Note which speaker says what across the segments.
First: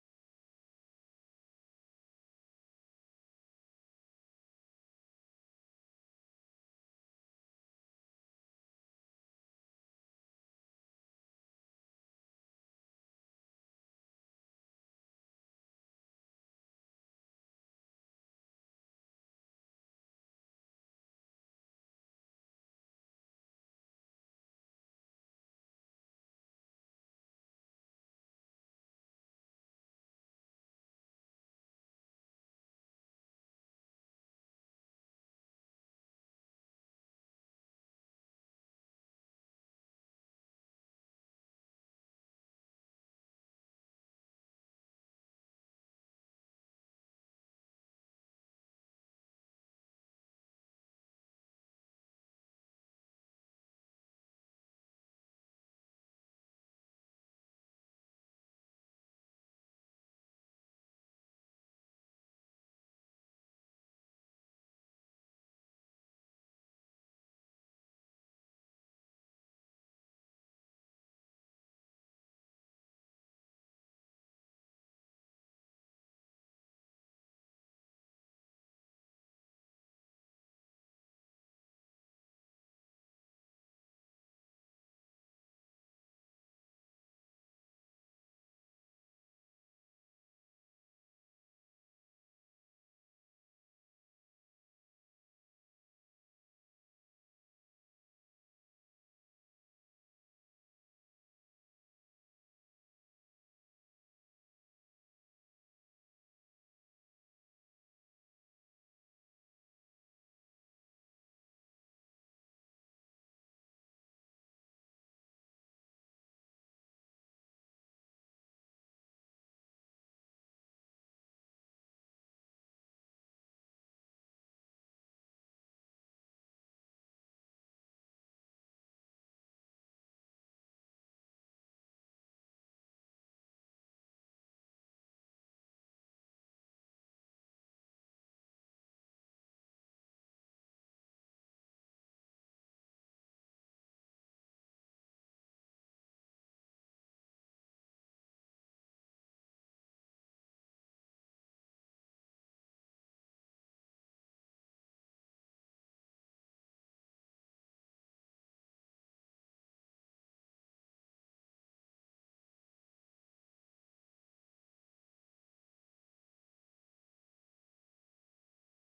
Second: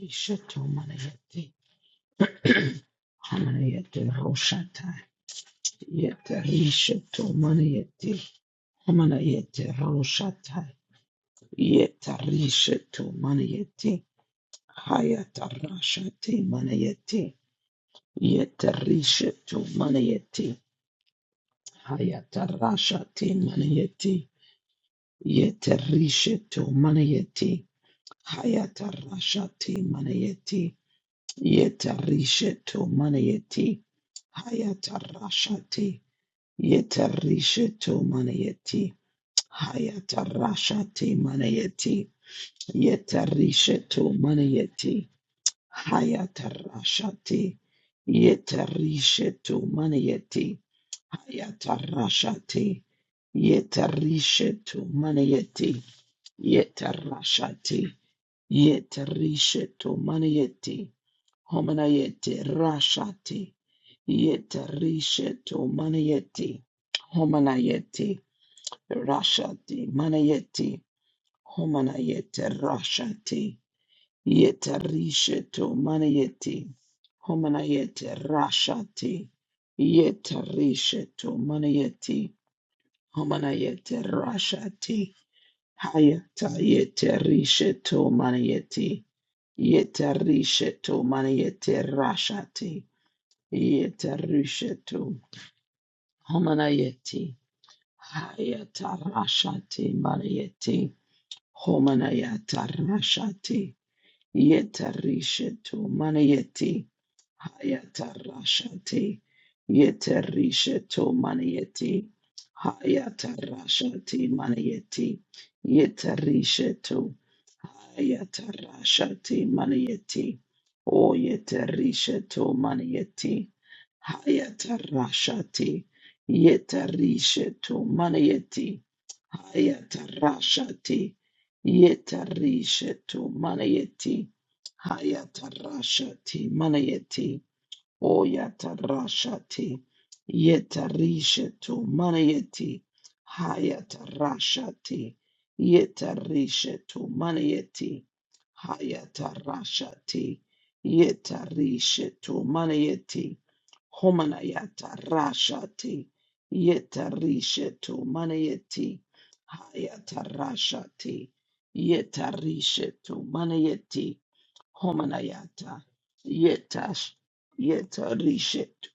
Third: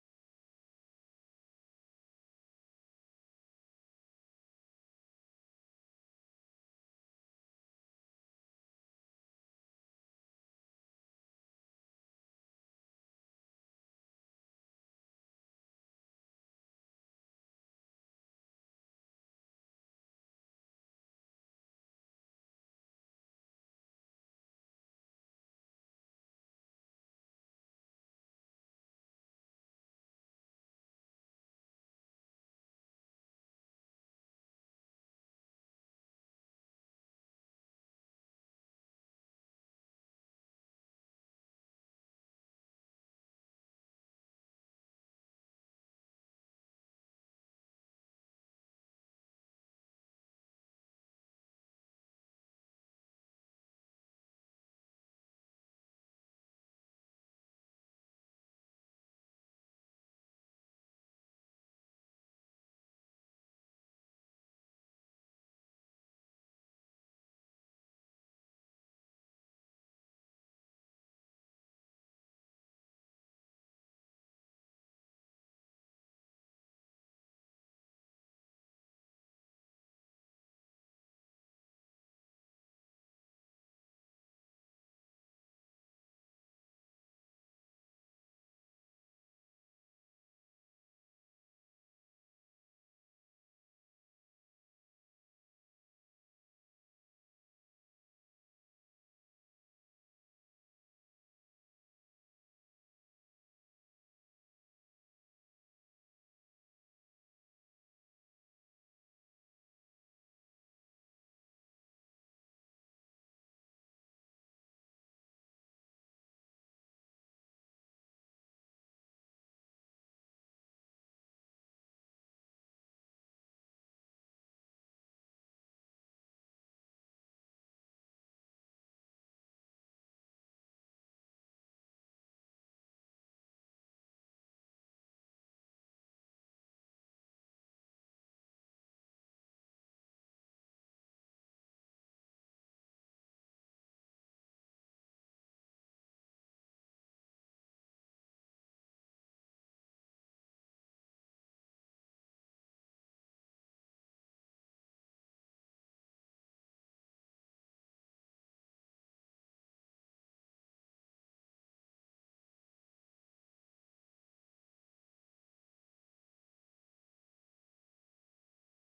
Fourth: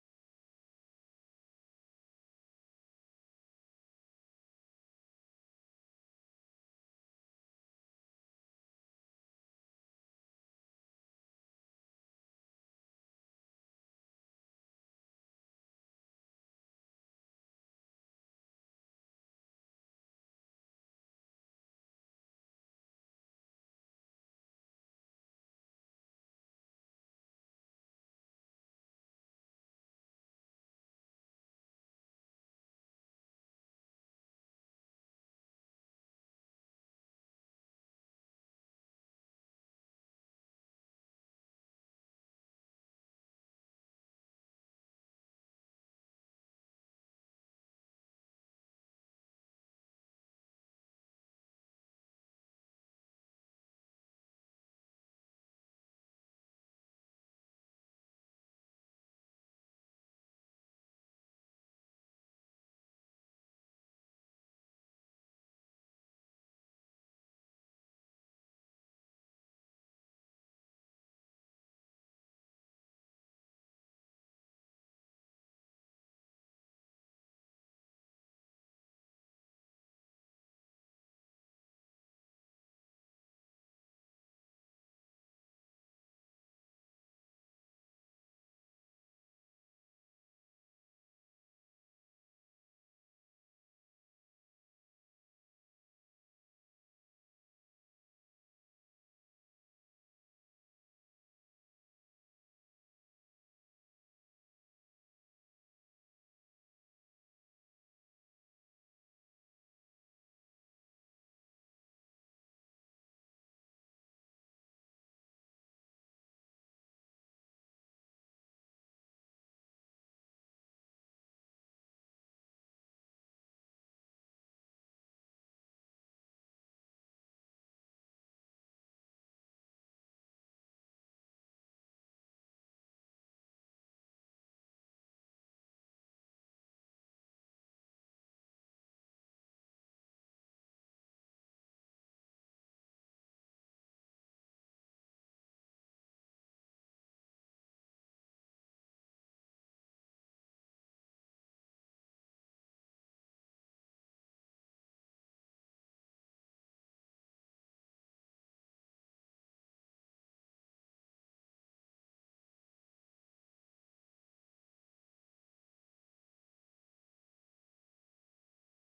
Speaker 1: Ishato manayeti hamanayete roshata yeta rishato manayeti hamanayete roshata yeta rishato manayeti hayata rashati manayeti yeta rishato manayeti hayata rashati manayeti yeta rishato manayeti hayata rashati manayeti yeta rishato manayeti hayata rashati Yetarisha to manayeti. Hayatarasha te manayeti. Yetarisha to manayeti. Hayatarasha te. Yetarisha to manayeti. Hayatarasha te. Yetarisha to manayeti. Yetarasha te. Yetarisha to manayeti. Homanayeti rasha te. Yetarisha to manayeti. Homanayeti. Rashati Manayeti, Homanayete, rashati Yetarishetu, Manayeti, Homanayete, rashati Yetarishetu, Manayeti, Homanayete, Rashati, Hayata, Yetarishetu, Manayeti, Yetarishetu, Manayete, Rashati, Yetarishetu, Homanayeti, Hayata, Rashati, Manayeti, Homanayata rashati yetarishetu manayeti hayata rashati yetarishetu manayeti hayata rashati manayeti yetarishetu hayata rashati manayeti o yetarishetu manayeti hayata rashati yetarishetu manayeti Hayatarashati yetarishetu manayeti hayatarashati manayeti oyatarashati yetarishetu manayeti hayatarashati yetarishetu manayeti hayatarashati yetarishetu manayeti Homanayata Rashati Yeta Rishetu Manayeti Hayata Rashati Yeta Rishetu Manayeti Homanayata Yeta sh- Yeta Rishetu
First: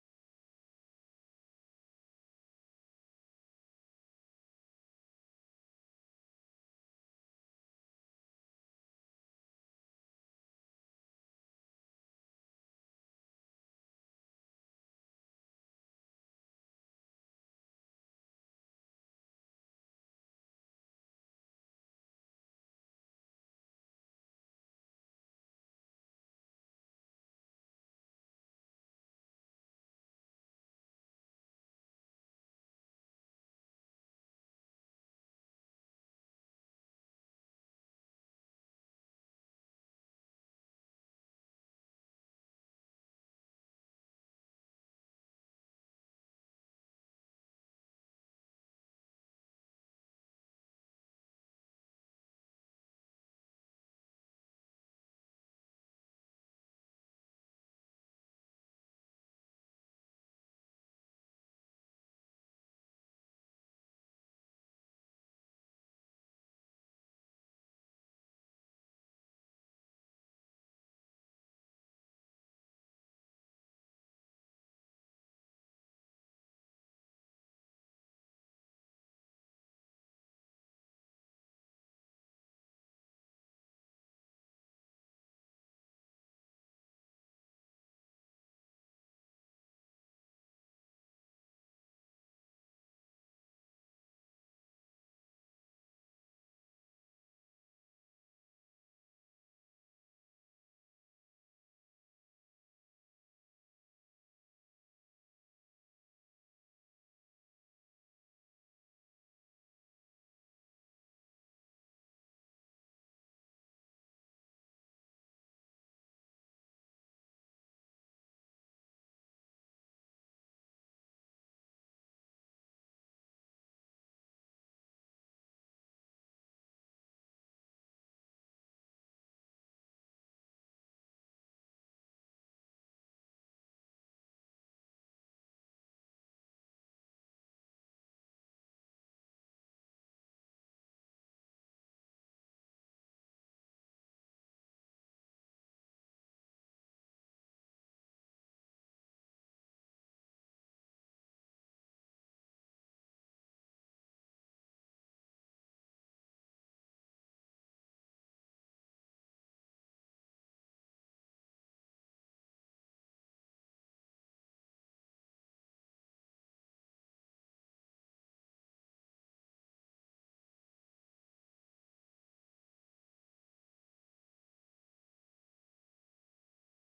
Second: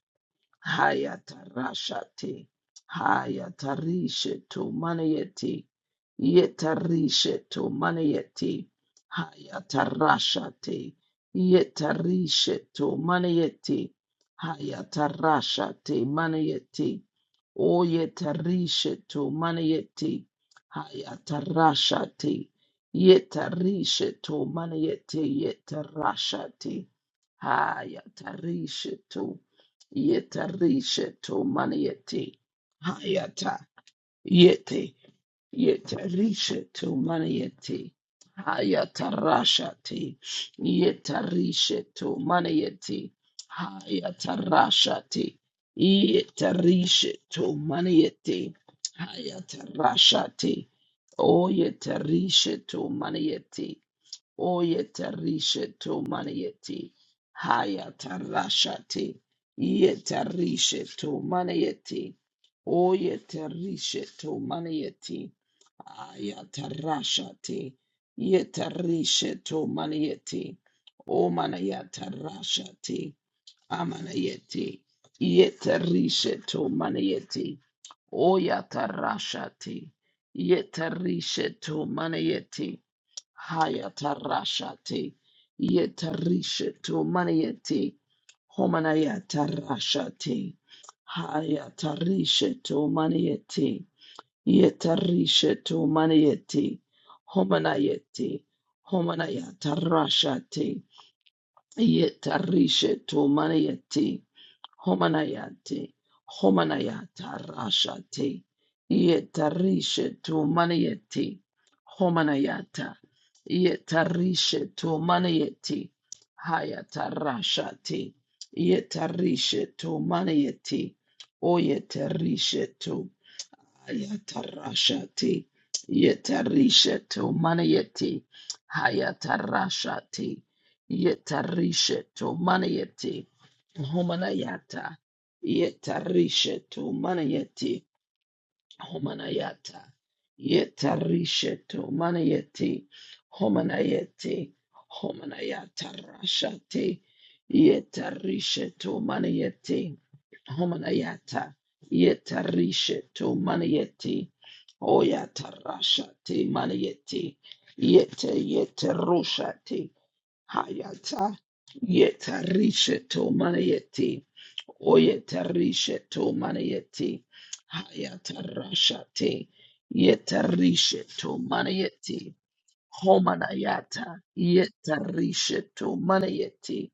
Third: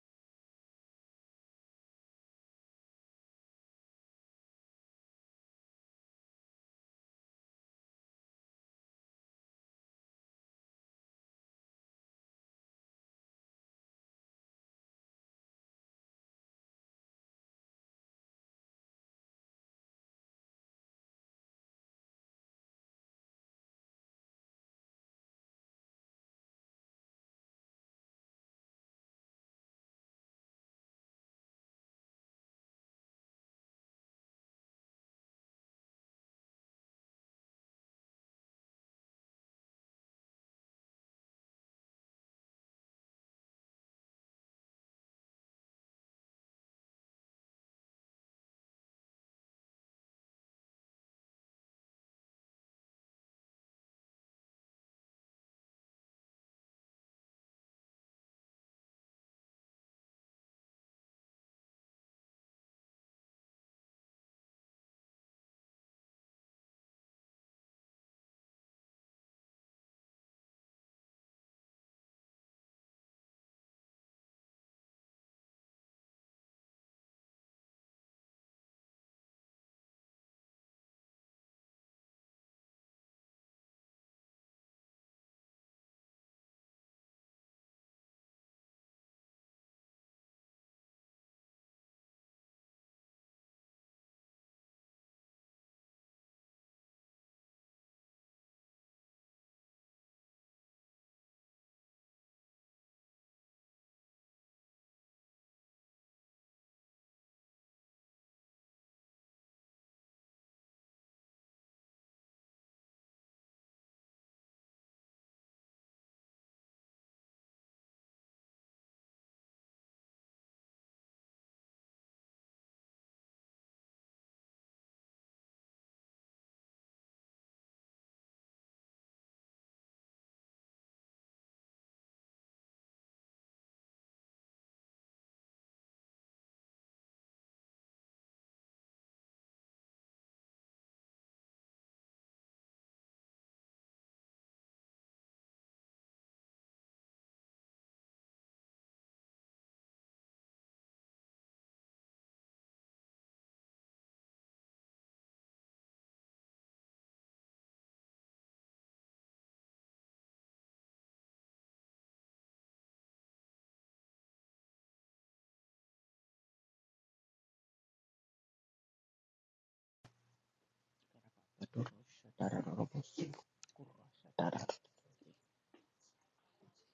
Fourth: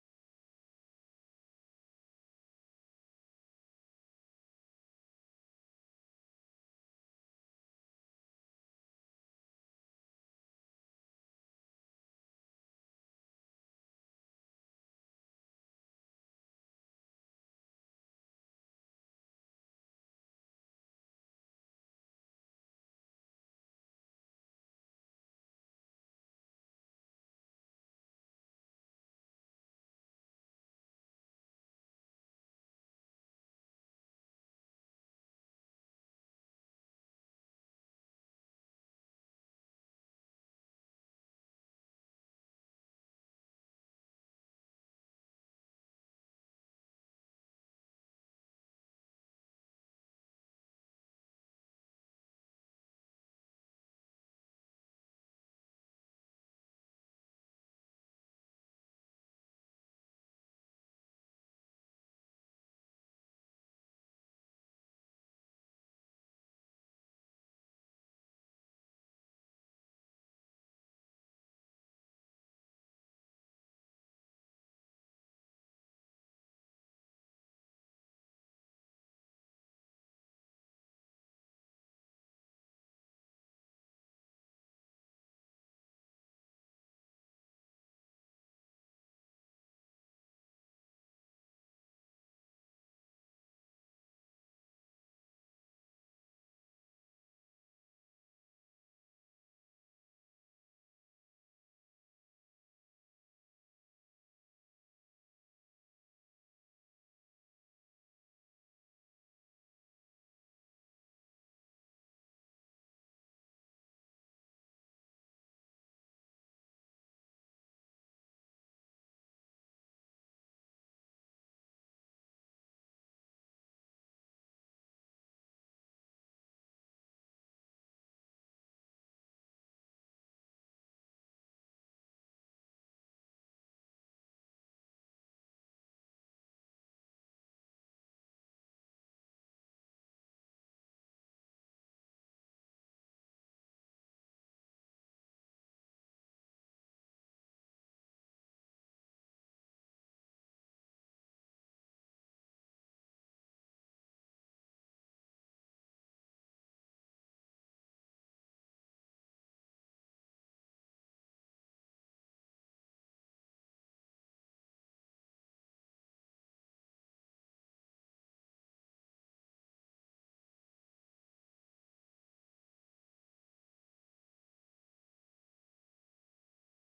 Speaker 1: Hayata Rashati Hayata Rishetu Manayeti Yetarishetu manayeti. Hayatarashate. Yetarishetu manayeti. Hayatarashate manayeti. Oyetarishetu manayeti. Hayatarashate. Yetarishetu manayeti. Yetarashate. Hayatarishetu. Yetarishetu manayeti. Hayata. Yete. Yetarisha to maniete. Hayatarashati. Yetarisha to maniete. Hayatarashati. Yetarisha to maniete. Hayatarashati. Oyetarisha to maniete. Oyetarisha to maniete. Hayatarashati. Yetarisha to maniete. Oyetarisha to maniete. Ayatarashate. Yetarishe to maniete. O manayatarashate. Amanayete. Yetarishe to maniete. Oyatarashate. Yetarishe to maniete. Hayatarashate. Yetarishe to maniete. Homanayatarashate. Hayatarishe to maniete. Yetarishetu manieti, homanayeti, homanayata rashati, yetarishetu manieti, homanayati, homanayata rashati, yetarishetu manieti, homanayata, yetarishetu manieti, hayata rashati, yetarishetu manieti, oyetarishetu Hayatarashati. Yetarisheto manayeti. Hayatarashati. Yetarisheto manayeti. Homanayata. Yetarisheto manayeti. Homanayata. Yetarisheto manayeti. Homanayeti. Homanayata rashati. Yetarisheto manayeti. Homanayata. Yetarisheto manayeti. Oya tarasha te maniete, yete yete rusha te hayata, yete rishe to oyeta oya tarishe to maniete, hayata rasha te, yete rishe to maniete, homanayata, yete rishe to yeta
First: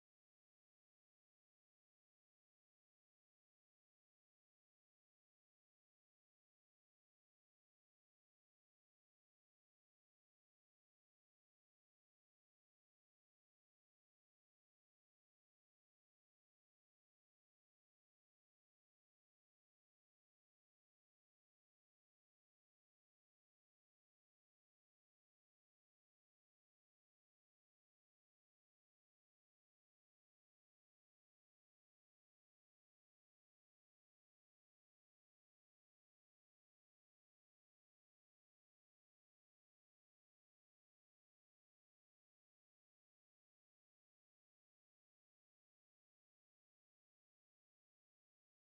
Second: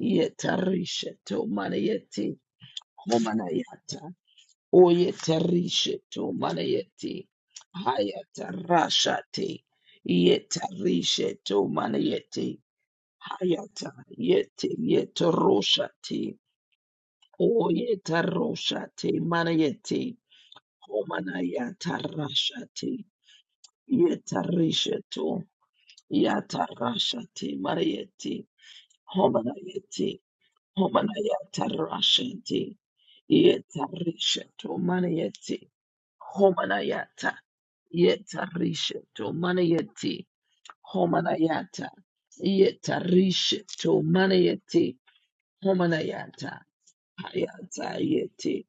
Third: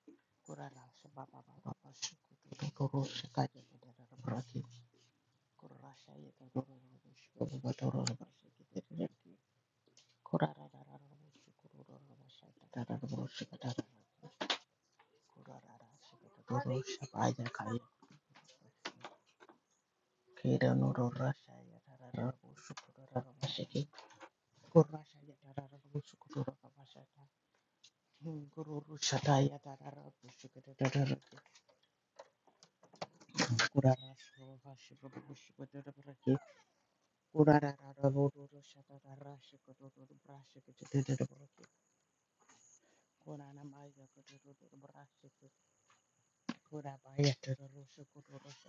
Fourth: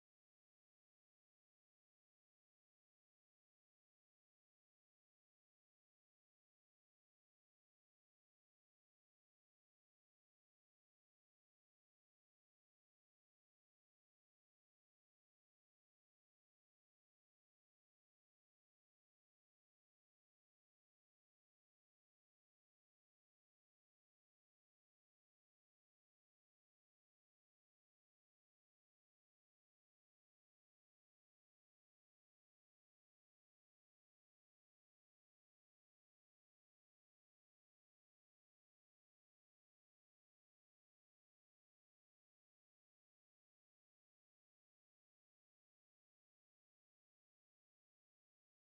Speaker 1: yete rishe to maniete, homanayata. Oyetarishetu manayeti. Hayatarashati. Yetarishetu manayeti. Hayata yeti yetaroshati. Oyetaroshati manayeti. Homanayatarashati. Yetarishetu. Yatarashati manayeti. Homanayeti. Homanayatarashati. Yetarishetu manayeti. Homanayata. Yetarisha to manayeti. Homanayata. Yetarisha to manayeti. Homanayata. Hayata yeti.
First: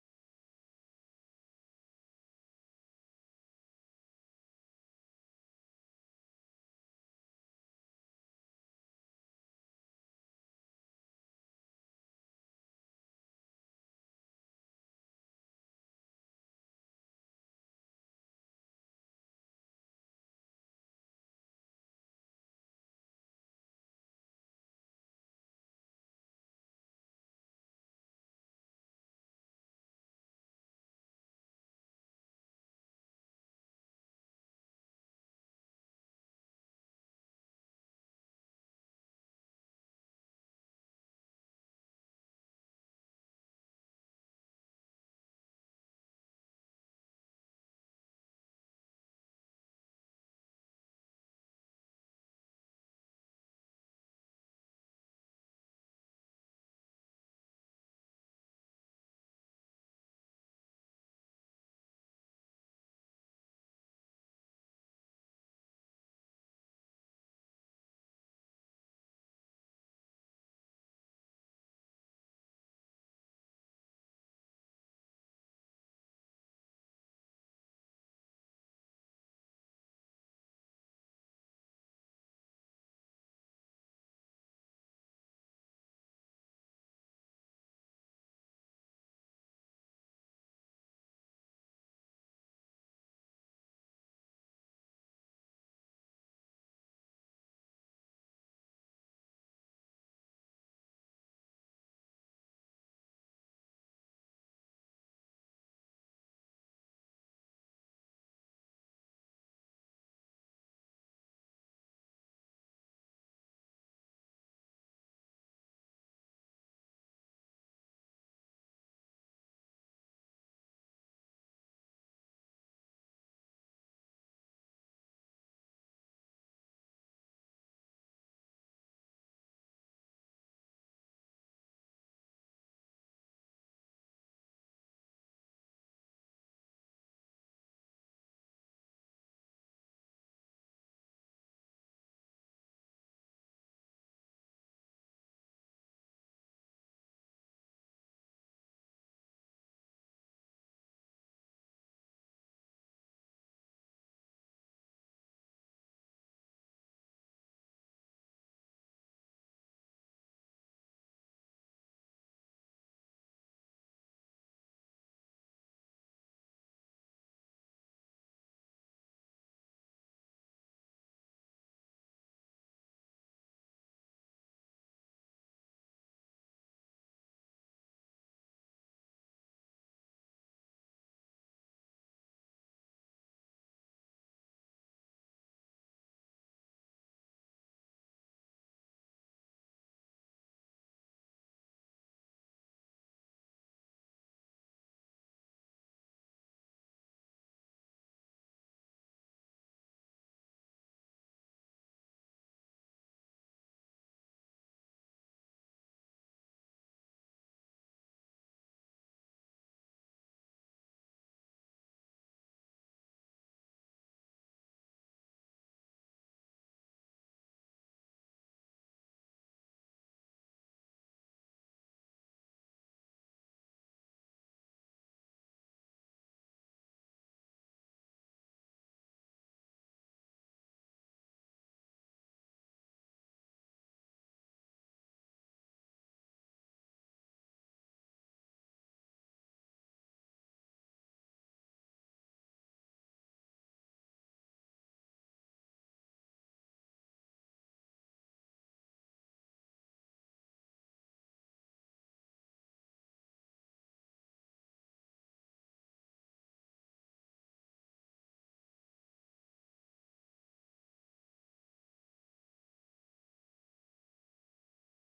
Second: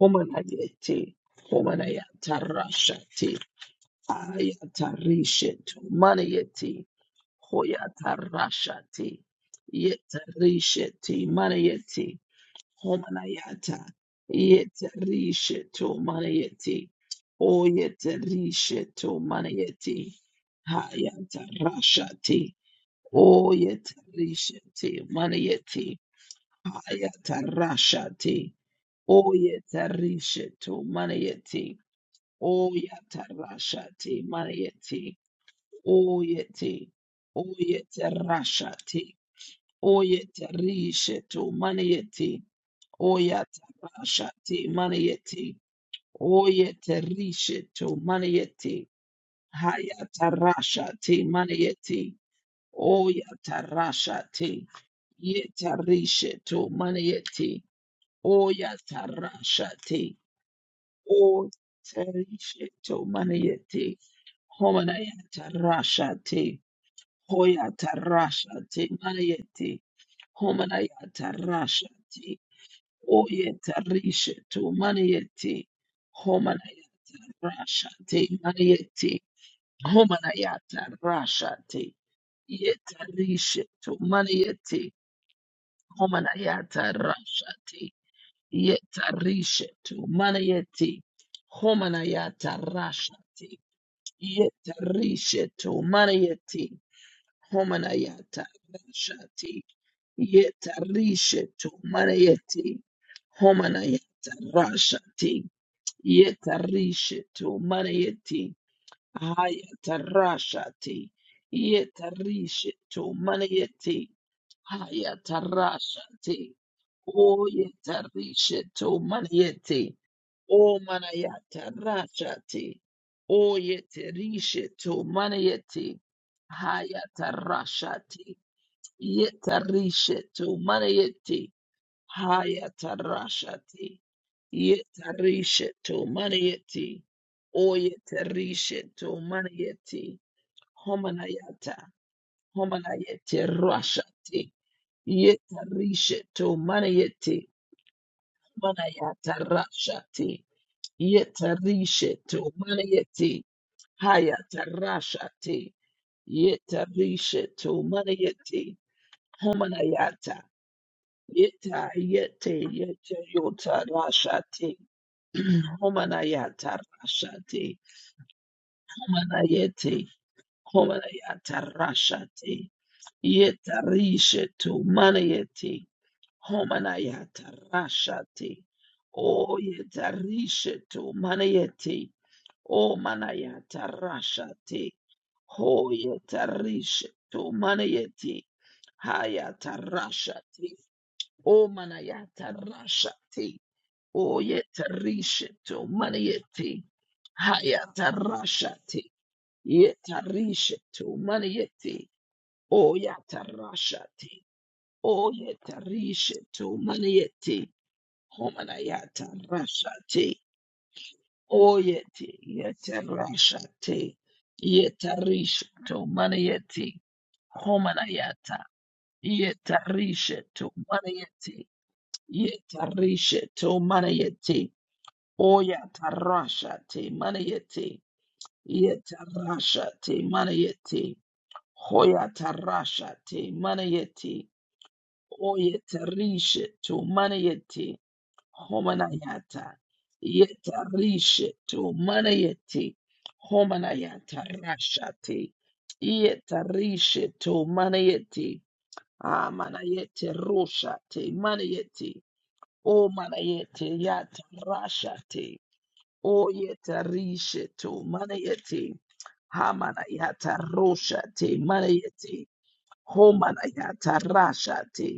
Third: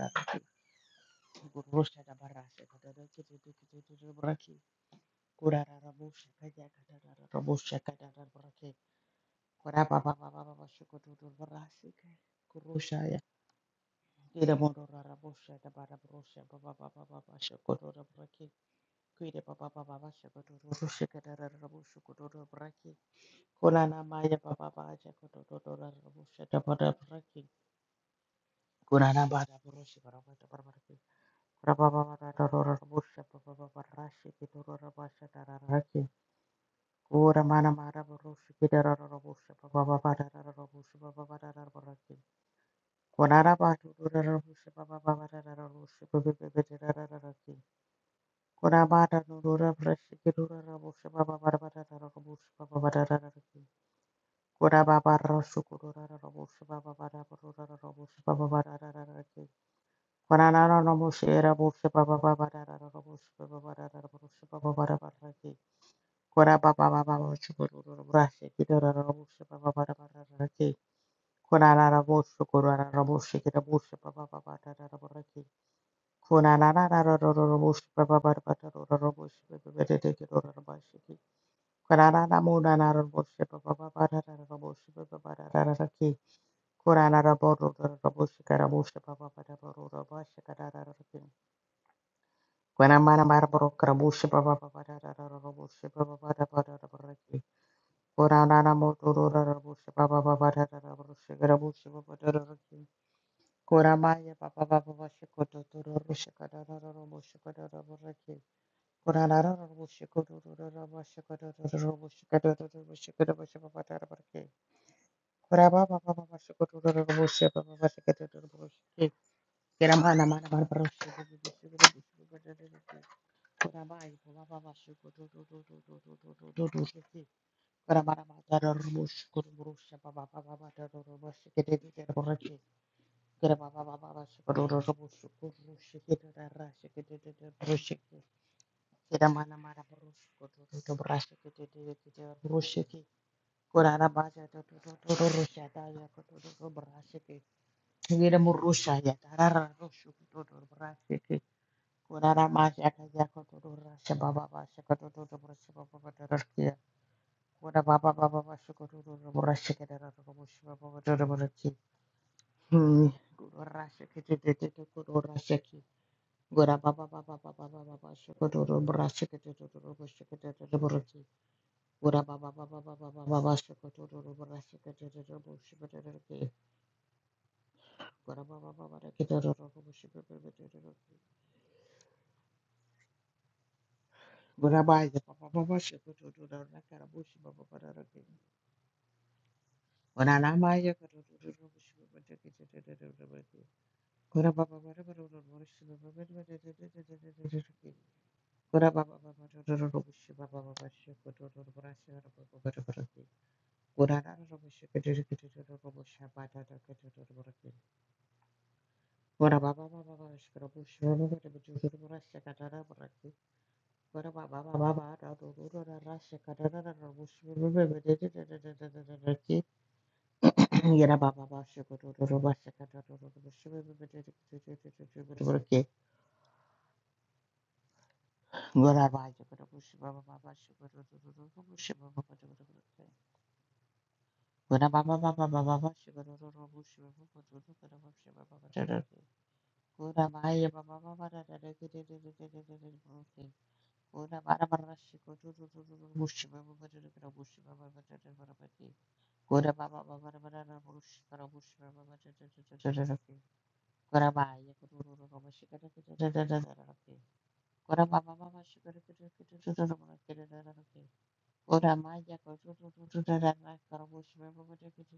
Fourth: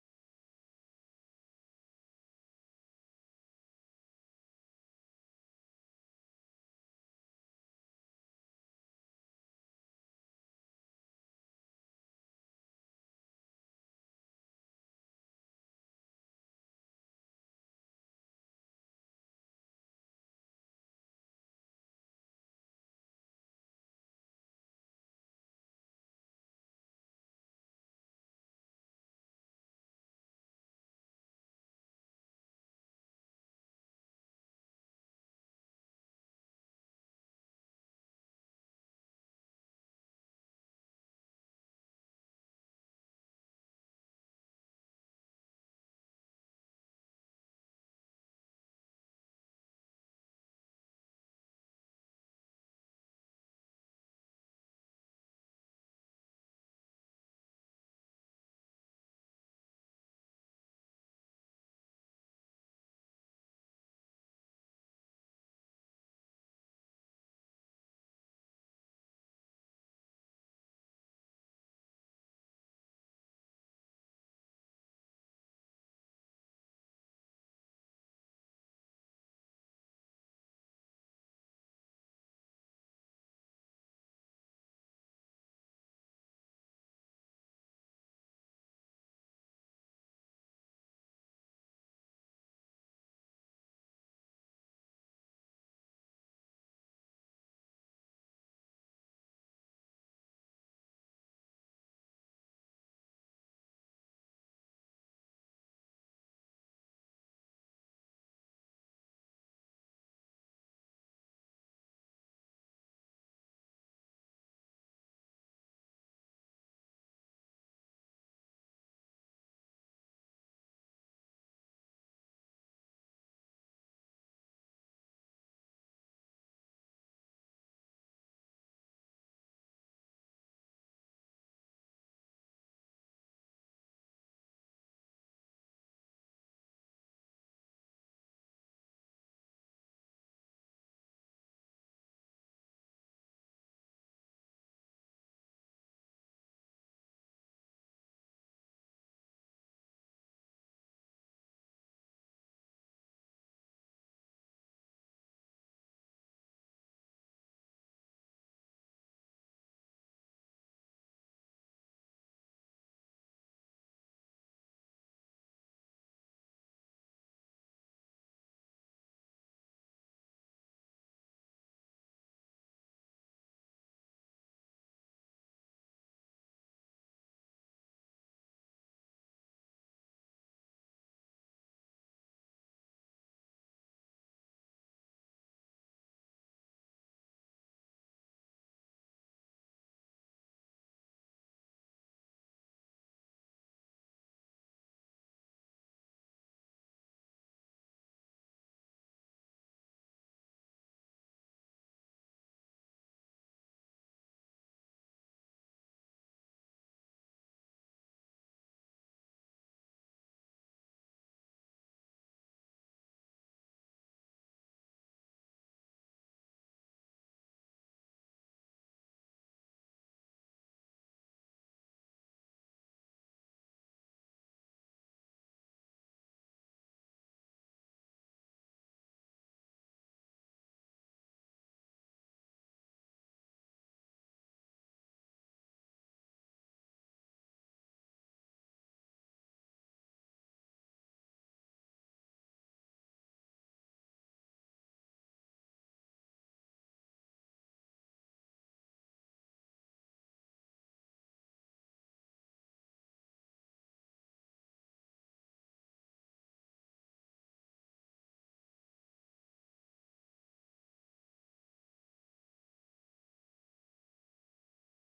Speaker 1: Homanayeti.
Speaker 2: I
Speaker 1: Homanayata rashati. Ayata risha to manayeti. Hoyata rashati. Yetarisha ti manayeti. Homanayata, Yetarisha to Manayeti, O Yetarisha to Manayeti, Hayata Rashati, O Yetarisha to Manayeti, Hayata Rashati, O Yetarisha to Manayeti, O Yata Rashati, Manayeti, O Yeti, O Yetarashati, O Yetarisha to Manayeti, Oyata Shati Manieti Oyete Rishetu Manieti Hayata Rasha Ti Manieti Oyata Rasha Ti Yeta Rishetu Manieti Oyata Rasha Ti Oyeta Rishetu Manieti Homanayata Rasha Ti Hoyata Rasha Ti Manieti Homanayata Rasha Oyetarisha to Manieti Homanayata Rashati Manieti Homanayata Rashati Yetarisha to Manieti Homanayata Rashati Yetarisha to Manieti Homanayata Rashati Yetarisha to Manieti Homanayata Rashati Yeta Rishetu Manayeti Homanayata Rashati Yeta Rishetu Manayeti Hayata Rashati Yeta Rishetu Manayeti Haya tarashati. O yetarisheto maniete. O manayata rashati. O yeterishe to maniete. Haya tarashati. Yetarisheto maniete. Haya tarashati. Yetarisheto maniete. O yetarisheto maniete. Homanayata. Homanayete rashati. Yetarisheto manayeti manayatarashati. Yetarisheto manayeti hayatarashati. Yetarisheto manayeti homanayata. Yeta yete yete yotarashati. Homanayatarashati. Homanayeti homanayatarashati. Yetarisheto manayeti Homanayata Rashati. O Yetarishetu Manayeti. O Manayata Rashati. Ho Yetarishetu Manayeti. Hayata Rashati. O Manayata Rashati. O Yetarishetu Manayeti. Hayata Rashati. Yetarishetu Manayeti. O Yata Rashati. O Yetarishetu Manayeti. Homanayata Rashati Oyeti Yeta Rashati Yeta Risheto Manayeti Homanayata Yeta Risheto Manayeti Yeta Risheto Manayeti Oyata Rashati Manayeti Yeta Rashati Manayeti Hoyata Rashati Manayeti Oyeta Risheto Manayeti homanayata yetarishe tu manayeti homanayata rashati yetarishe tu manayeti amanayete rushati manayeti o manayete yata rashati o yetarishe tu manayeti hamanayata rushati manayeti homanayata rashati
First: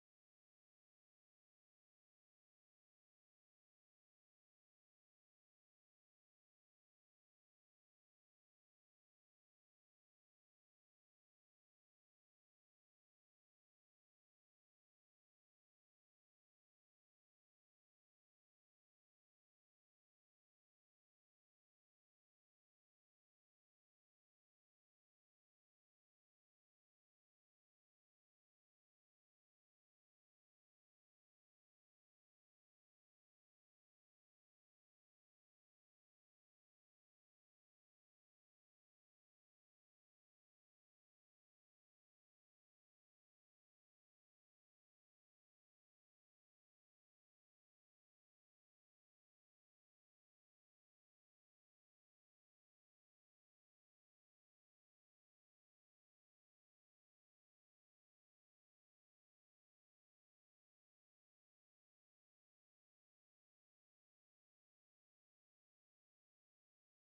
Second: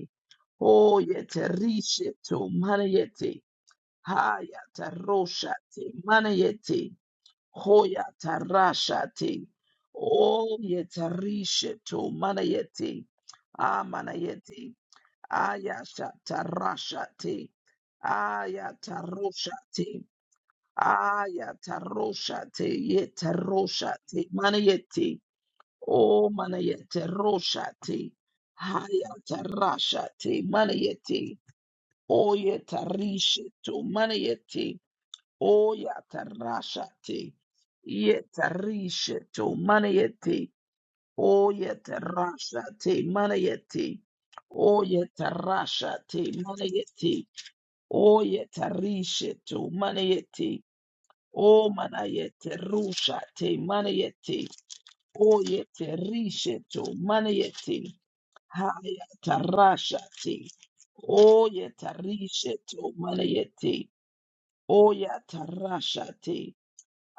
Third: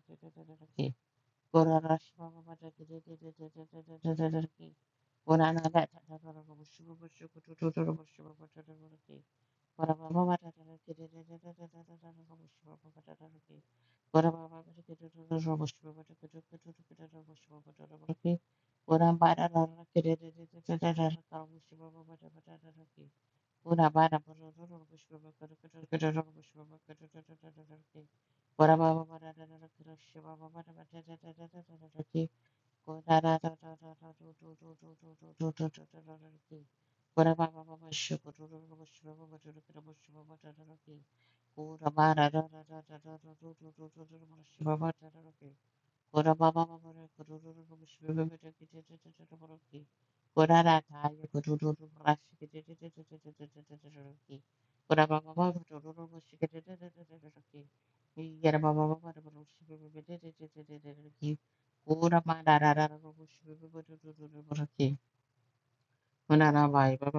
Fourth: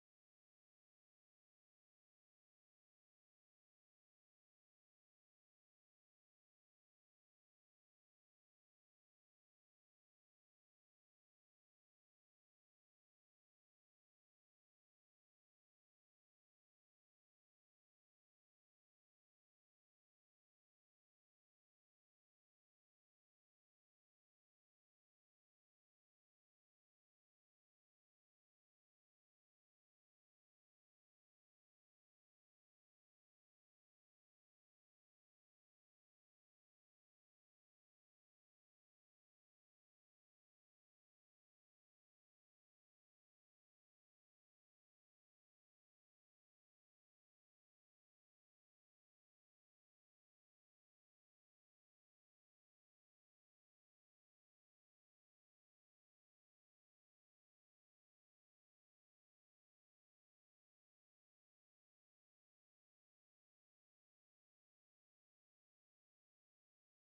Speaker 1: o yetarishe tu manayeti Hayata roshati, manayeti, hoyata rashati, oyeta rishetu, manayeti, amanayeti, ayashata rashati, ayata roshati, ayata roshati, yeta roshati, manayeti, o manayete roshati, hayata rashati, manayeti, oyeta rishetu, manayeti, Oyatarashate. Yetarisheto manayete. Oyatarashate manayete. Oyatarashate manayete. Oyatarisheto manayete. O manayete rushate manayete. Oyetarisheto manayete. Hayatarashate. Oyetarisheto manayete. Oyatarashate.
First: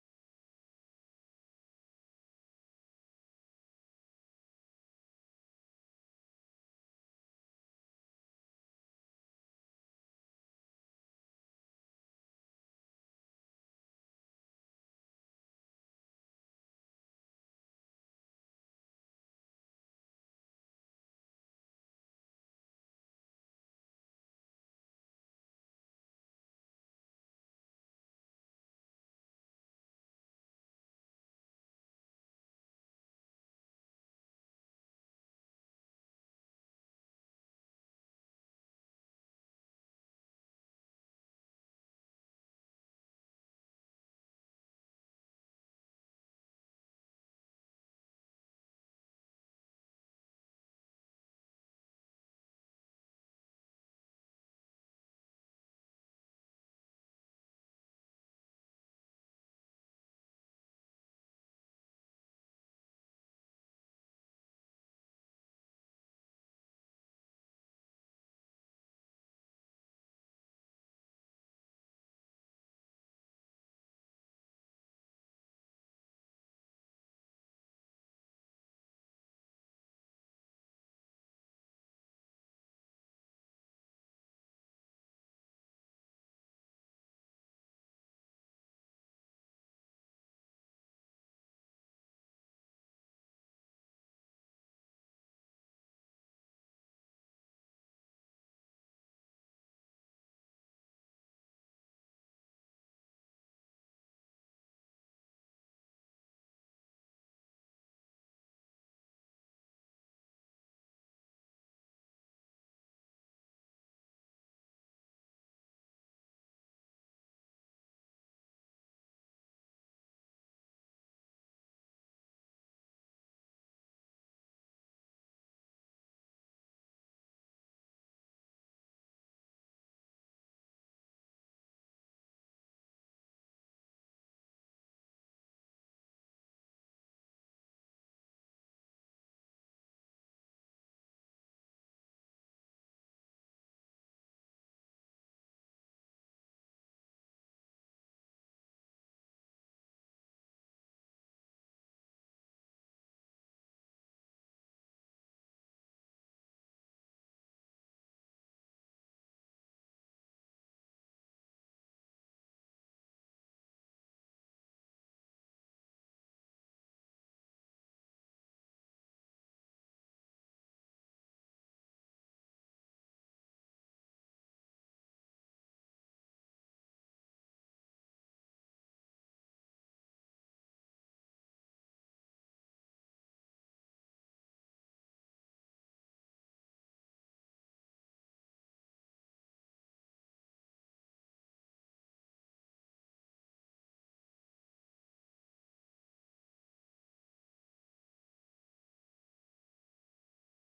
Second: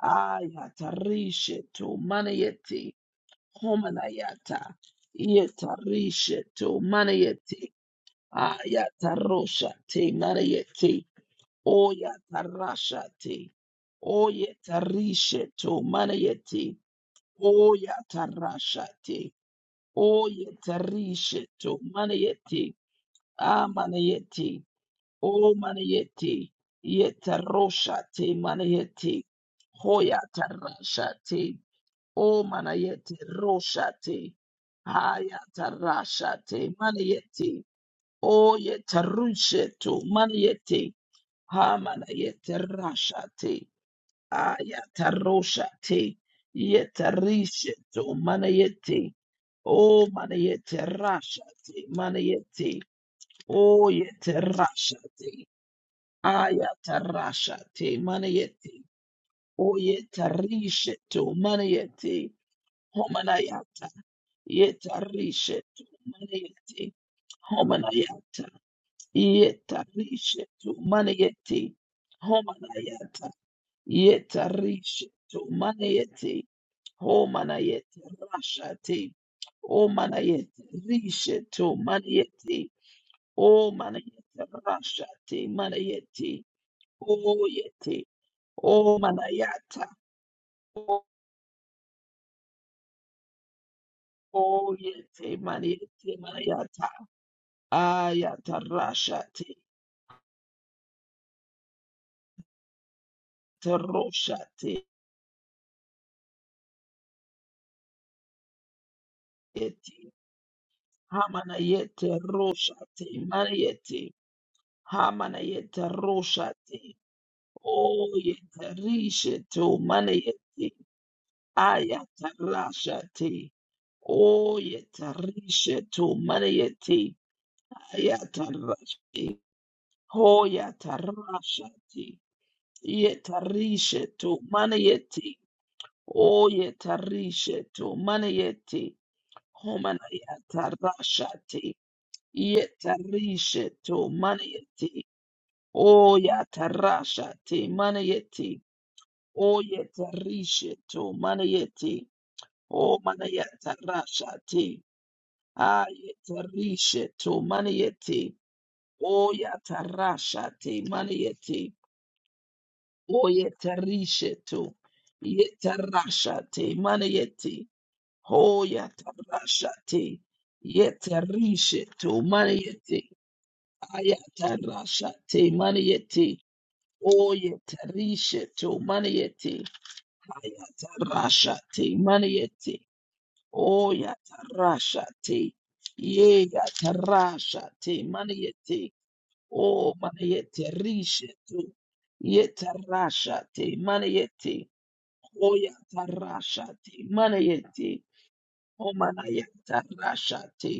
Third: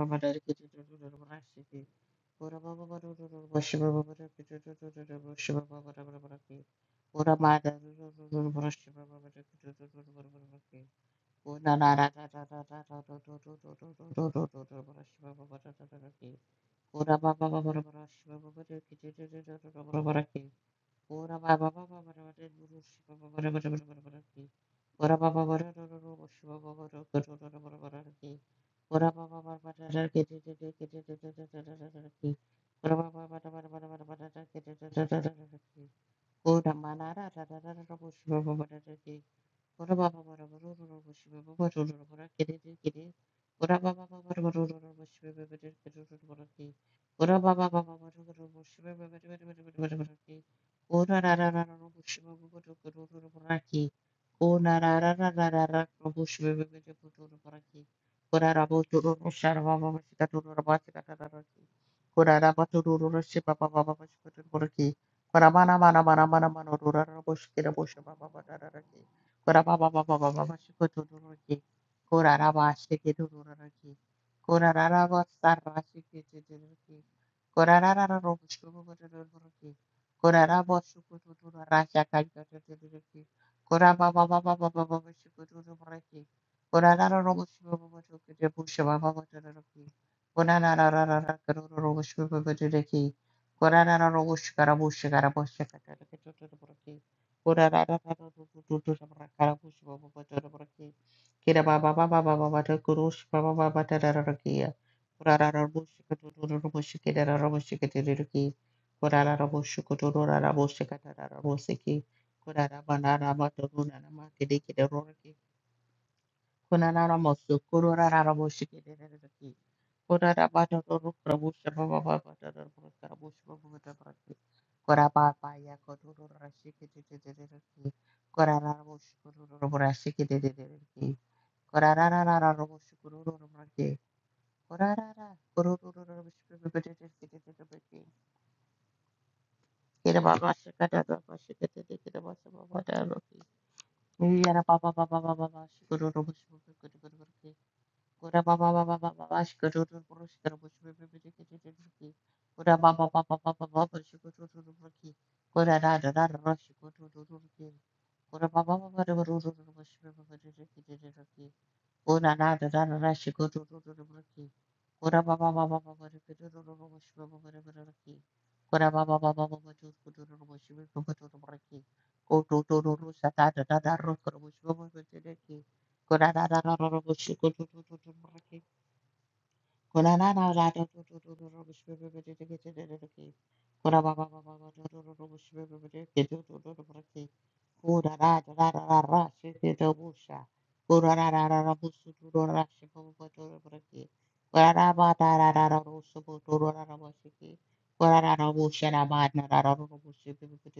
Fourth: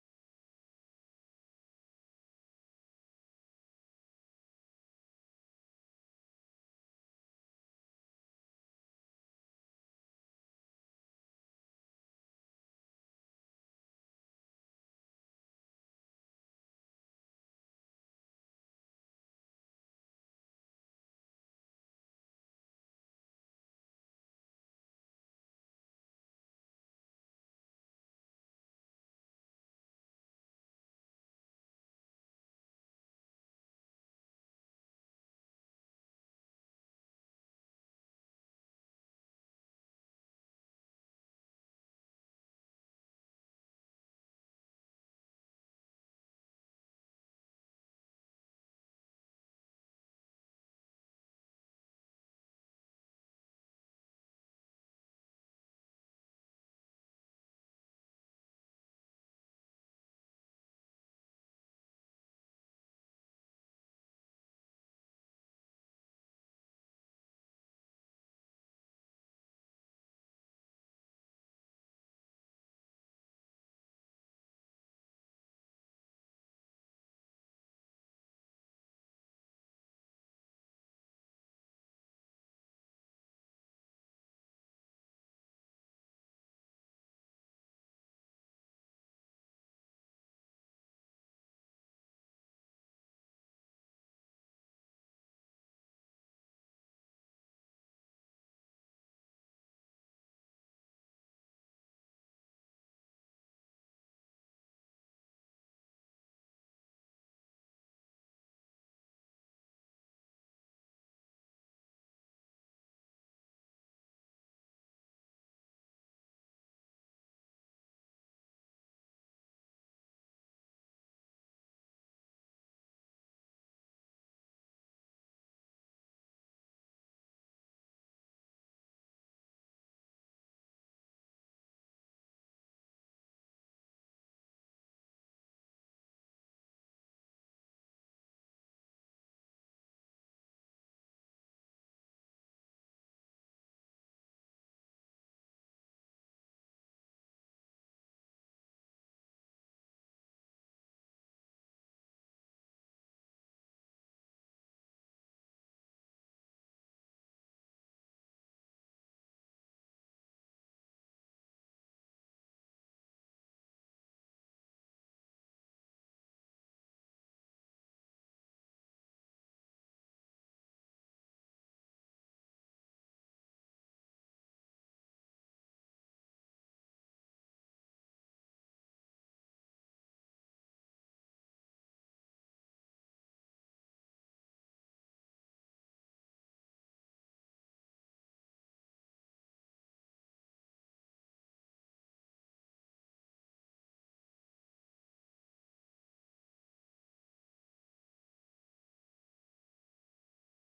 Speaker 1: Ayata rishetu manayeti homanayata. Yeta rishetu manayeti. Ayata roshati manayeti. Oyata rashati. Oyeta rishetu manayeti. Oyata rashati. Oyeta rishetu manayeti. Amanayeti. O manayeti. Yeta roshati manayeti. Hoyata rashati. O manayeti roshate. Hayata rashate manayete. O yetarushetu Manayeti Ha manayeti rashate. Ayata roshate. Yetarishetu manayete. O manayeti rashate Manayeti O yetarashate. Ayata rashate manayete. O yetarishetu Manayeti Homanayata yetarishe tu mane yeti homanayata yetarishe tu mane yeti homanayata yetarishe tu mane yeti homanayete rashati o manayete rishe tu mane yeti o manayete rashati mane o yeti o manayata o o yeti manayete manayata ayata rashati roshate yeti hamana yete roshate mariete hamana yete roshate o yete rishete umana yete ayata rashate o yete rishete umana yete ayata rashate ho yata rashate yete rishete umana yete o yete rishete umana yete homana yata rashate Yetarisha to manieti. O yatarasha te manieti. O yetarisha to manieti. O manayatarasha te. Ayetarisha to manieti. O yatarasha te manieti. O yetarisha to. Yetarasha te manieti. O yatarasha te. Yetarisha to manieti. Ayatarasha te manieti. Oyetarishetu maniete hayatarashate maniete oyatarashate yeyatarashate maniete o maniete rishetu yetarashate maniete oyatarashate maniete o manayatarashate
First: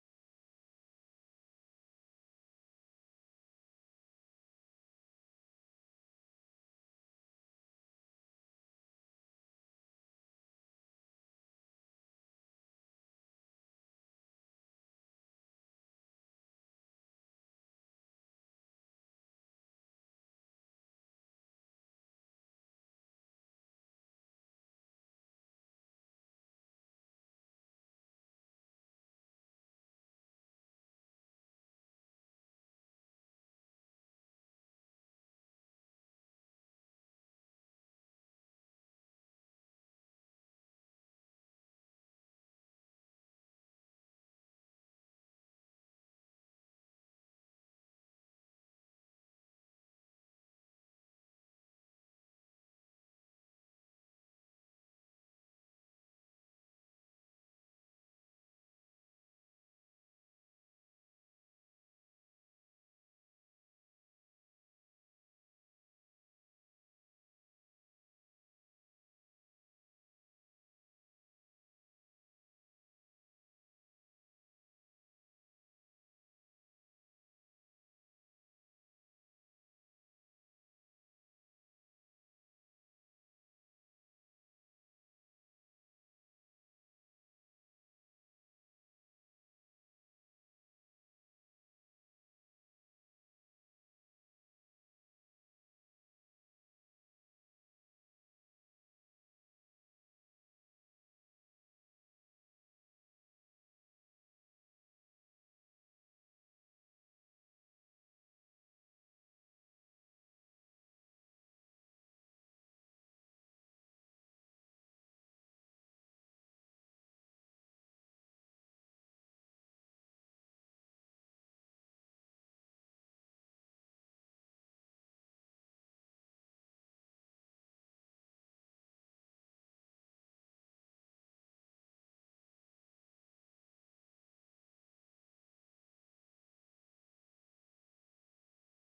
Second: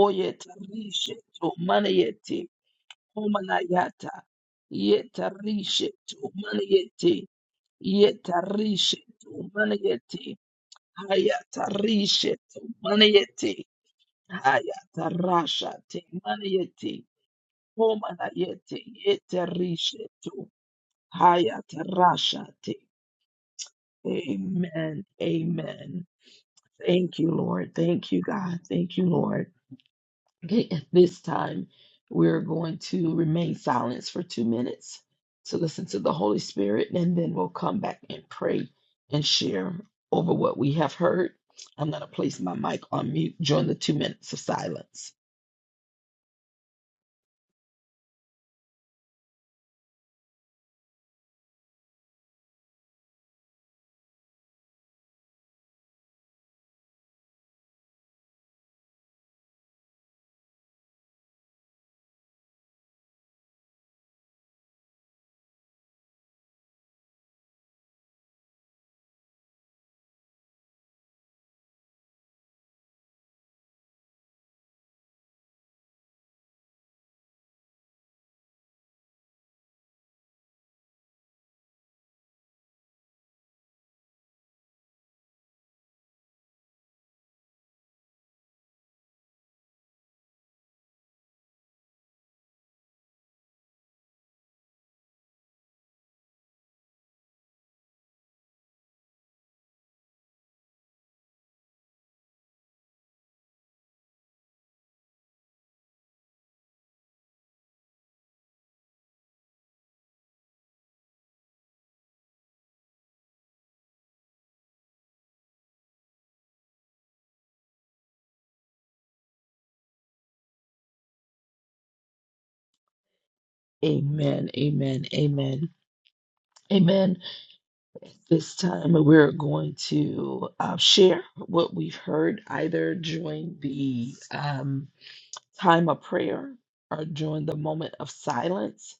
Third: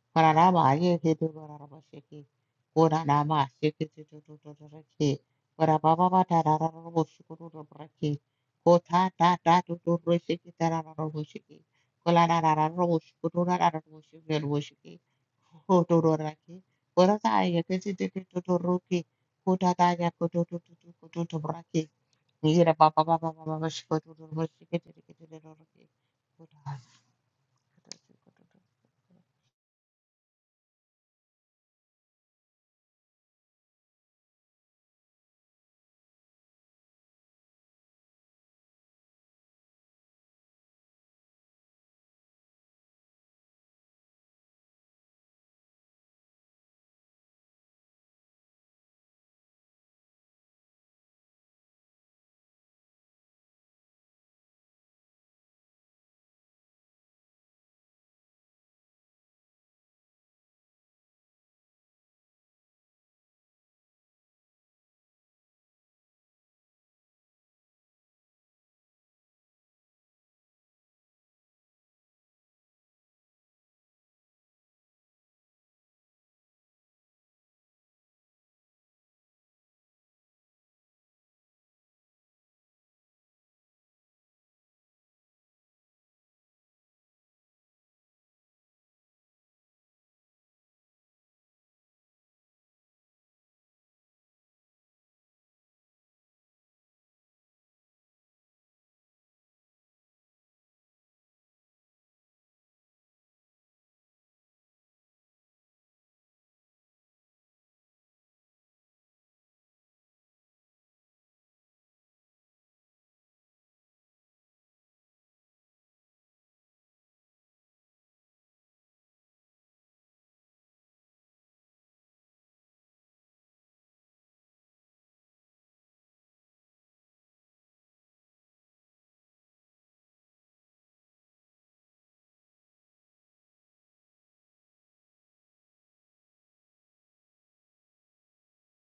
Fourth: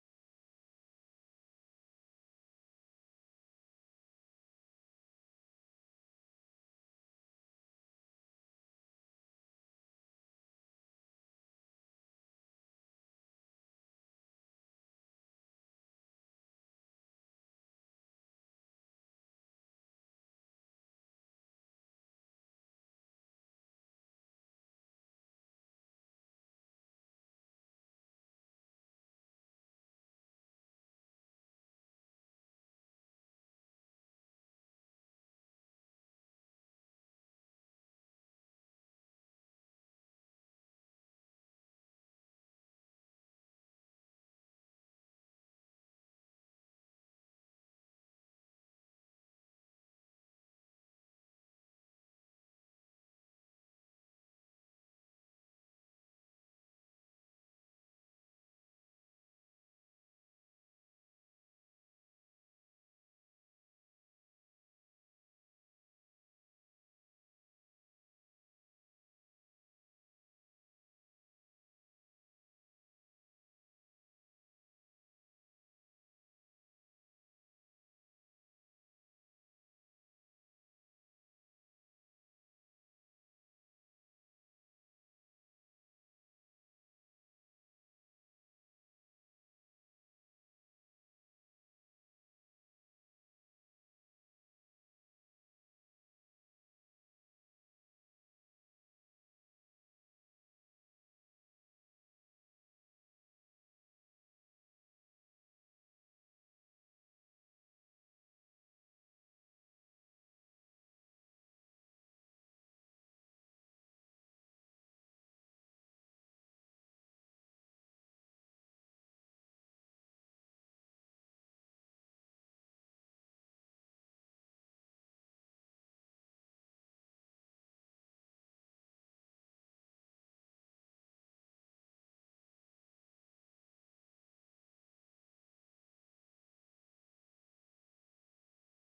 Speaker 1: oyetarishetu maniete o manayata yetarishetu maniete Yetarishe tumanayeti. Hayatarishe tumanayeti. Hayatarasha temanayeti. Homanayeti. Yetarishe tu. Hayatarasha te. Amen. Amen. Thank you, Lord. Thank you, God. Thank you, Lord. Okay, at this time, we're going to remain silent for two minutes to listen to the Holy Spirit, and then we'll come back and pray and share over what we have heard. I'm going to place my mic on mute during the two minutes of silence. Amen, amen, amen, amen. At this time, we're going to uh, share what we've heard either during the um, time of prayer or during the moment of silence.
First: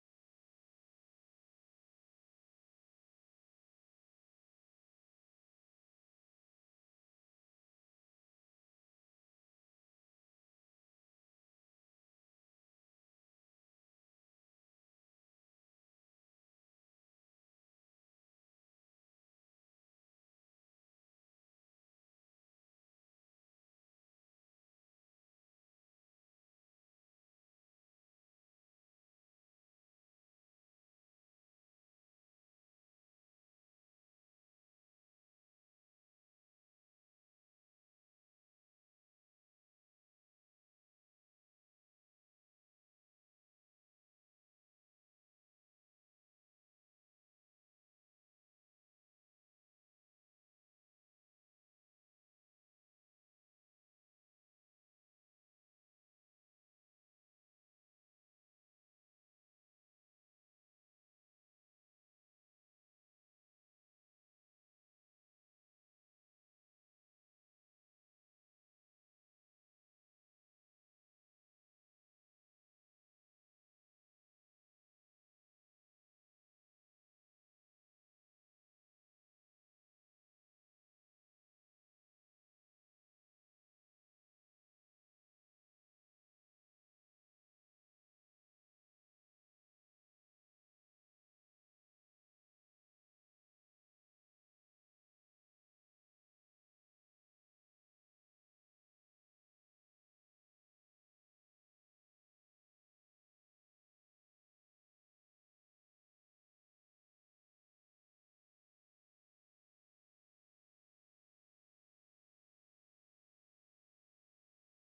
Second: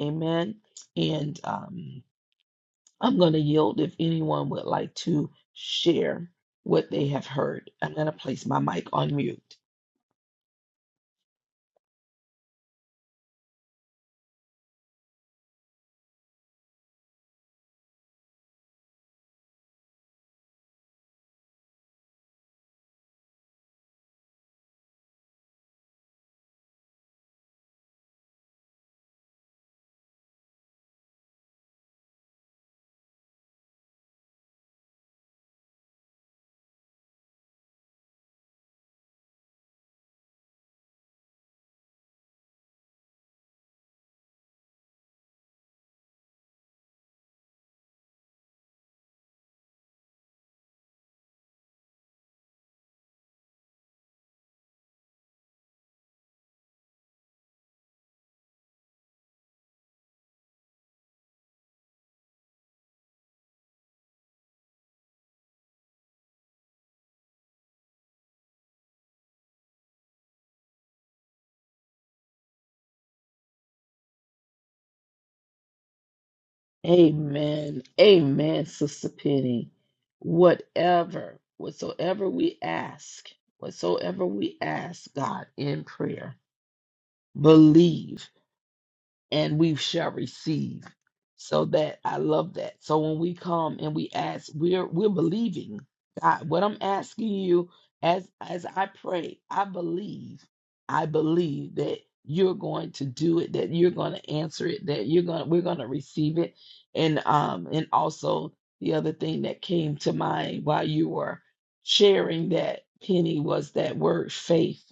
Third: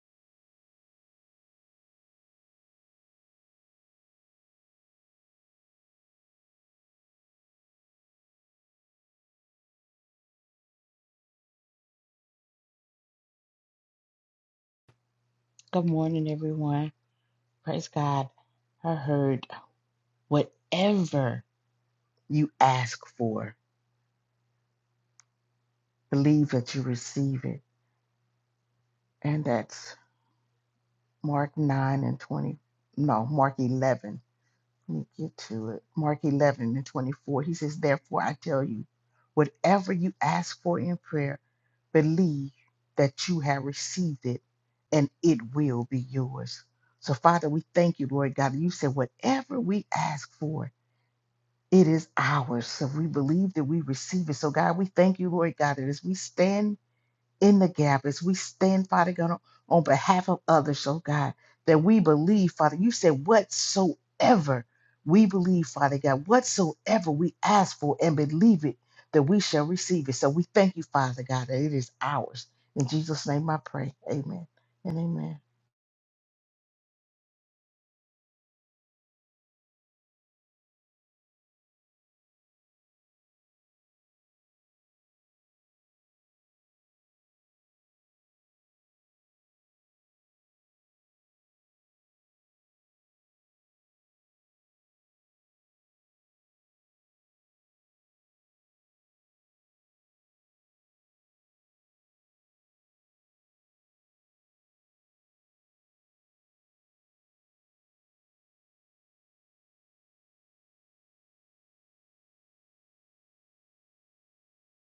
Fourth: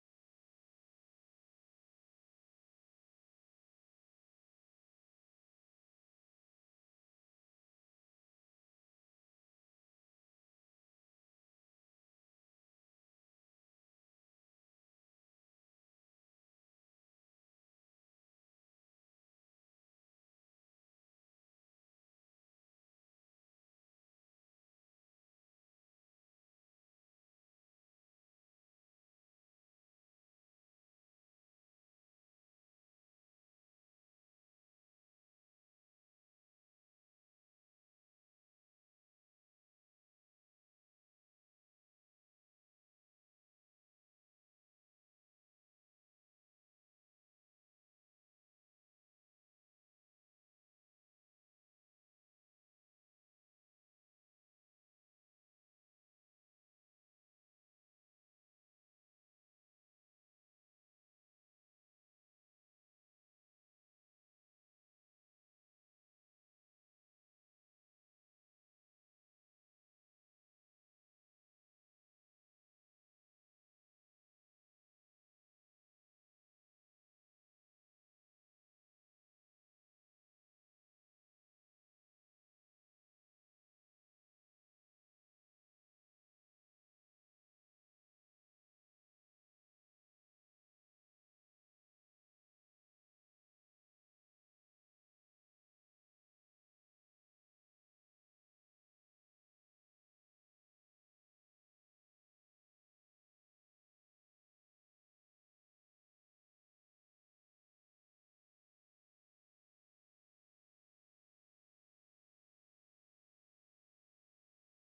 Speaker 1: Amen. And um, I'm going to yield if anyone would like to share what they have heard. I'm going to place my mic on mute.
Speaker 2: heard whatever you ask for, believe that you receive it. And that's Mark 9 and 20. No, Mark 11. Let me get to it. Mark 11 and 24. He says, Therefore, I tell you, whatever you ask for in prayer, believe that you have received it and it will be yours. So, Father, we thank you, Lord God. You said whatever we ask for, it is ours. So we believe that we receive it. So, God, we thank you, Lord God, that as we stand in the gap as we stand, Father God, on on behalf of others, oh God, that we believe, Father. You said, whatsoever we believe, Father God, whatsoever we ask for and believe it, that we shall receive it. So we thank you, Father God, that it is ours. In Jesus' name I pray. Amen and amen.
Speaker 1: Amen. Amen, Sister Penny. Whatever, whatsoever we ask, whatsoever we ask God in prayer, believe and we shall receive. So that I love that. So when we come and we ask, we're we're believing God. What I'm asking you as as I pray, I believe, I believe that you're going to do it, that you're going to answer it, that you're going to we're going to receive it. And um and also the other thing that came to mind while you were sharing that Penny was that word faith.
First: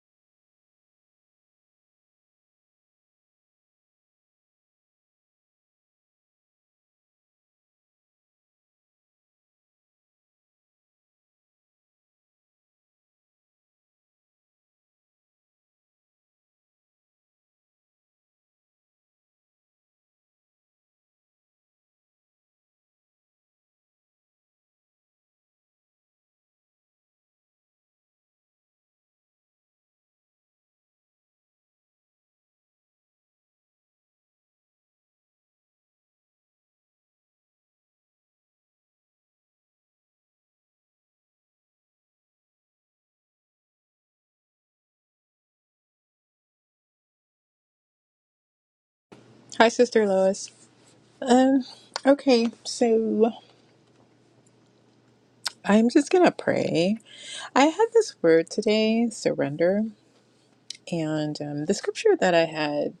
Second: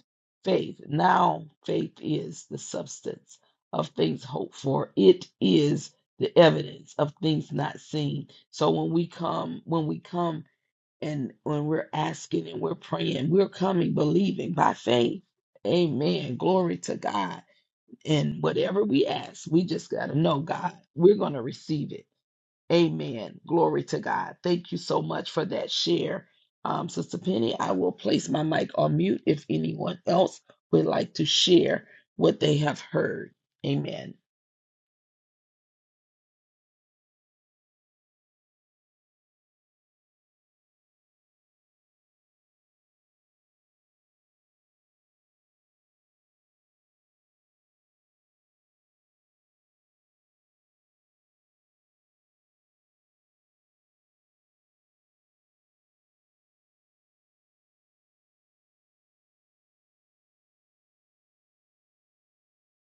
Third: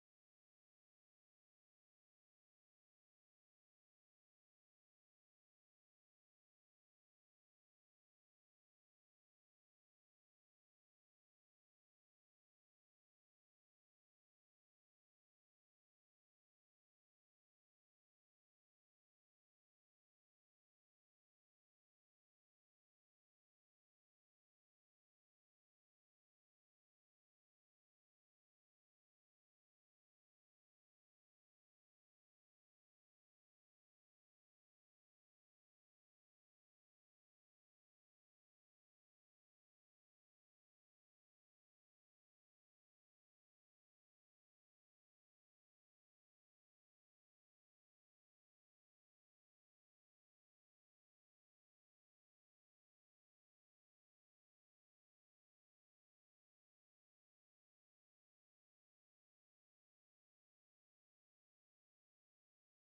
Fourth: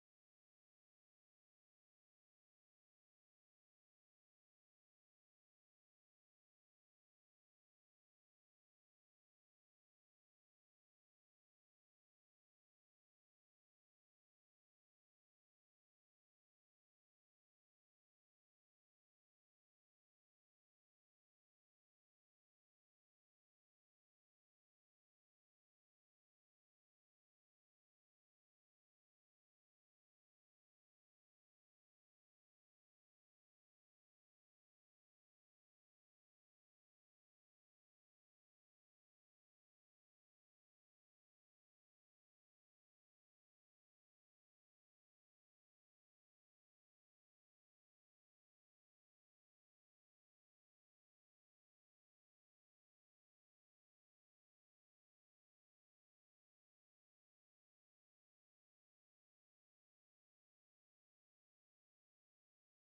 Speaker 1: Faith. Now faith is the substance of things hoped for. It is the evidence of things not seen. So when we come, when we come and when we're asking and we're praying, we're coming believing by faith. Amen. Glory to God. And whatever we ask, we just got to know God, we're going to receive it. Amen. Glory to God. Thank you so much for that share. Um, Sister Penny, I will place my mic on mute if anyone else would like to share what they have heard. Amen.
Speaker 3: Hi, Sister Lois. Um, okay, so I'm just gonna pray. I had this word today, surrender, and um, the scripture that I had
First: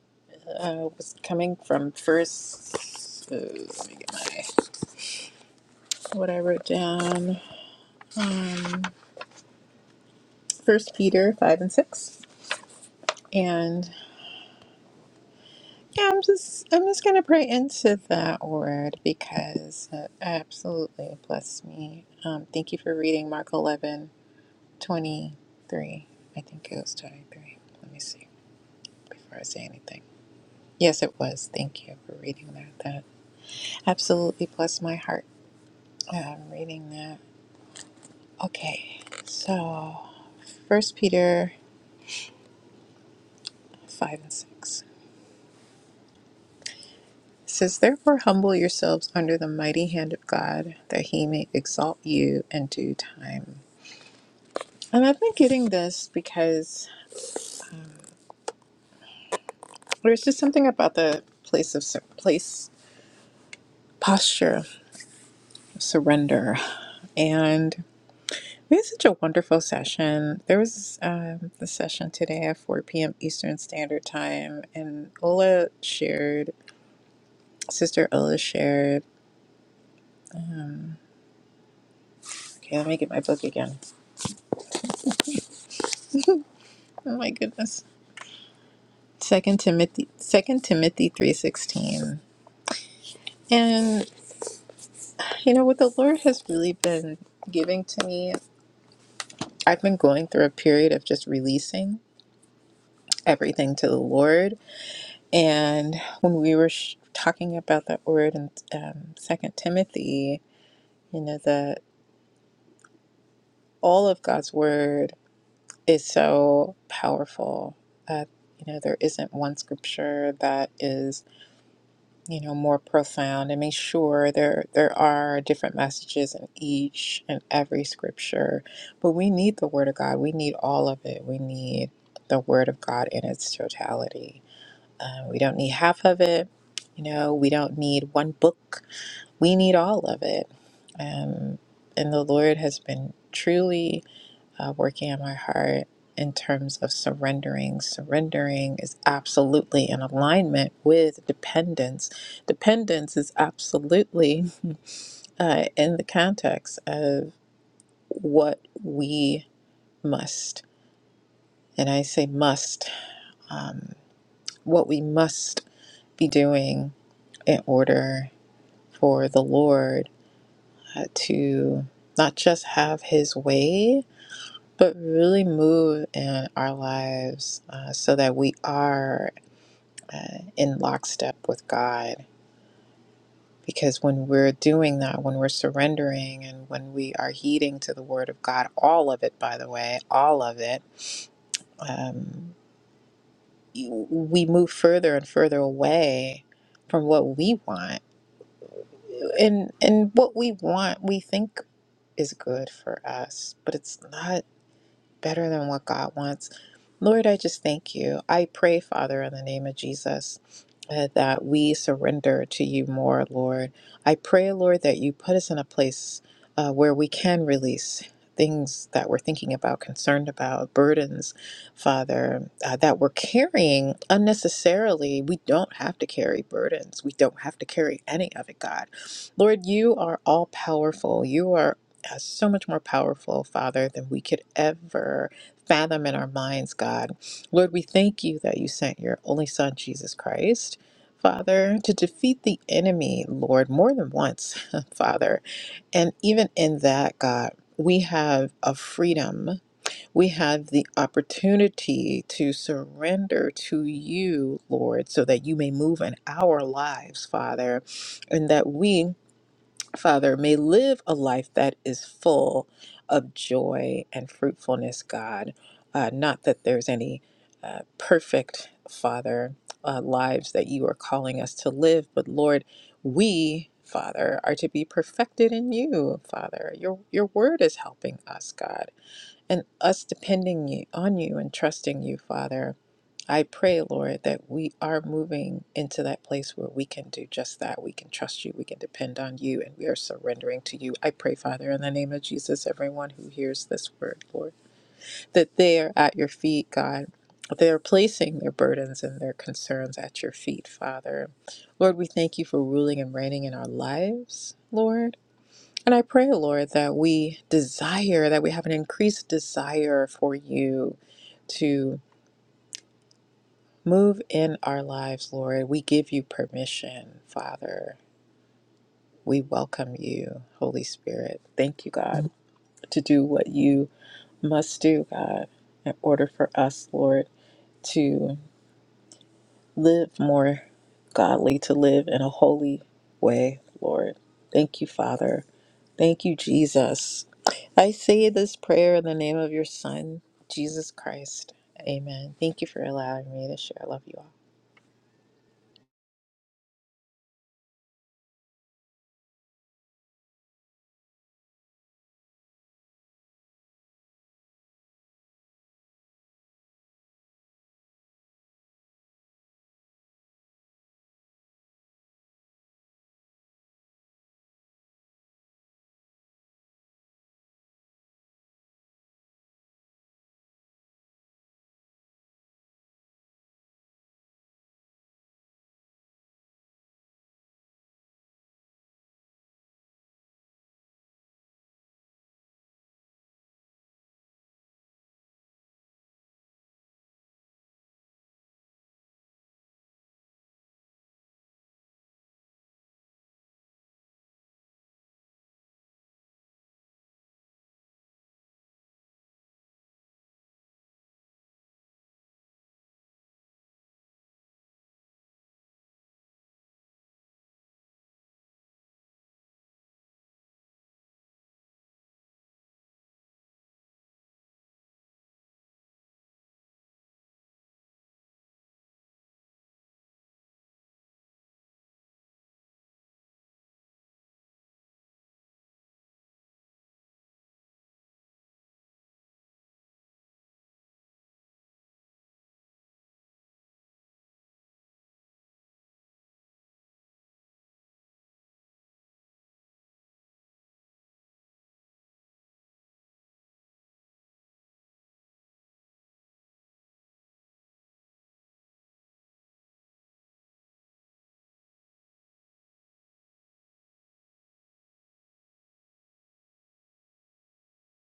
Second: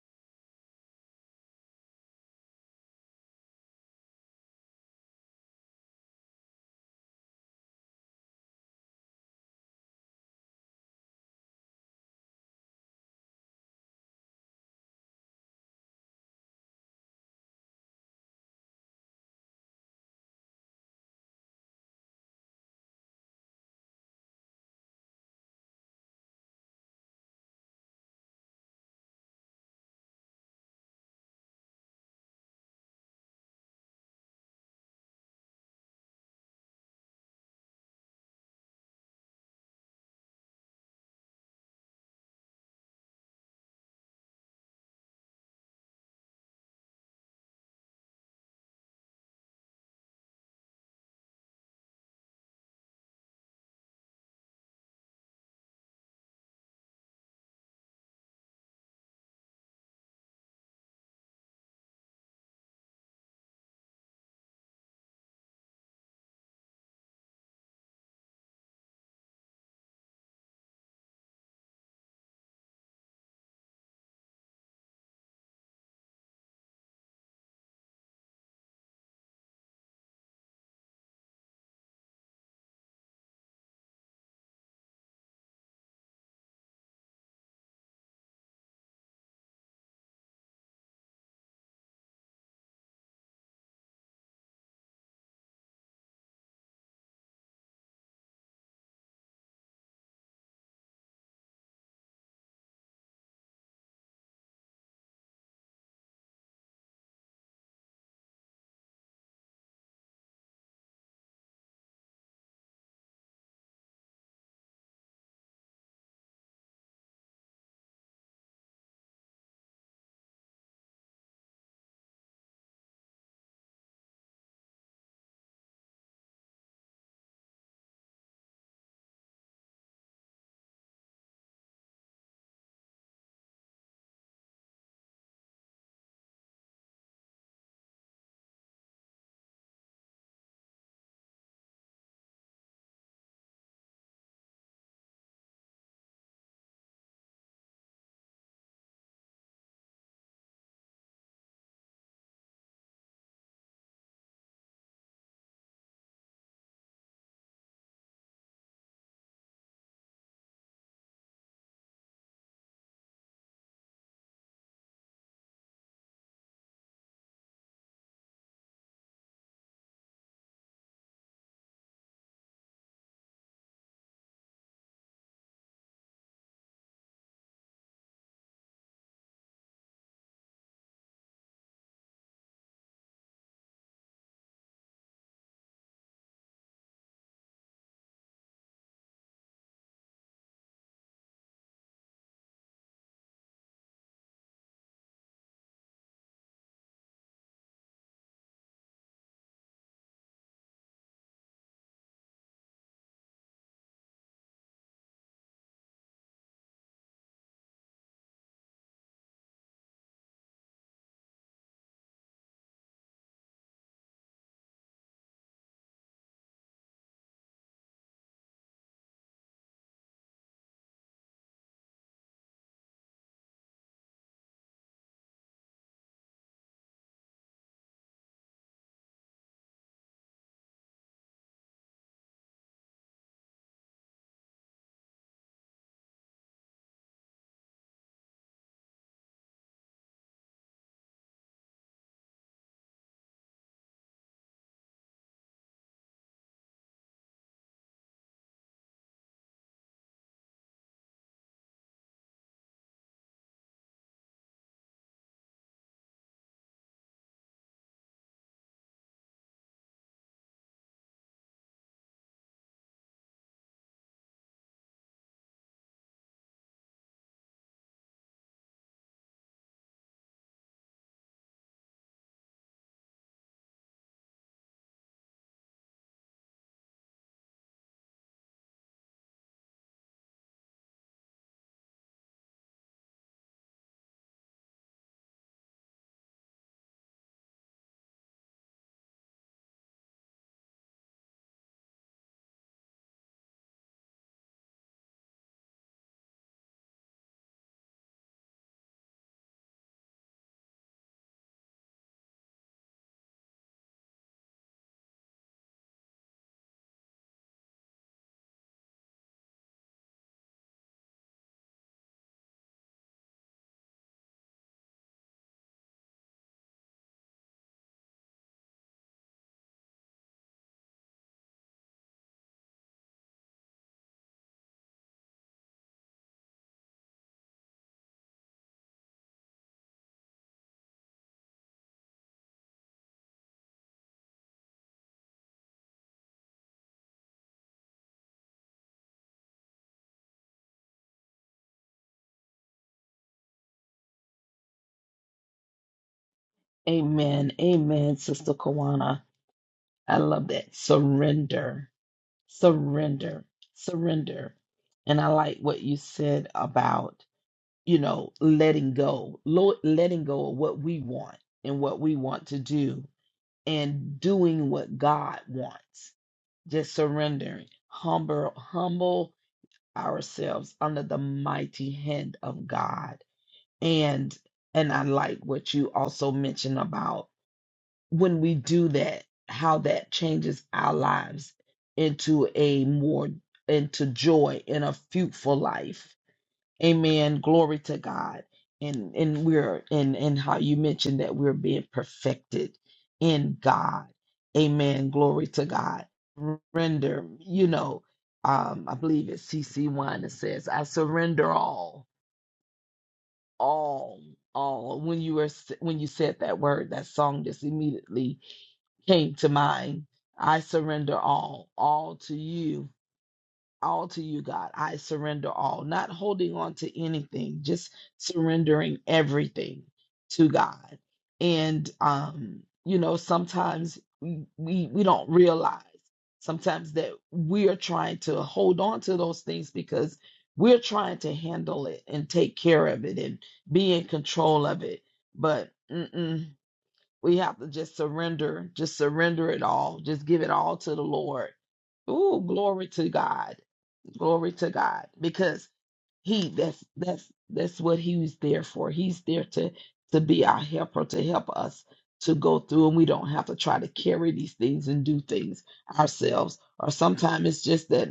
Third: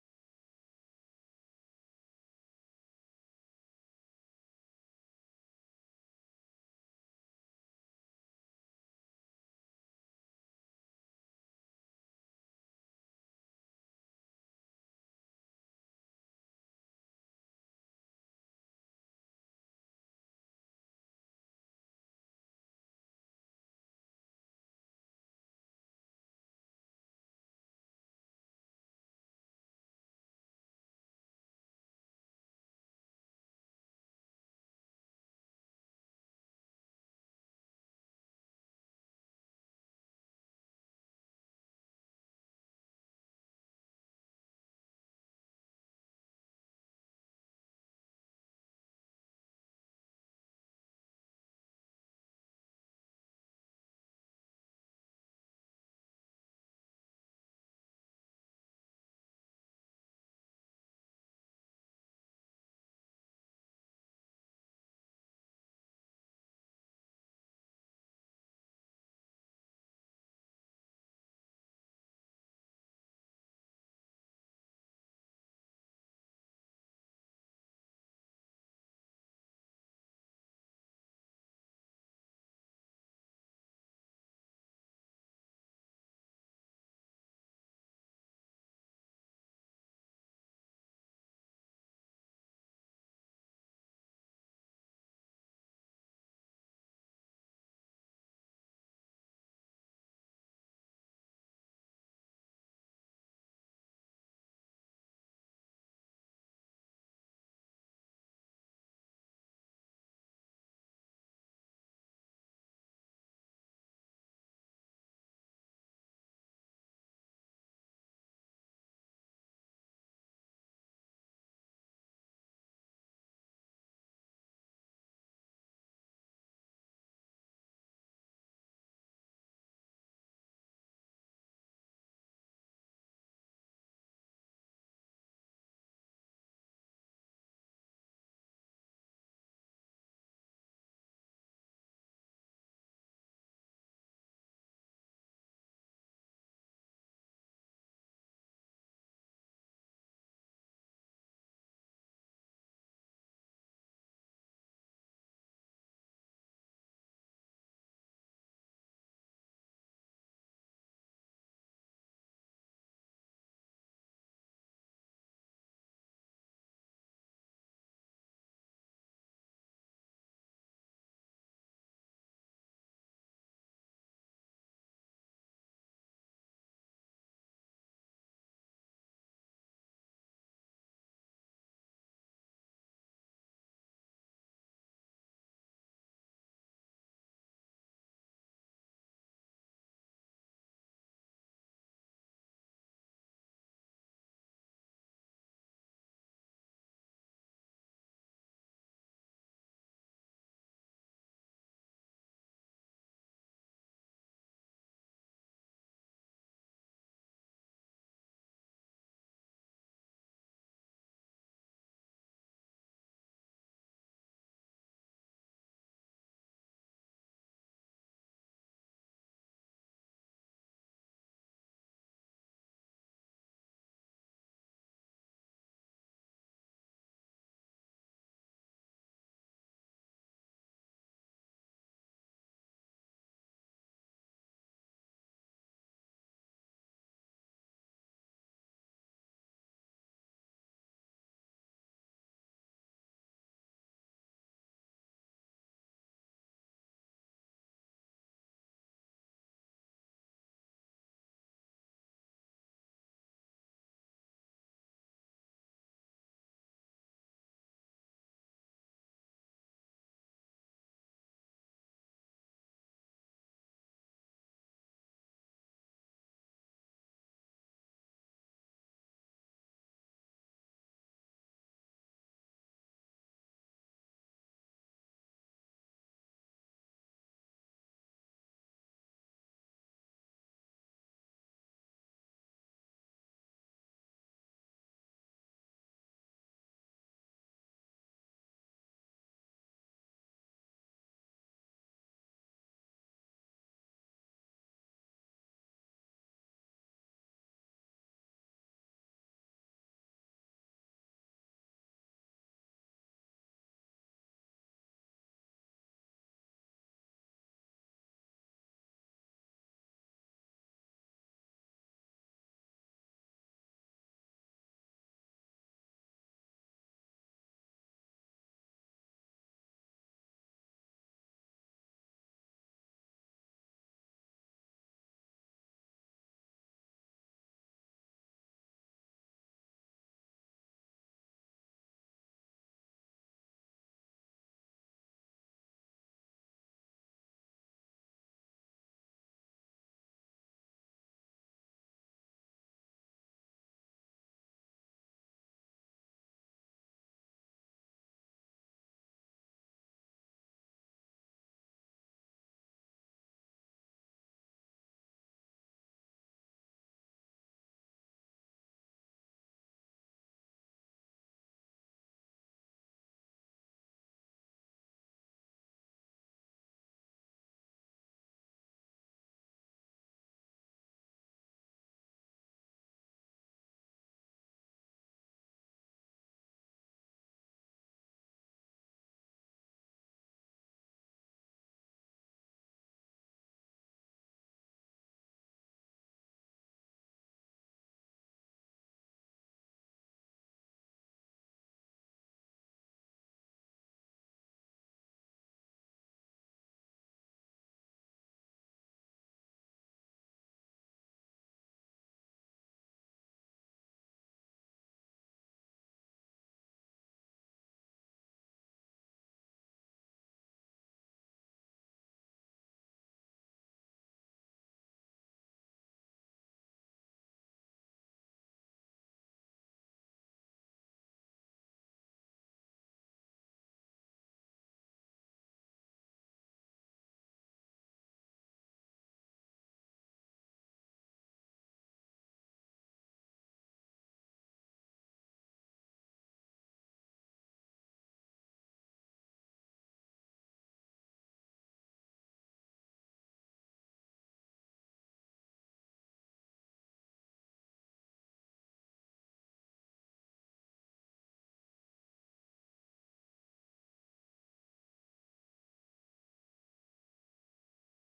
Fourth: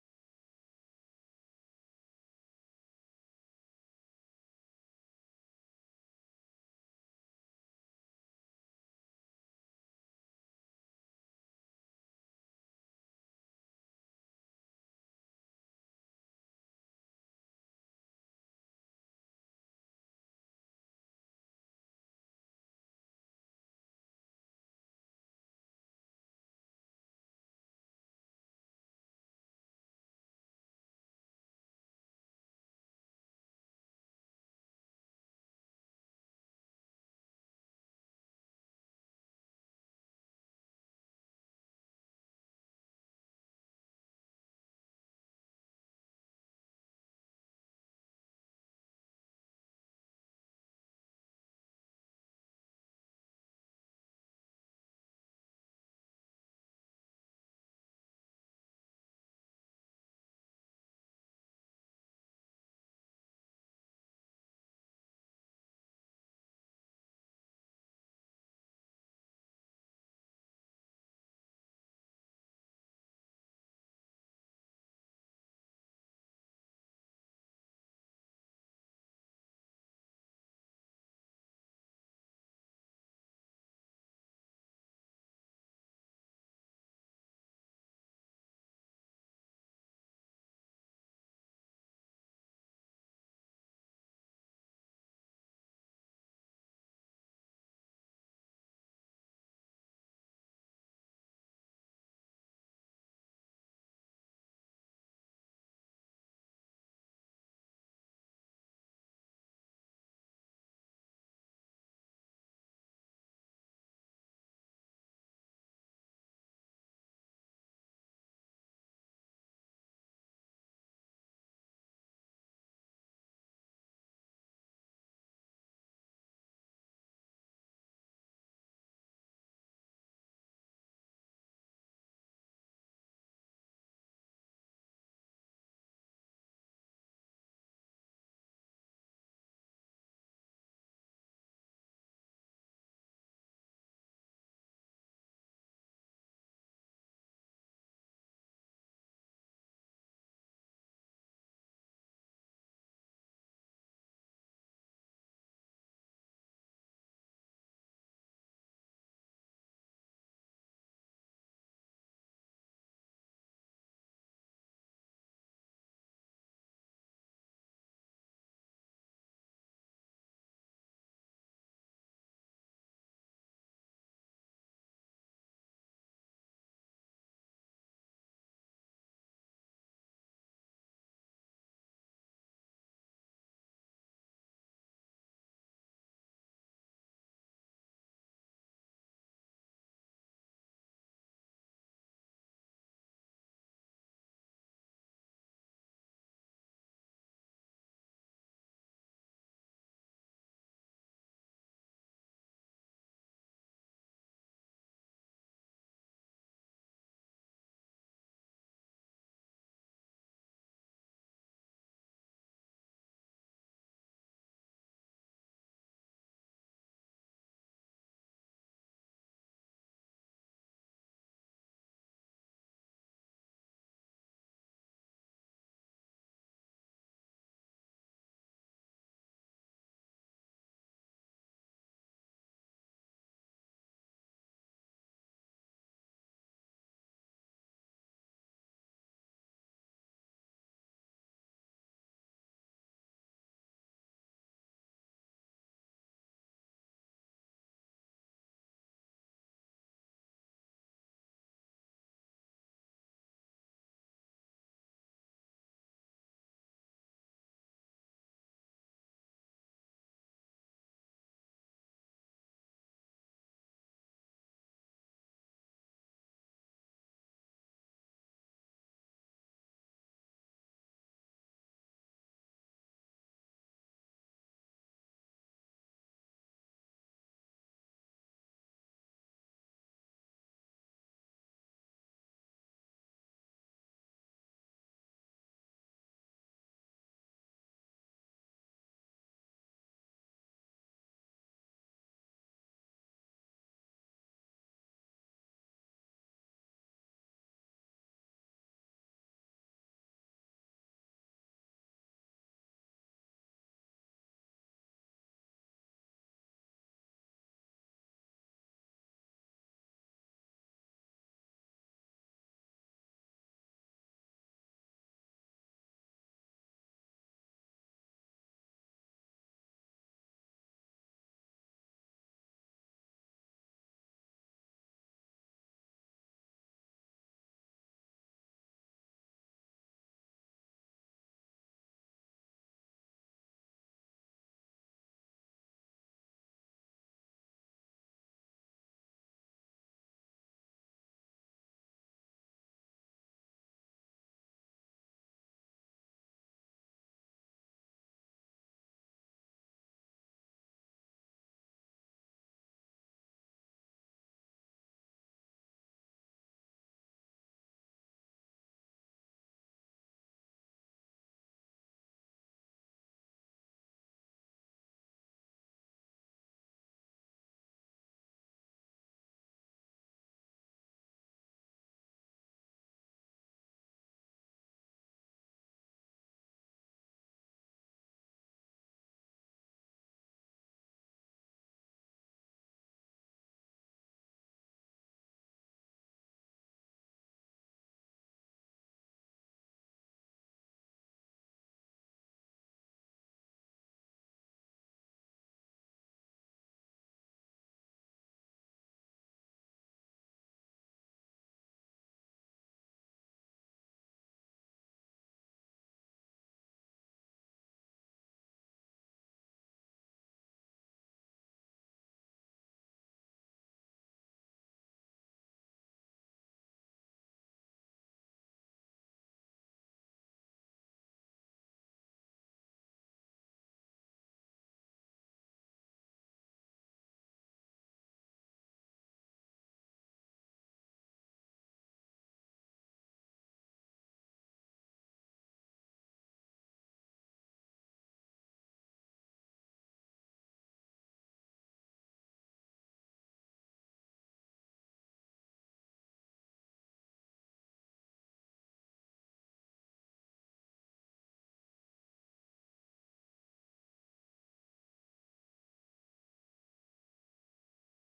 Speaker 3: uh, was coming from First. Uh, let me get my what I wrote down. Um, First Peter five and six, and yeah, I'm just I'm just gonna pray into that word because it absolutely blessed me. Um, thank you for reading Mark eleven 23. I think it was 23. Let me see before I say anything. Yes, it was. Thank you for reading that. That absolutely blessed my heart. I'm reading that. Okay, so First Peter 5 and 6 It says, Therefore, humble yourselves under the mighty hand of God, that he may exalt you in due time. And I've been getting this because there's just something about the place of sur- place posture of surrender. And We had such a wonderful session. There was um, the session today at 4 p.m. Eastern Standard Time, and Ola shared, Sister Ola shared. Um, okay, let me get my book again. Oh my goodness, Second Timothy, Second Timothy three sixteen. And you know what the Lord has really been giving to me. I've been going through a period of just releasing everything to the Lord, and when we were sh- talking about that word in um, Second Timothy You know, the all of God's word is so powerful. that you know, there isn't one scripture that is, you know, more profound. I mean, sure, there there are different messages in each and every scripture, but we need the word of God. We need all of it. We need the word of God in its totality. Uh, we don't need half of it. You know, we don't need one book. We need all of it. Um, and the Lord has been truly uh, working on my heart in terms of surrendering. Surrendering is absolutely in alignment with dependence. Dependence is absolutely uh, in the context of what we must, and I say must, um, what we must be doing in order for the Lord uh, to not just have His way, but really move in our lives uh, so that we are uh, in lockstep with God. Because when we're doing that, when we're surrendering and when we are heeding to the Word of God, all of it, by the way, all of it, um, you- we move further and further away from what we want. And, and what we want, we think is good for us, but it's not better than what God wants. Lord, I just thank you. I pray, Father, in the name of Jesus uh, that we surrender to you more, Lord. I pray, Lord, that you put us in a place uh, where we can release things that we're thinking about, concerned about, burdens, Father, uh, that we're carrying unnecessarily. We don't have to carry burdens. We don't have to carry any of it, God. Lord, you are all powerful. You are. uh, So much more powerful, Father, than we could ever fathom in our minds, God. Lord, we thank you that you sent your only Son, Jesus Christ, Father, to defeat the enemy, Lord, more than once, Father. And even in that, God, we have a freedom. We have the opportunity to surrender to you, Lord, so that you may move in our lives, Father, and that we Father, may live a life that is full of joy and fruitfulness, God. Uh, not that there's any uh, perfect, Father, uh, lives that you are calling us to live, but Lord, we, Father, are to be perfected in you, Father. Your, your word is helping us, God, and us depending you, on you and trusting you, Father. I pray, Lord, that we are moving into that place where we can do just that. We can trust you, we can depend on you, and we are surrendering to you. I pray, Father, in the name of Jesus, everyone who hears this word, Lord, that they are at your feet, God. They are placing their burdens and their concerns at your feet, Father. Lord, we thank you for ruling and reigning in our lives, Lord. And I pray, Lord, that we desire, that we have an increased desire for you to Move in our lives, Lord. We give you permission, Father. We welcome you, Holy Spirit. Thank you, God, to do what you must do, God, in order for us, Lord, to live more godly, to live in a holy way, Lord. Thank you, Father. Thank you, Jesus. I say this prayer in the name of your Son, Jesus Christ. Amen. Thank you for allowing me to share. I love you all.
Speaker 1: Amen. Amen, Sister Kawana. I love that. Surrender. Surrender. Surrender. And I like what you said about, you know, letting go, Lord, letting go of what we want and what we want to do and doing what God wants. Just surrendering. Humble, humble ourselves under the mighty hand of God. And and I like what you also mentioned about when we do that, how that changes our lives into a more into joy in a fruitful life. Amen. Glory to God. And and we're and and how you mentioned that we're being perfected in God. Amen. Glory to God. Surrender. you know, um, I believe it's CC one that says, I surrender all, all, all. When you were s- when you said that word, that song just immediately came to mind. I surrender all, all to you, all to you, God. I surrender all, not holding on to anything, just surrendering everything to God. And um, you know, sometimes we we, we don't realize sometimes that we are trying to hold on to those things because we're trying to handle it and take care of it and be in control of it. But mm-mm, we have to just surrender, just surrender it all, just give it all to the Lord. Ooh, glory to God. Glory to God. Because he that's that's that's what he was there for. He's there to to be our helper, to help us to go through and we don't have to try to carry these things and do things ourselves. Or sometimes it's just that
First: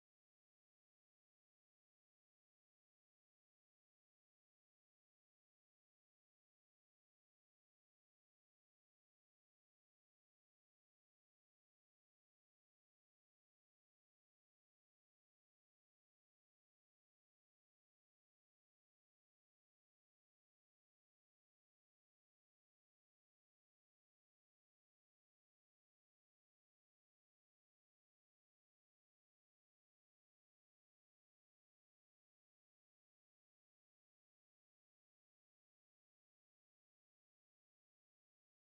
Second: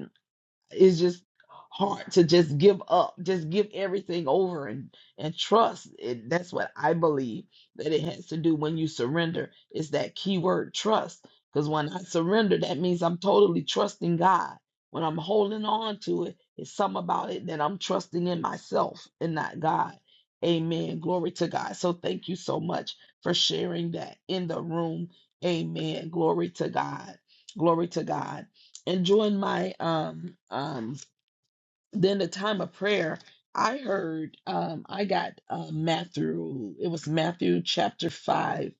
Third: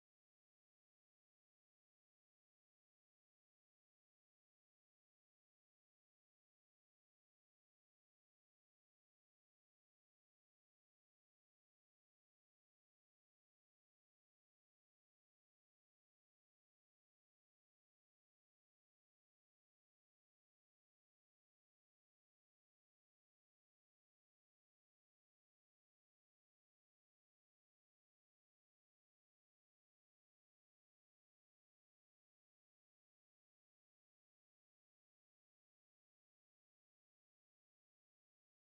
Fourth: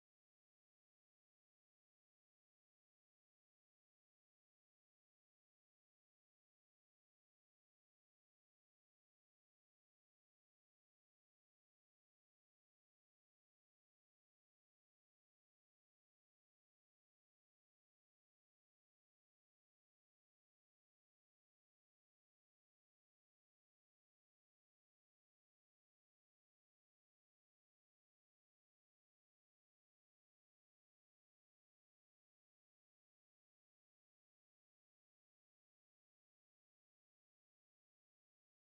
Speaker 1: it's just hard to just give up, just give everything over and and trust. And that's what I believe that it has to do when you surrender. Is that key word trust? Because when I surrender, that means I'm totally trusting God. When I'm holding on to it, it's something about it that I'm trusting in myself and not God. Amen. Glory to God. So thank you so much for sharing that in the room. Amen. Glory to God. Glory to God and during my um um then the time of prayer i heard um i got uh matthew it was matthew chapter 5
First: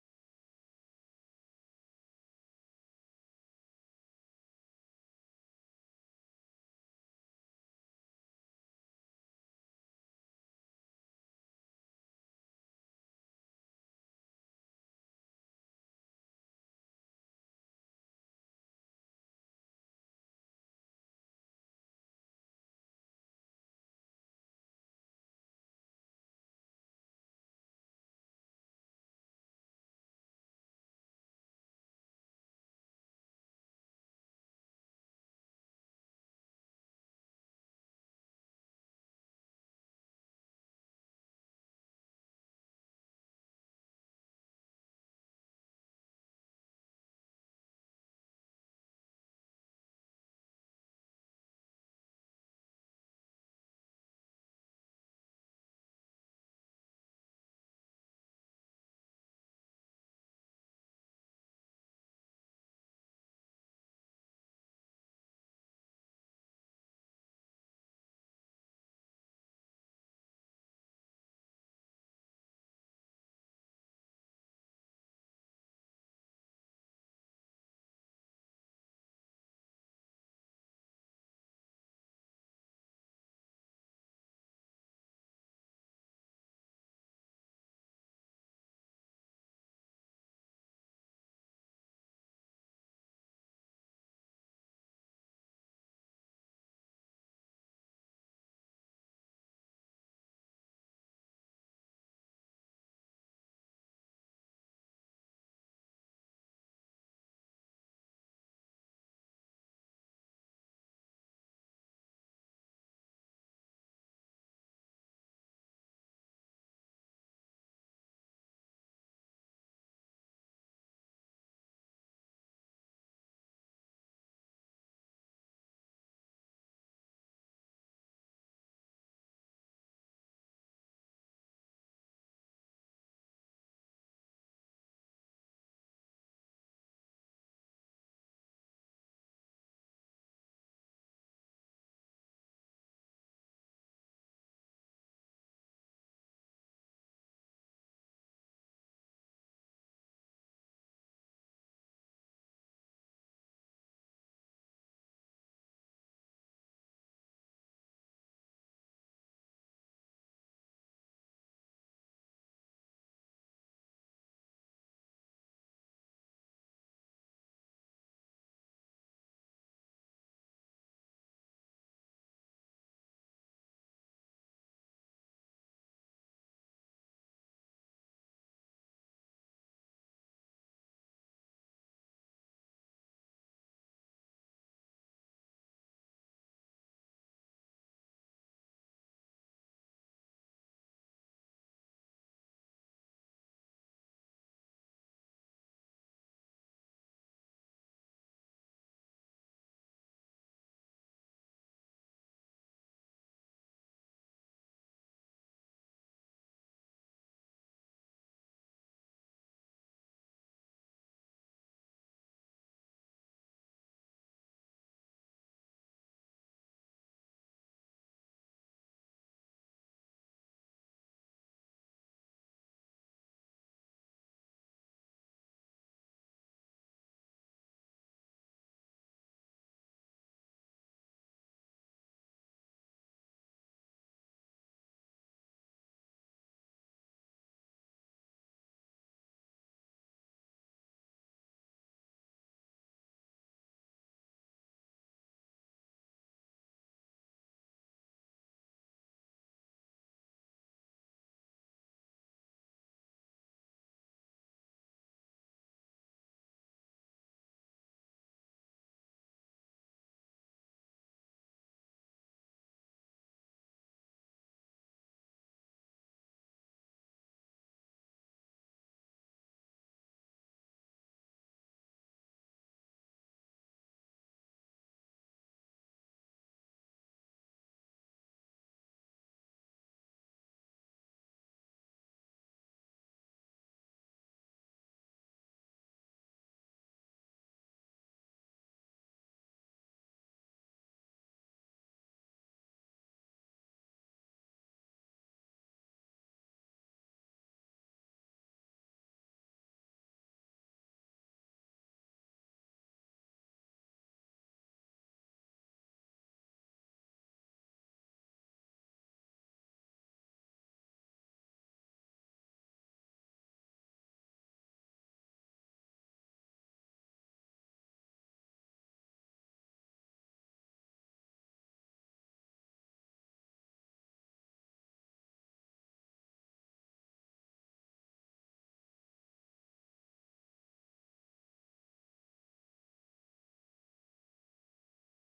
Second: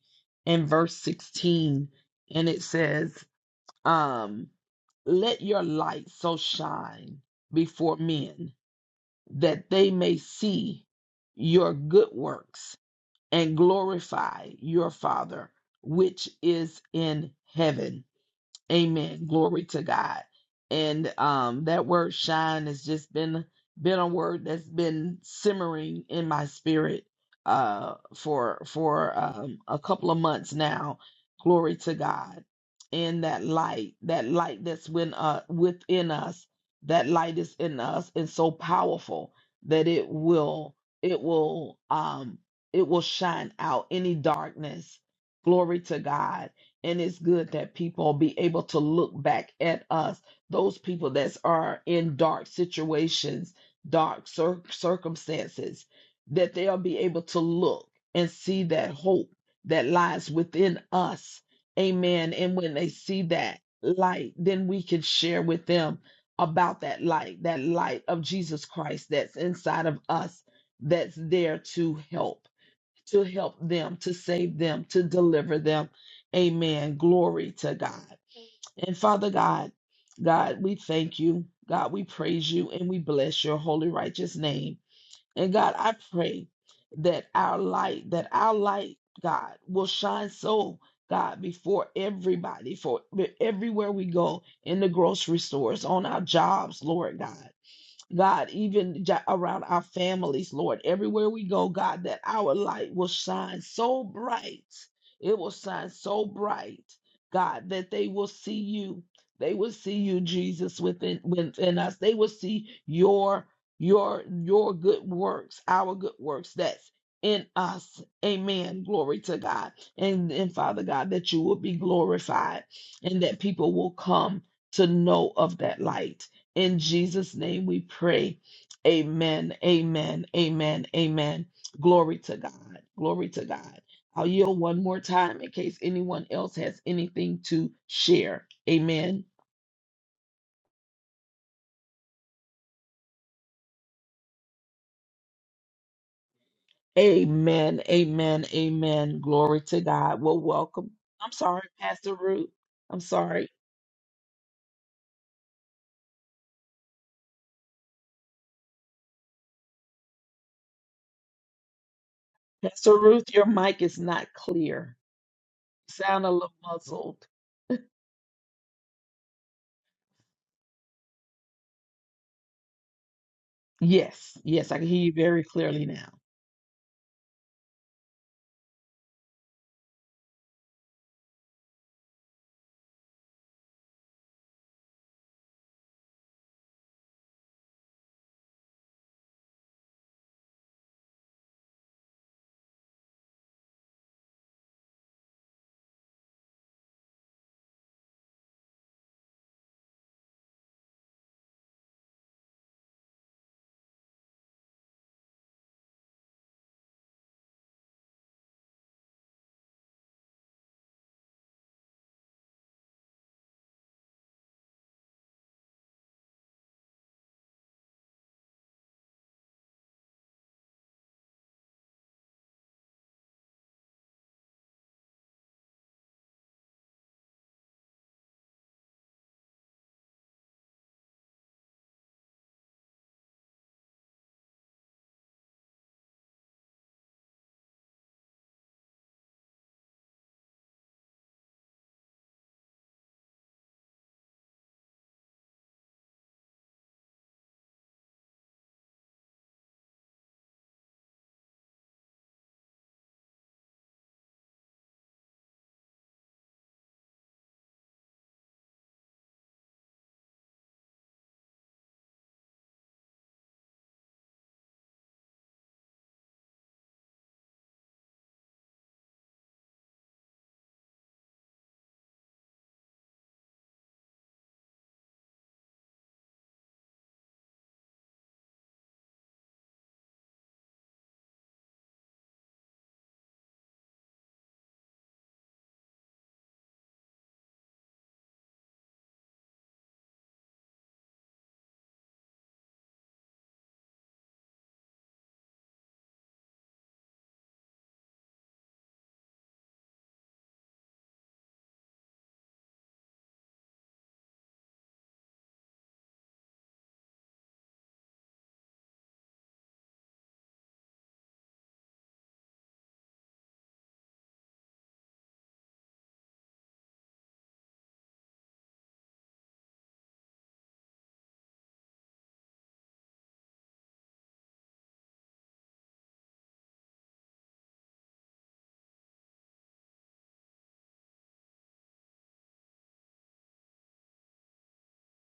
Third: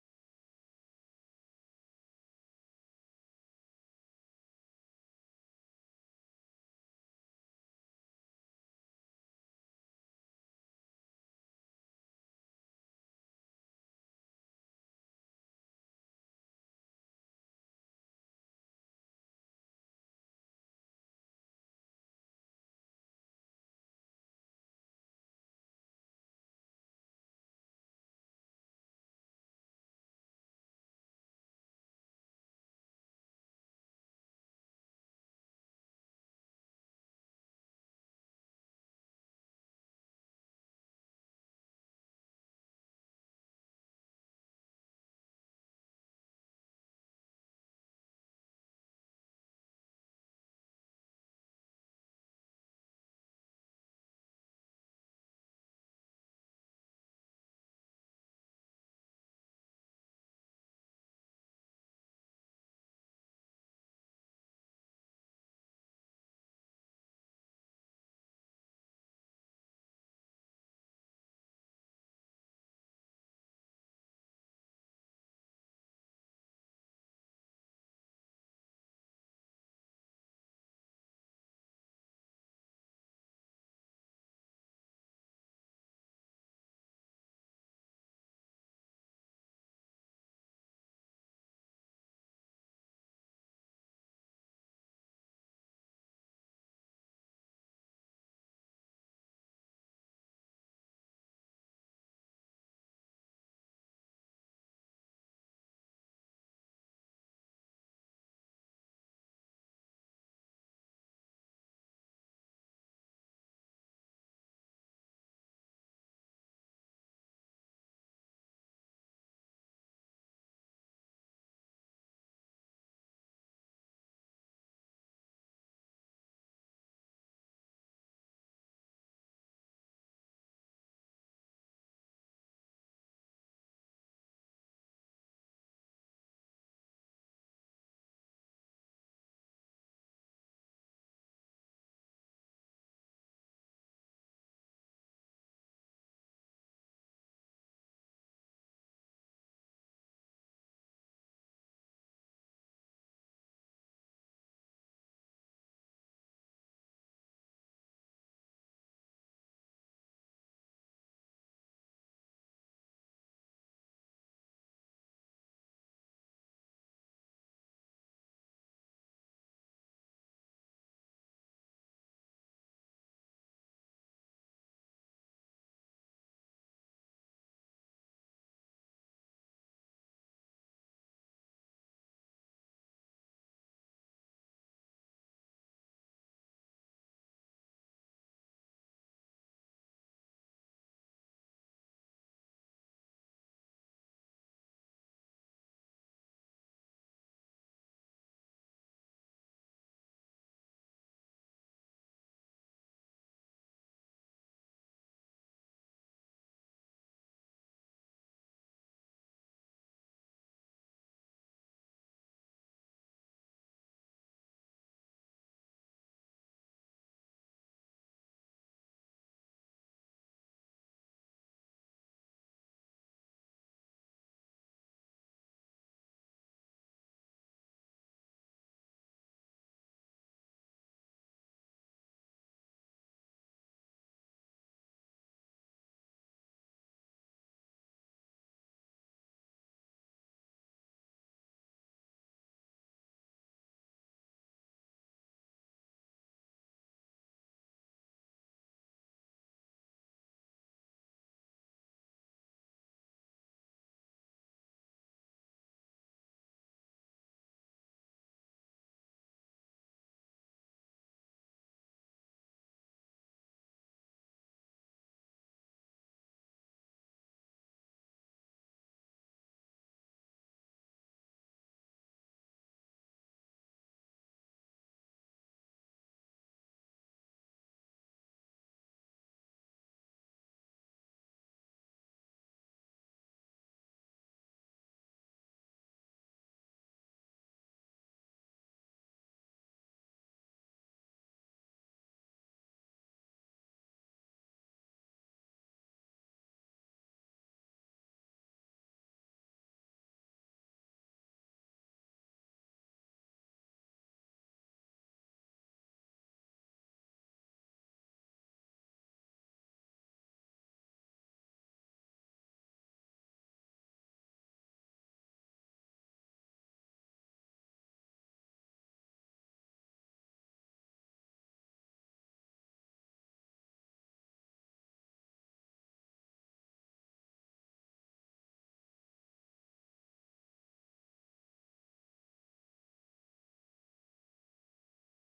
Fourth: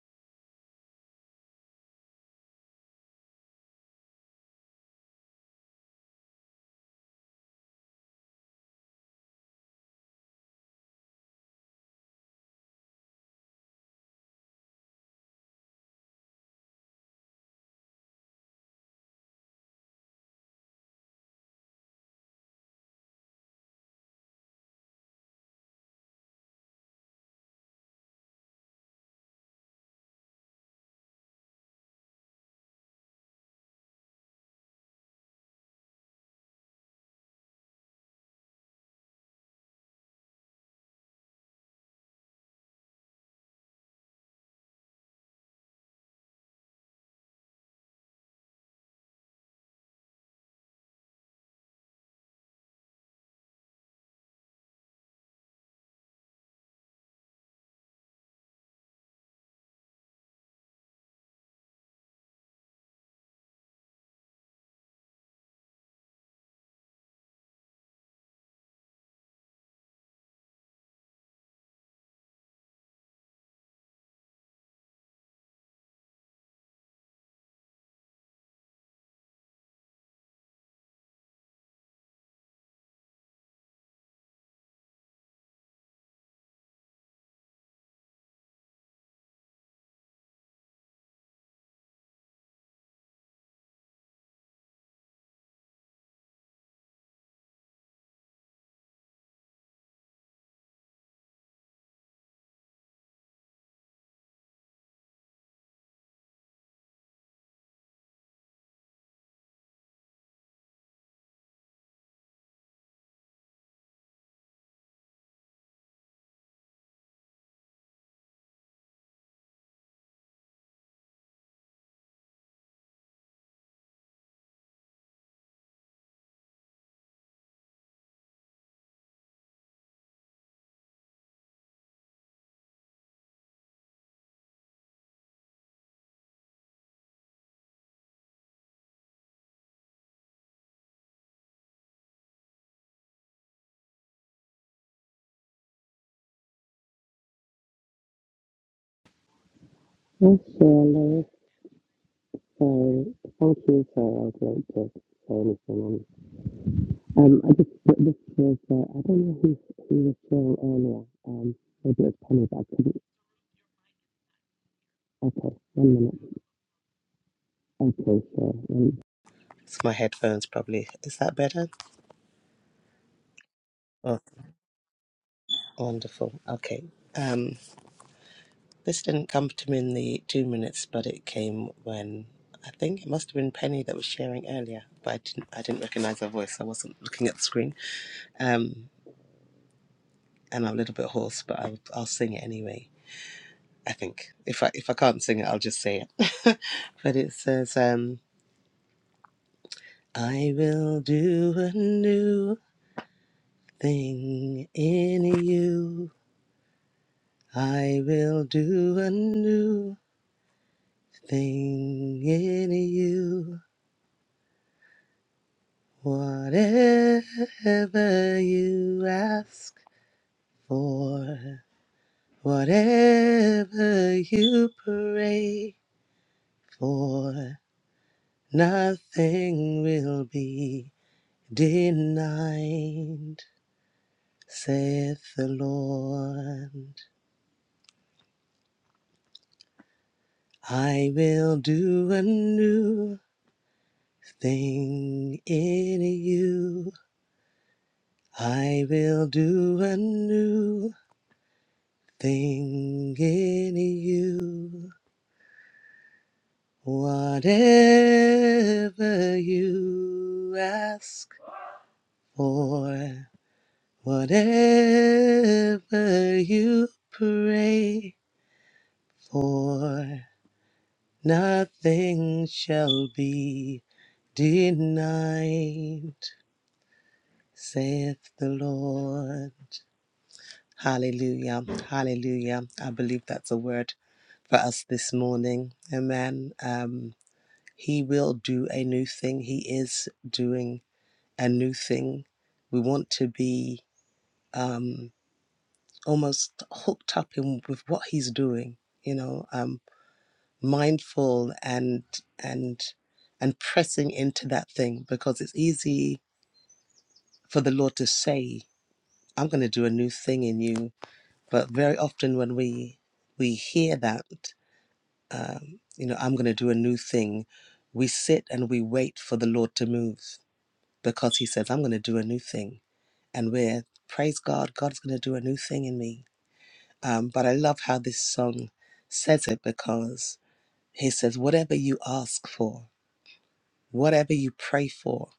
Speaker 1: and verse 16 and it says um let your light so shine before men that they may see your good works and glorify your father which is in heaven Amen. Glory to God. And um that word shine has just been been a word that's been simmering in my spirit uh for for um a couple of months now. Glory to God. And that light, that light that's when uh within us, that light is in us and so powerful that it will it will um it will shine out any darkness. Glory to God and it's good that people be able to look back at us, those people that are in dark situations, dark cir- circumstances, that they'll be able to look and see that hope that lies within us. Amen. And when they see that light, then we can share with them about that light, that light of Jesus Christ that's inside of us, that's there to help to help them, to save them, to deliver them. Amen. Glory to God. And Father God, God, we thank you. God, we praise you and we bless your holy, righteous name. And God, I pray that our light, that our light, God, will shine so, God, before everybody, for everywhere we go in the grocery stores, on our jobs, Lord God. God, even ja- around our families, Lord, everywhere we go, God, that our light will shine so bright. It will shine so bright, God, that they will see you. They will see you, Jesus, within within us. They will see your your your good works, our good works that's in us. Amen. Glory to God. And, and Father God, that you will be glorified and that people will come to know of that light in Jesus' name we pray. Amen. Amen. Amen. Amen. Glory to God. Glory to God. I'll yield one more time in case anyone else has anything to share. Amen. Amen. Amen. Amen. Glory to God.
Speaker 4: Yes,
Speaker 1: Well, welcome.
Speaker 4: Shanda.
Speaker 1: I'm sorry, Pastor Ruth. I'm
Speaker 4: So
Speaker 1: sorry.
Speaker 4: Thank you. for I great late to say anything. Um, um, I just, but this was, uh, I don't know who, who was sharing earlier. Um, maybe it was Penny, but I
Speaker 1: Pastor
Speaker 4: couldn't.
Speaker 1: Ruth, your mic is not clear.
Speaker 4: Okay, one minute.
Speaker 1: Sound a little muzzled.
Speaker 4: Okay, sure. Um, it's my headphones, probably. Is that better? Oh,
Speaker 1: Yes. Yes, I can hear you very clearly now.
Speaker 4: wonderful. Okay. Um, this didn't come to me in the two minutes, but it came when I think it must have been Penny that was sharing earlier, but I didn't, I didn't recognize her voice. I wasn't looking at the screen. Um, and I'm a little bit hoarse, but I'll, I'll sing it anyway. I think if I if I can't sing it, I'll just say it. but it says, um, "I will do a new thing in you. I will do a new thing in you. Whatever you ask for, whatever you pray for." Nothing will be denied, saith the Lord. I will do a new thing in you. I will do a new thing in you. Whatever you ask for, whatever you pray. for nothing shall be denied, saith the Lord. Hallelujah. Hallelujah. I believe that's a word for us this morning. Amen. Um, he will do a new thing. He is doing a new thing. We want to be um, almost hooked up in with what he's doing. You know, um, mindful and and and pressing into that thing because it's easy for the lord to say i'm going to do a new thing in you but very often when we we hear that um, you know i'm going to do a new thing we sit and we wait for the lord to move because he says i'm going to do a new thing and we're praise god god's going to do a new thing in me um, but i love how this song says it because he says whatever you ask for Whatever you pray for,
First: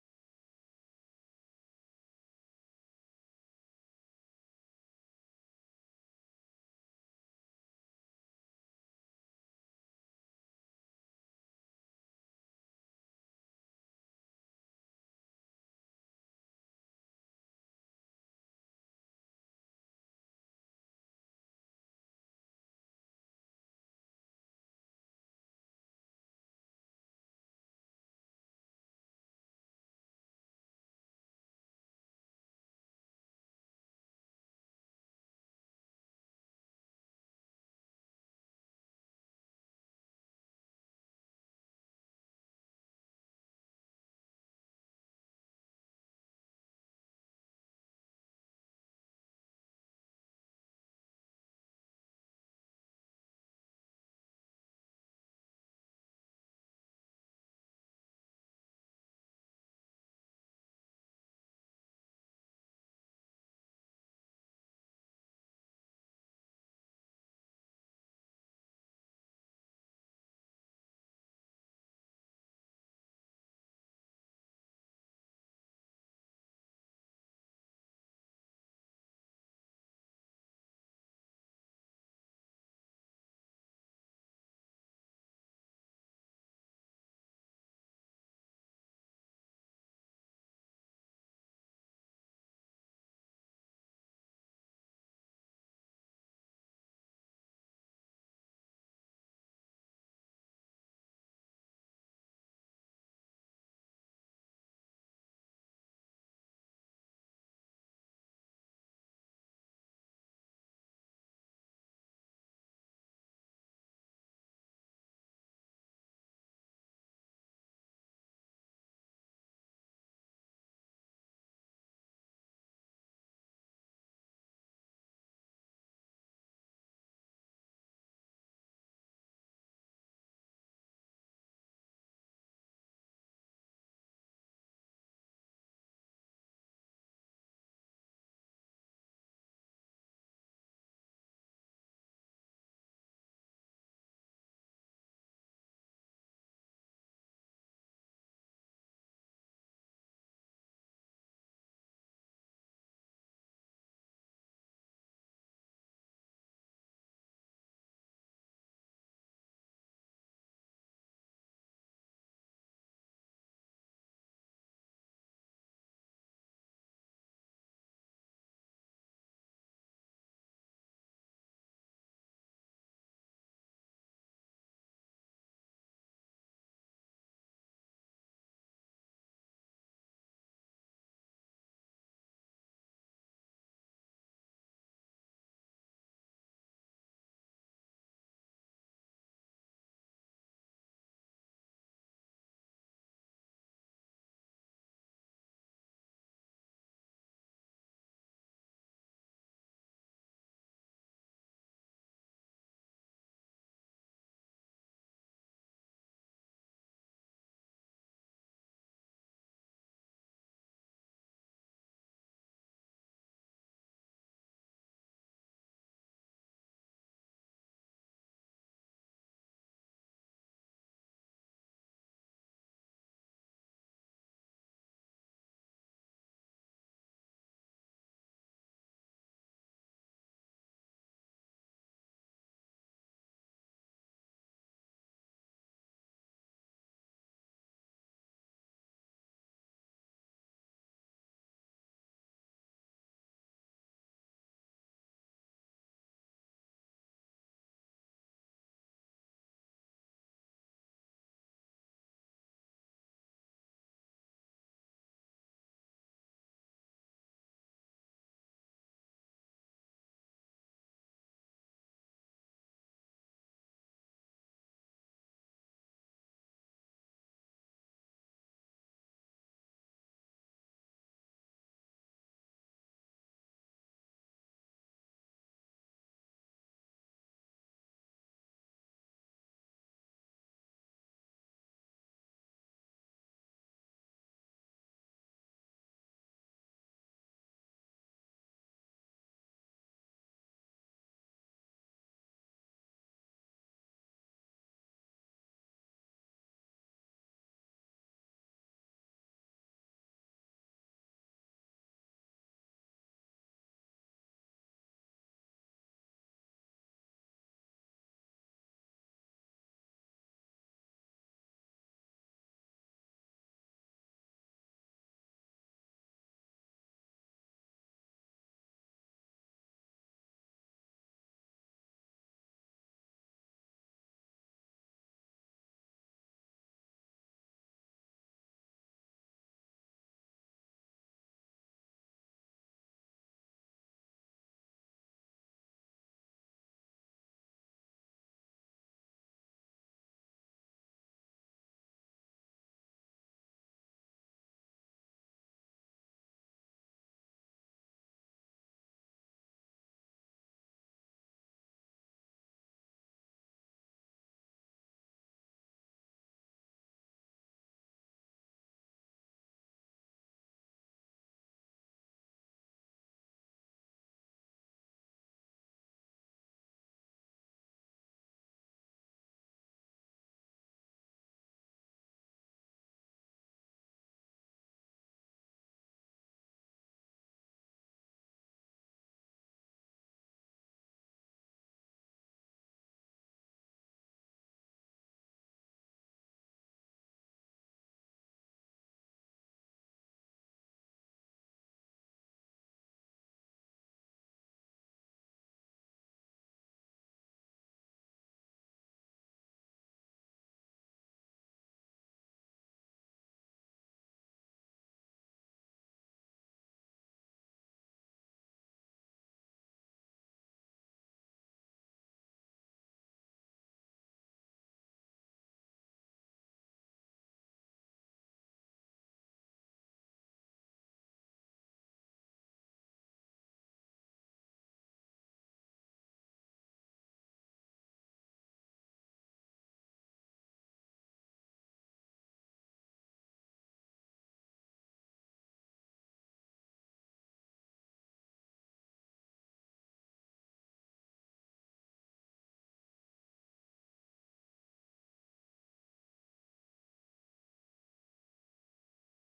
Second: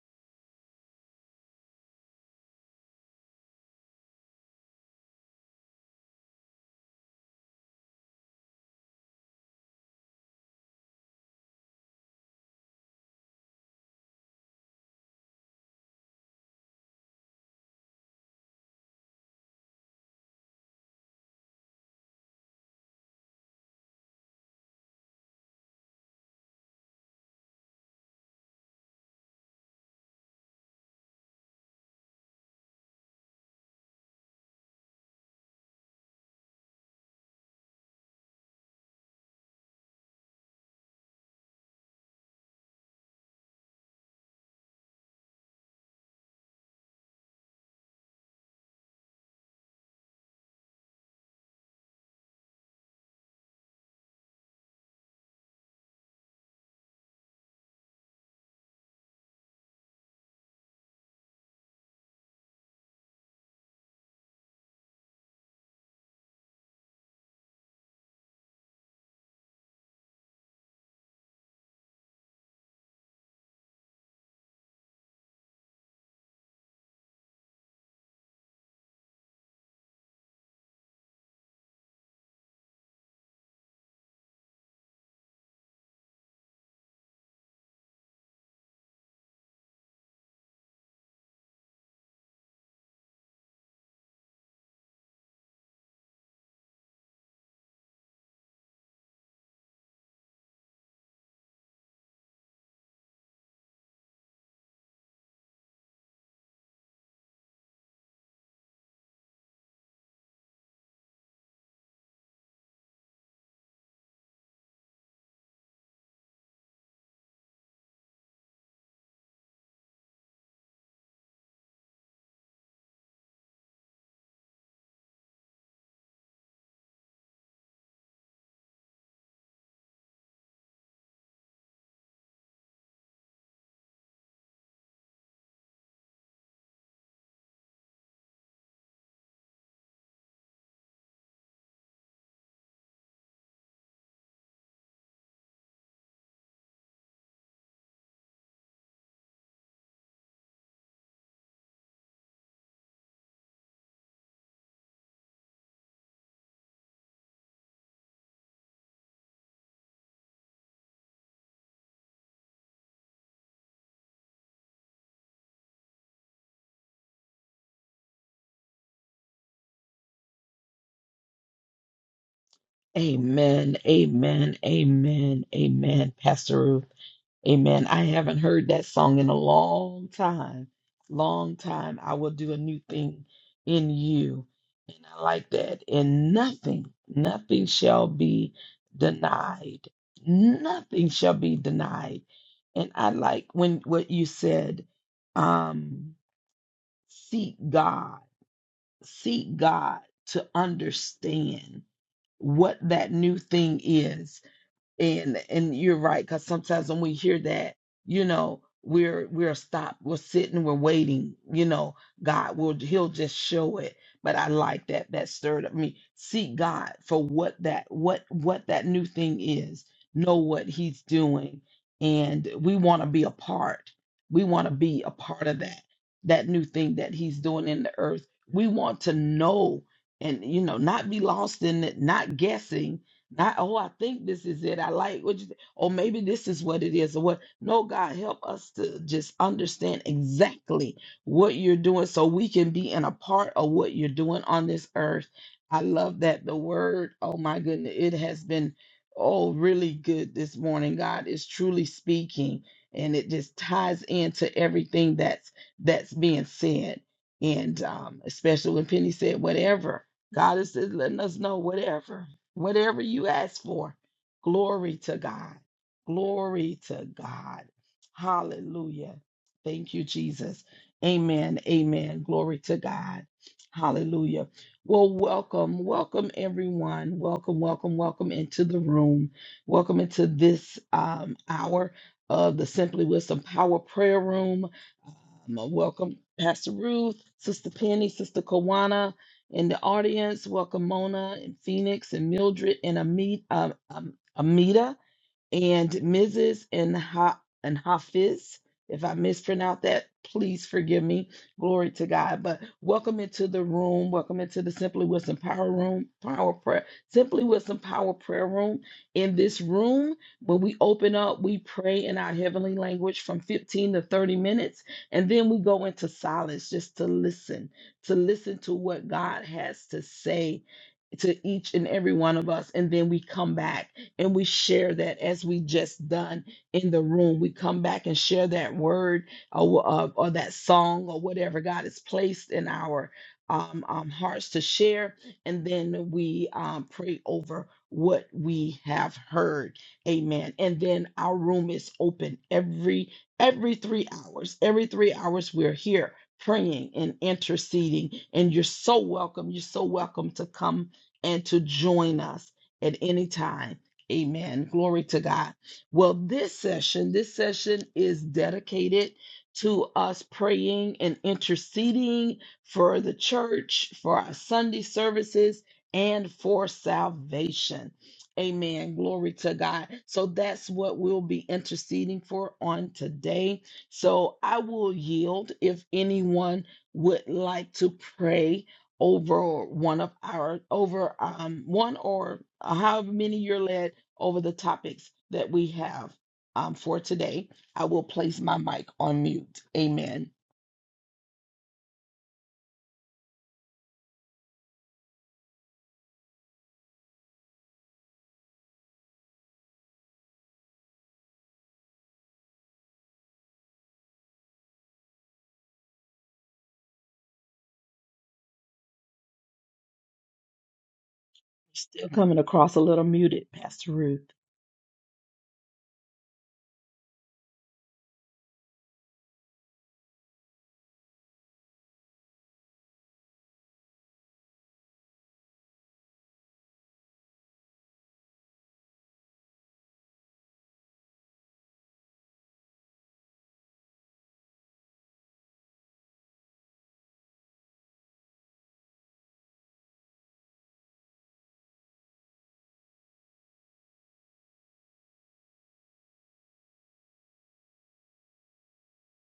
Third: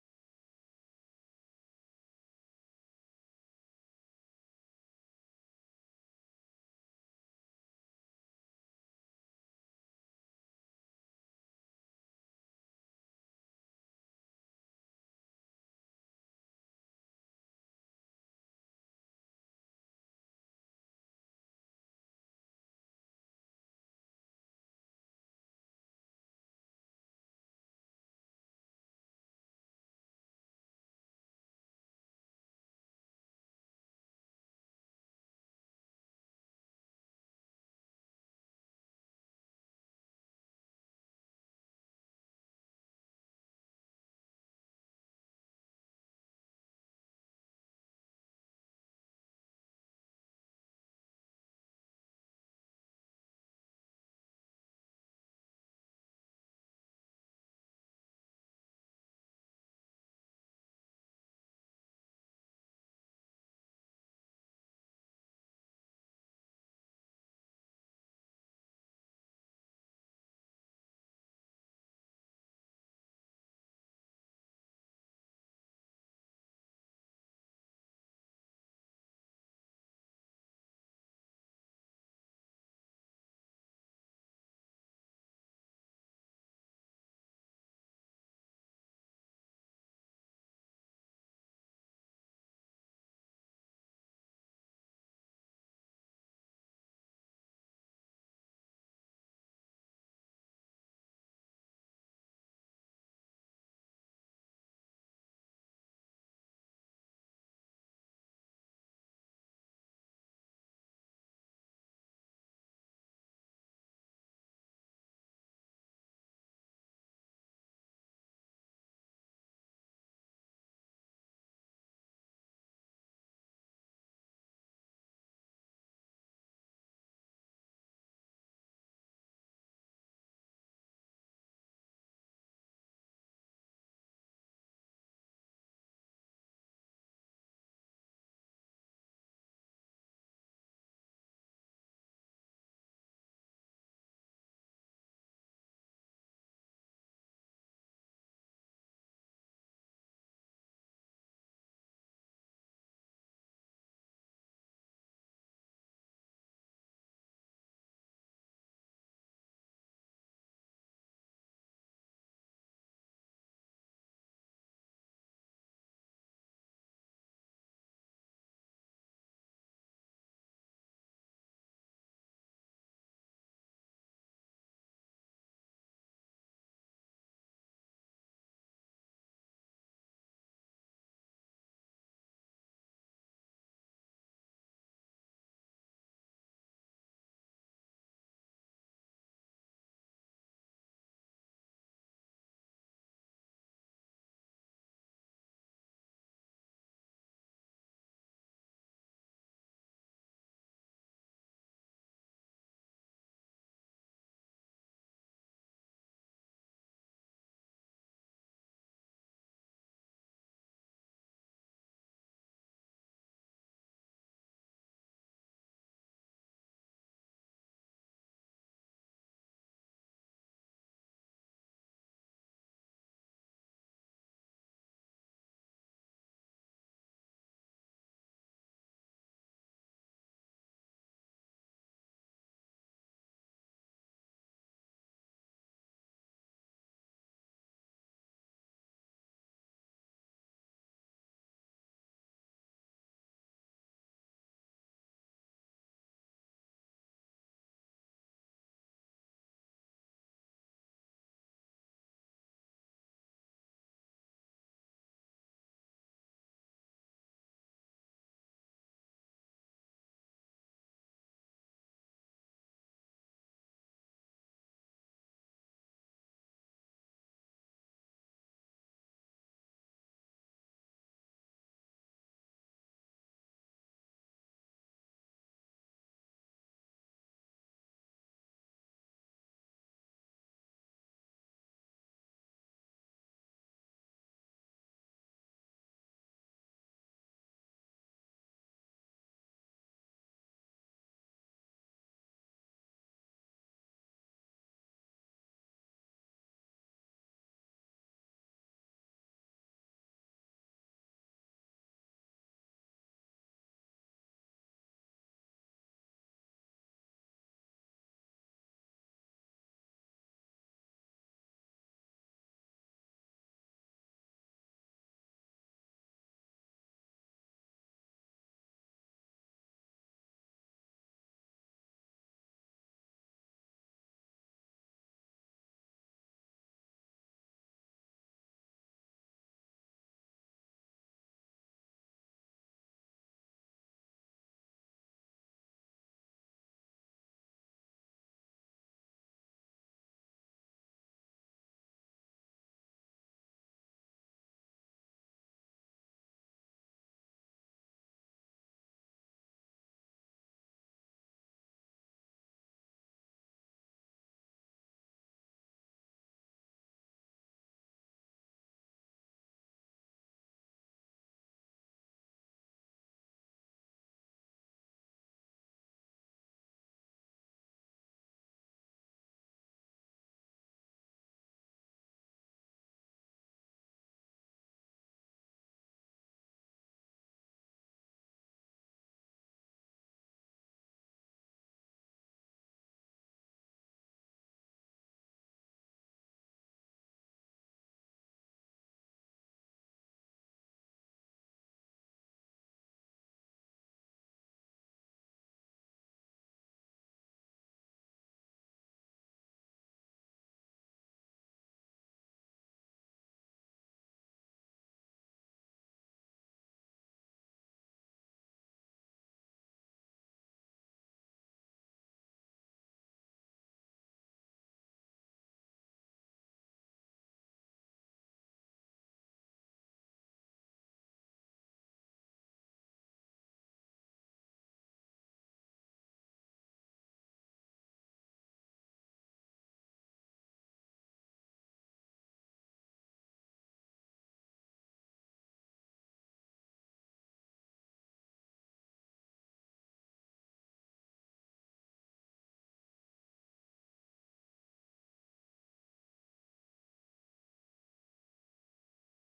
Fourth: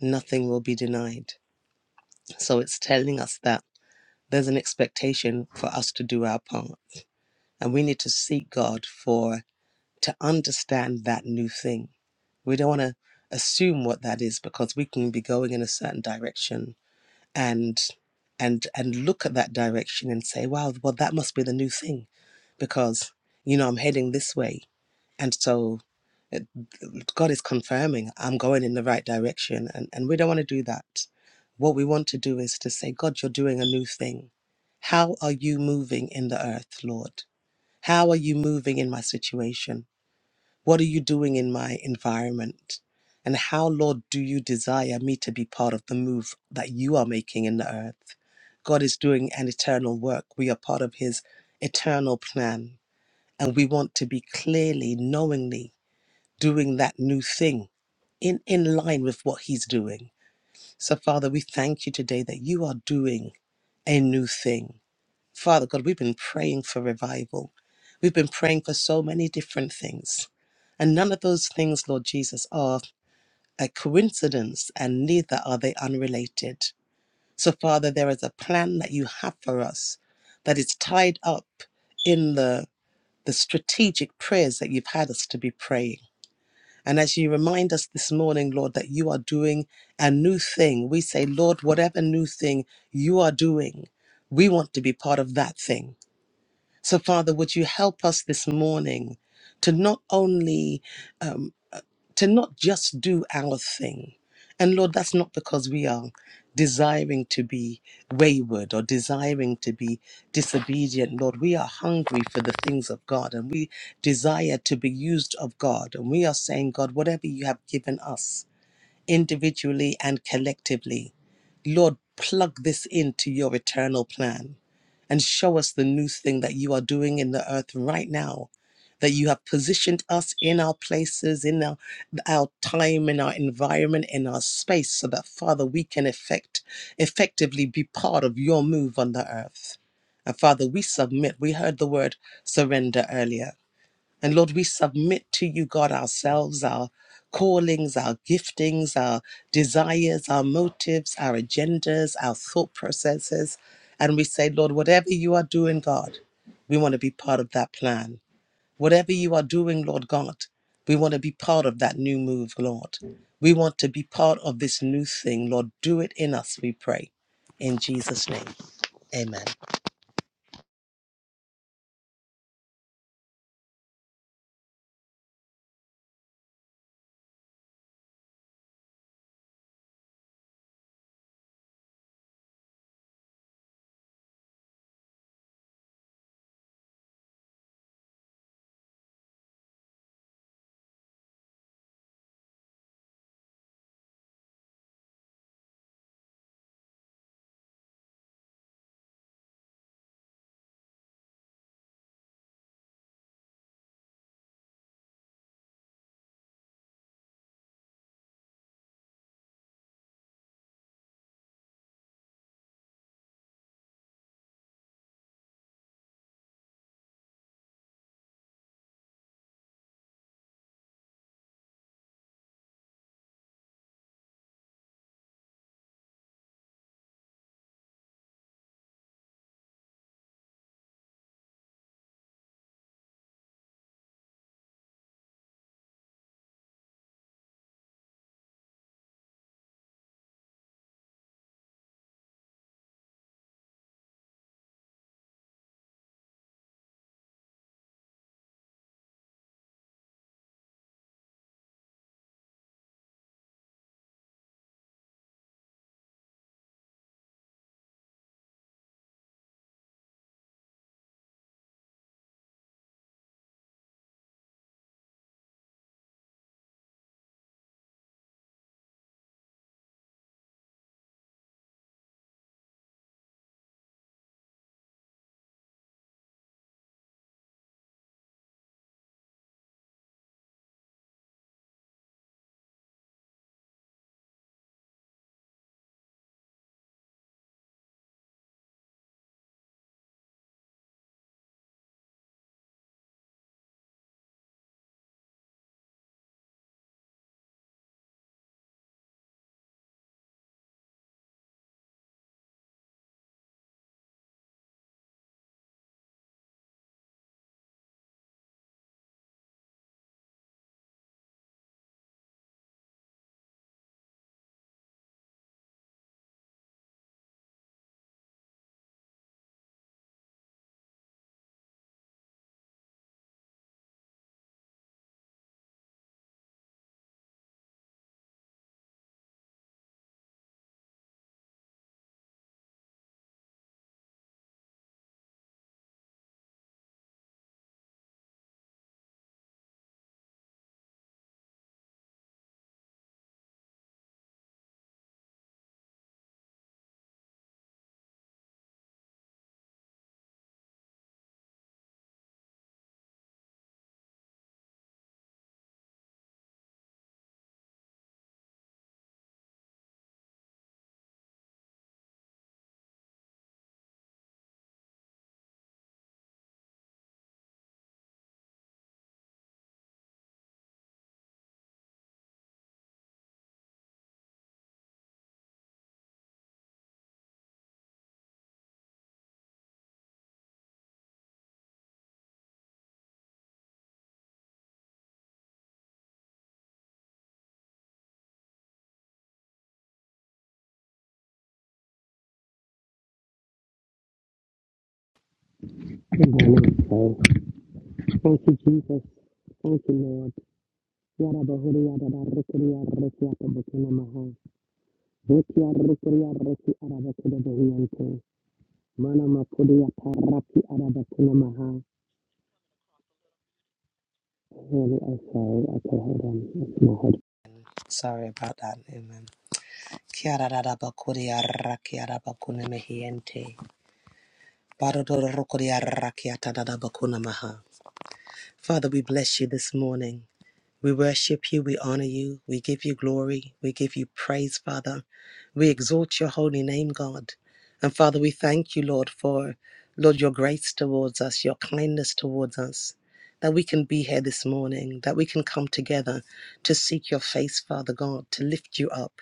Speaker 4: nothing will be denied. So it's telling us that there's an expectation for us to do our part. And we need to seek God for to understand that new thing. We don't want to assume what that is because we can be going in a certain direction and and and look at that direction and say, wow, well that must be the new thing because you know I'm heading this way. And so God is confirming I'm going in the right direction. And, and we don't want to do that. What we want to do is to say, God, you're doing a new thing. How are you moving in the earth, Lord? How are you moving in my situation? What are you doing in my environment? And how, Lord, do you desire me to be part of the move that you are making in the earth? God is doing an eternal work. We are part of his eternal plan. And we want to be clearly, knowingly doing that new thing in, in line with what He's doing. So, Father, we thank you today that you are doing a new thing. Father God, we've been praying for revival. We've been praying for so many different things. And none of those things, Lord Jesus, are a coincidence and neither are they unrelated. So, Father, there is a plan that you have for us that is tied up in the, the strategic prayers that you've had us to be praying. And as you remind us this morning, Lord, that you are doing a new thing, we say, Lord, whatever new thing you are doing, we want to be part of that thing. So, Father, would you help us this morning to not only, um, uh, to not just do our thing? And Lord, that's not because we are desiring to be wayward or desiring to be disobedient. Lord, we are hungry for the things of God and we desire to be used of God. And we are saying, God, whatever you have given us, individually and collectively. Lord, plug this into your eternal plan and show us the new thing that you are doing in the earth right now, that you have positioned us in our places, in our, our time, in our environment, in our space, so that, Father, we can effect, effectively be part of your move on the earth. And Father, we submit. We heard the word surrender earlier. And Lord, we submit to you, God, ourselves, our callings, our giftings, our desires, our motives, our agendas, our thought processes. And we say, Lord, whatever you are doing, God, we want to be part of that plan. Whatever you are doing, Lord God, we want to be part of that new move, Lord. We want to be part of this new thing. Lord, do it in us, we pray. In Jesus' name, amen.
Speaker 1: Amen. Amen. Amen. Amen. Pastor Ruth. Amen. I haven't heard that song in a long time. Long time. I will do a new thing in you. And I like that. And nothing, nothing shall be denied. Nothing shall be denied. And I like when what you said, um, seek God, seek God to understand what that new thing is and and you're right because sometimes when we hear that you know we're we're stopped we're sitting we're waiting you know god will he'll just show it but i like that that stirred up me seek god for what that what what that new thing is know what he's doing and we want to be a part we want to be a part of that that new thing that he's doing in the earth we want to know and you know not be lost in it not guessing not, oh, I think this is it. I like what you said. Oh, maybe this is what it is. Or what? No, God, help us to just understand exactly what you're doing so we can be in a part of what you're doing on this earth. I love that the word, oh my goodness, it has been oh really good this morning. God is truly speaking and it just ties into everything that's that's being said. And um, especially when Penny said whatever, God is just letting us know whatever whatever you ask for. Glory to God. Glory to God. Hallelujah. Thank you, Jesus. Amen. Amen. Glory to God. Hallelujah. Well, welcome. Welcome, everyone. Welcome, welcome, welcome into the room. Welcome into this um, hour of the Simply Wisdom Power Prayer Room. Um, welcome, Pastor Ruth, Sister Penny, Sister Kawana. In the audience, welcome Mona and Phoenix and Mildred and Amita. um, um, Amita and Mrs. and and Hafiz. If I mispronounce that, please forgive me. Glory to God. But welcome into the room. Welcome into the Simply Wisdom Power Room, Power Prayer, Simply Wisdom Power Prayer Room. In this room, when we open up, we pray in our heavenly language from 15 to 30 minutes, and then we go into silence just to listen, to listen to what God has to say to each and every one of us, and then we come back and we share that as we just done in the room. We come back and share that word or, or, or that song or whatever God has placed in our um, um, hearts to share, and then we um, pray over what we have heard. Amen. And then our room is open every every three hours. Every three hours, we're here praying and interceding. And you're so welcome. You're so welcome to come and to join us at any time. Amen. Glory to God. Well, this session, this session is dedicated to us praying and interceding for the church, for our Sunday services, and for salvation. Amen. Glory to God. So that's what we'll be interceding for on today. So I will yield if anyone would like to pray over one of our over um one or however many you're led over the topics that we have um, for today. I will place my mic on mute. Amen.
Speaker 4: Thank you, Jesus. Thank you, Lord. Yarabahuri Yarabarikiri Yarriki Atabakina Maha. Veki Yarrikiri Yarriki Arabakina Bahiyante. Mana Makuri Yataraki Arabakina Maha.
Speaker 1: Still coming across a little muted, Pastor Ruth.
Speaker 4: Really, I'm sorry. Okay, hold on. It's my head. Sorry about that. Amen. Kiara Rabakuri Yarraki Arabakuna Mahiyante. Barodoro Rokuri Yarraki Atadabakuna Maha. Father, we bless you this morning. We worship you, we honor you, we give you glory, we give you praise, Father. We exalt your holy name, God. And Father, we thank you, Lord, for, Lord, your grace towards us, your kindness towards us, that we can be here this morning, that we can come together to seek your face, Father God, to lift you up,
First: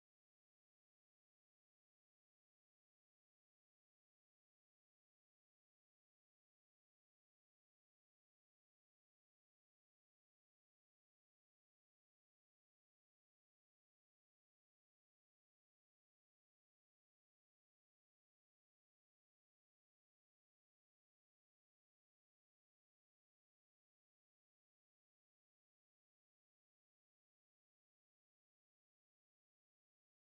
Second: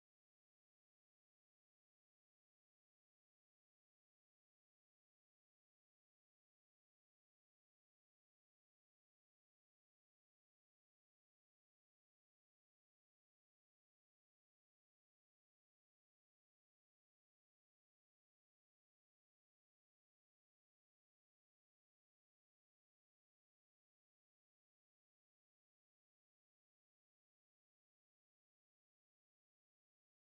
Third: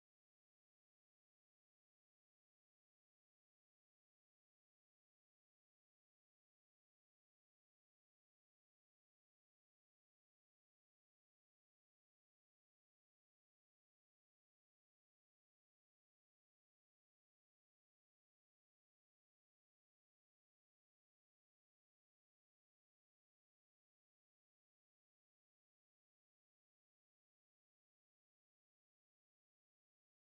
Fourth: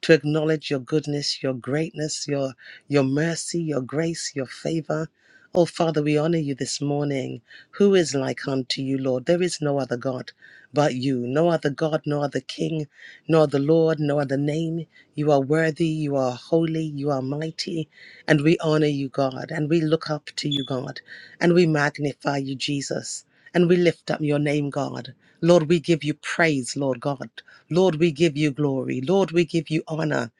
Speaker 4: to acknowledge your goodness, your greatness, your, your mercy, your grace, your favor. Oh, Father, we honor you this morning. Who is like unto you, Lord? There is no other God but you. No other God, no other King, no other Lord, no other name. You are worthy, you are holy, you are mighty, and we honor you, God, and we look up to you, God, and we magnify you, Jesus, and we lift up your name, God. Lord, we give you praise, Lord God. Lord, we give you glory. Lord, we give you honor.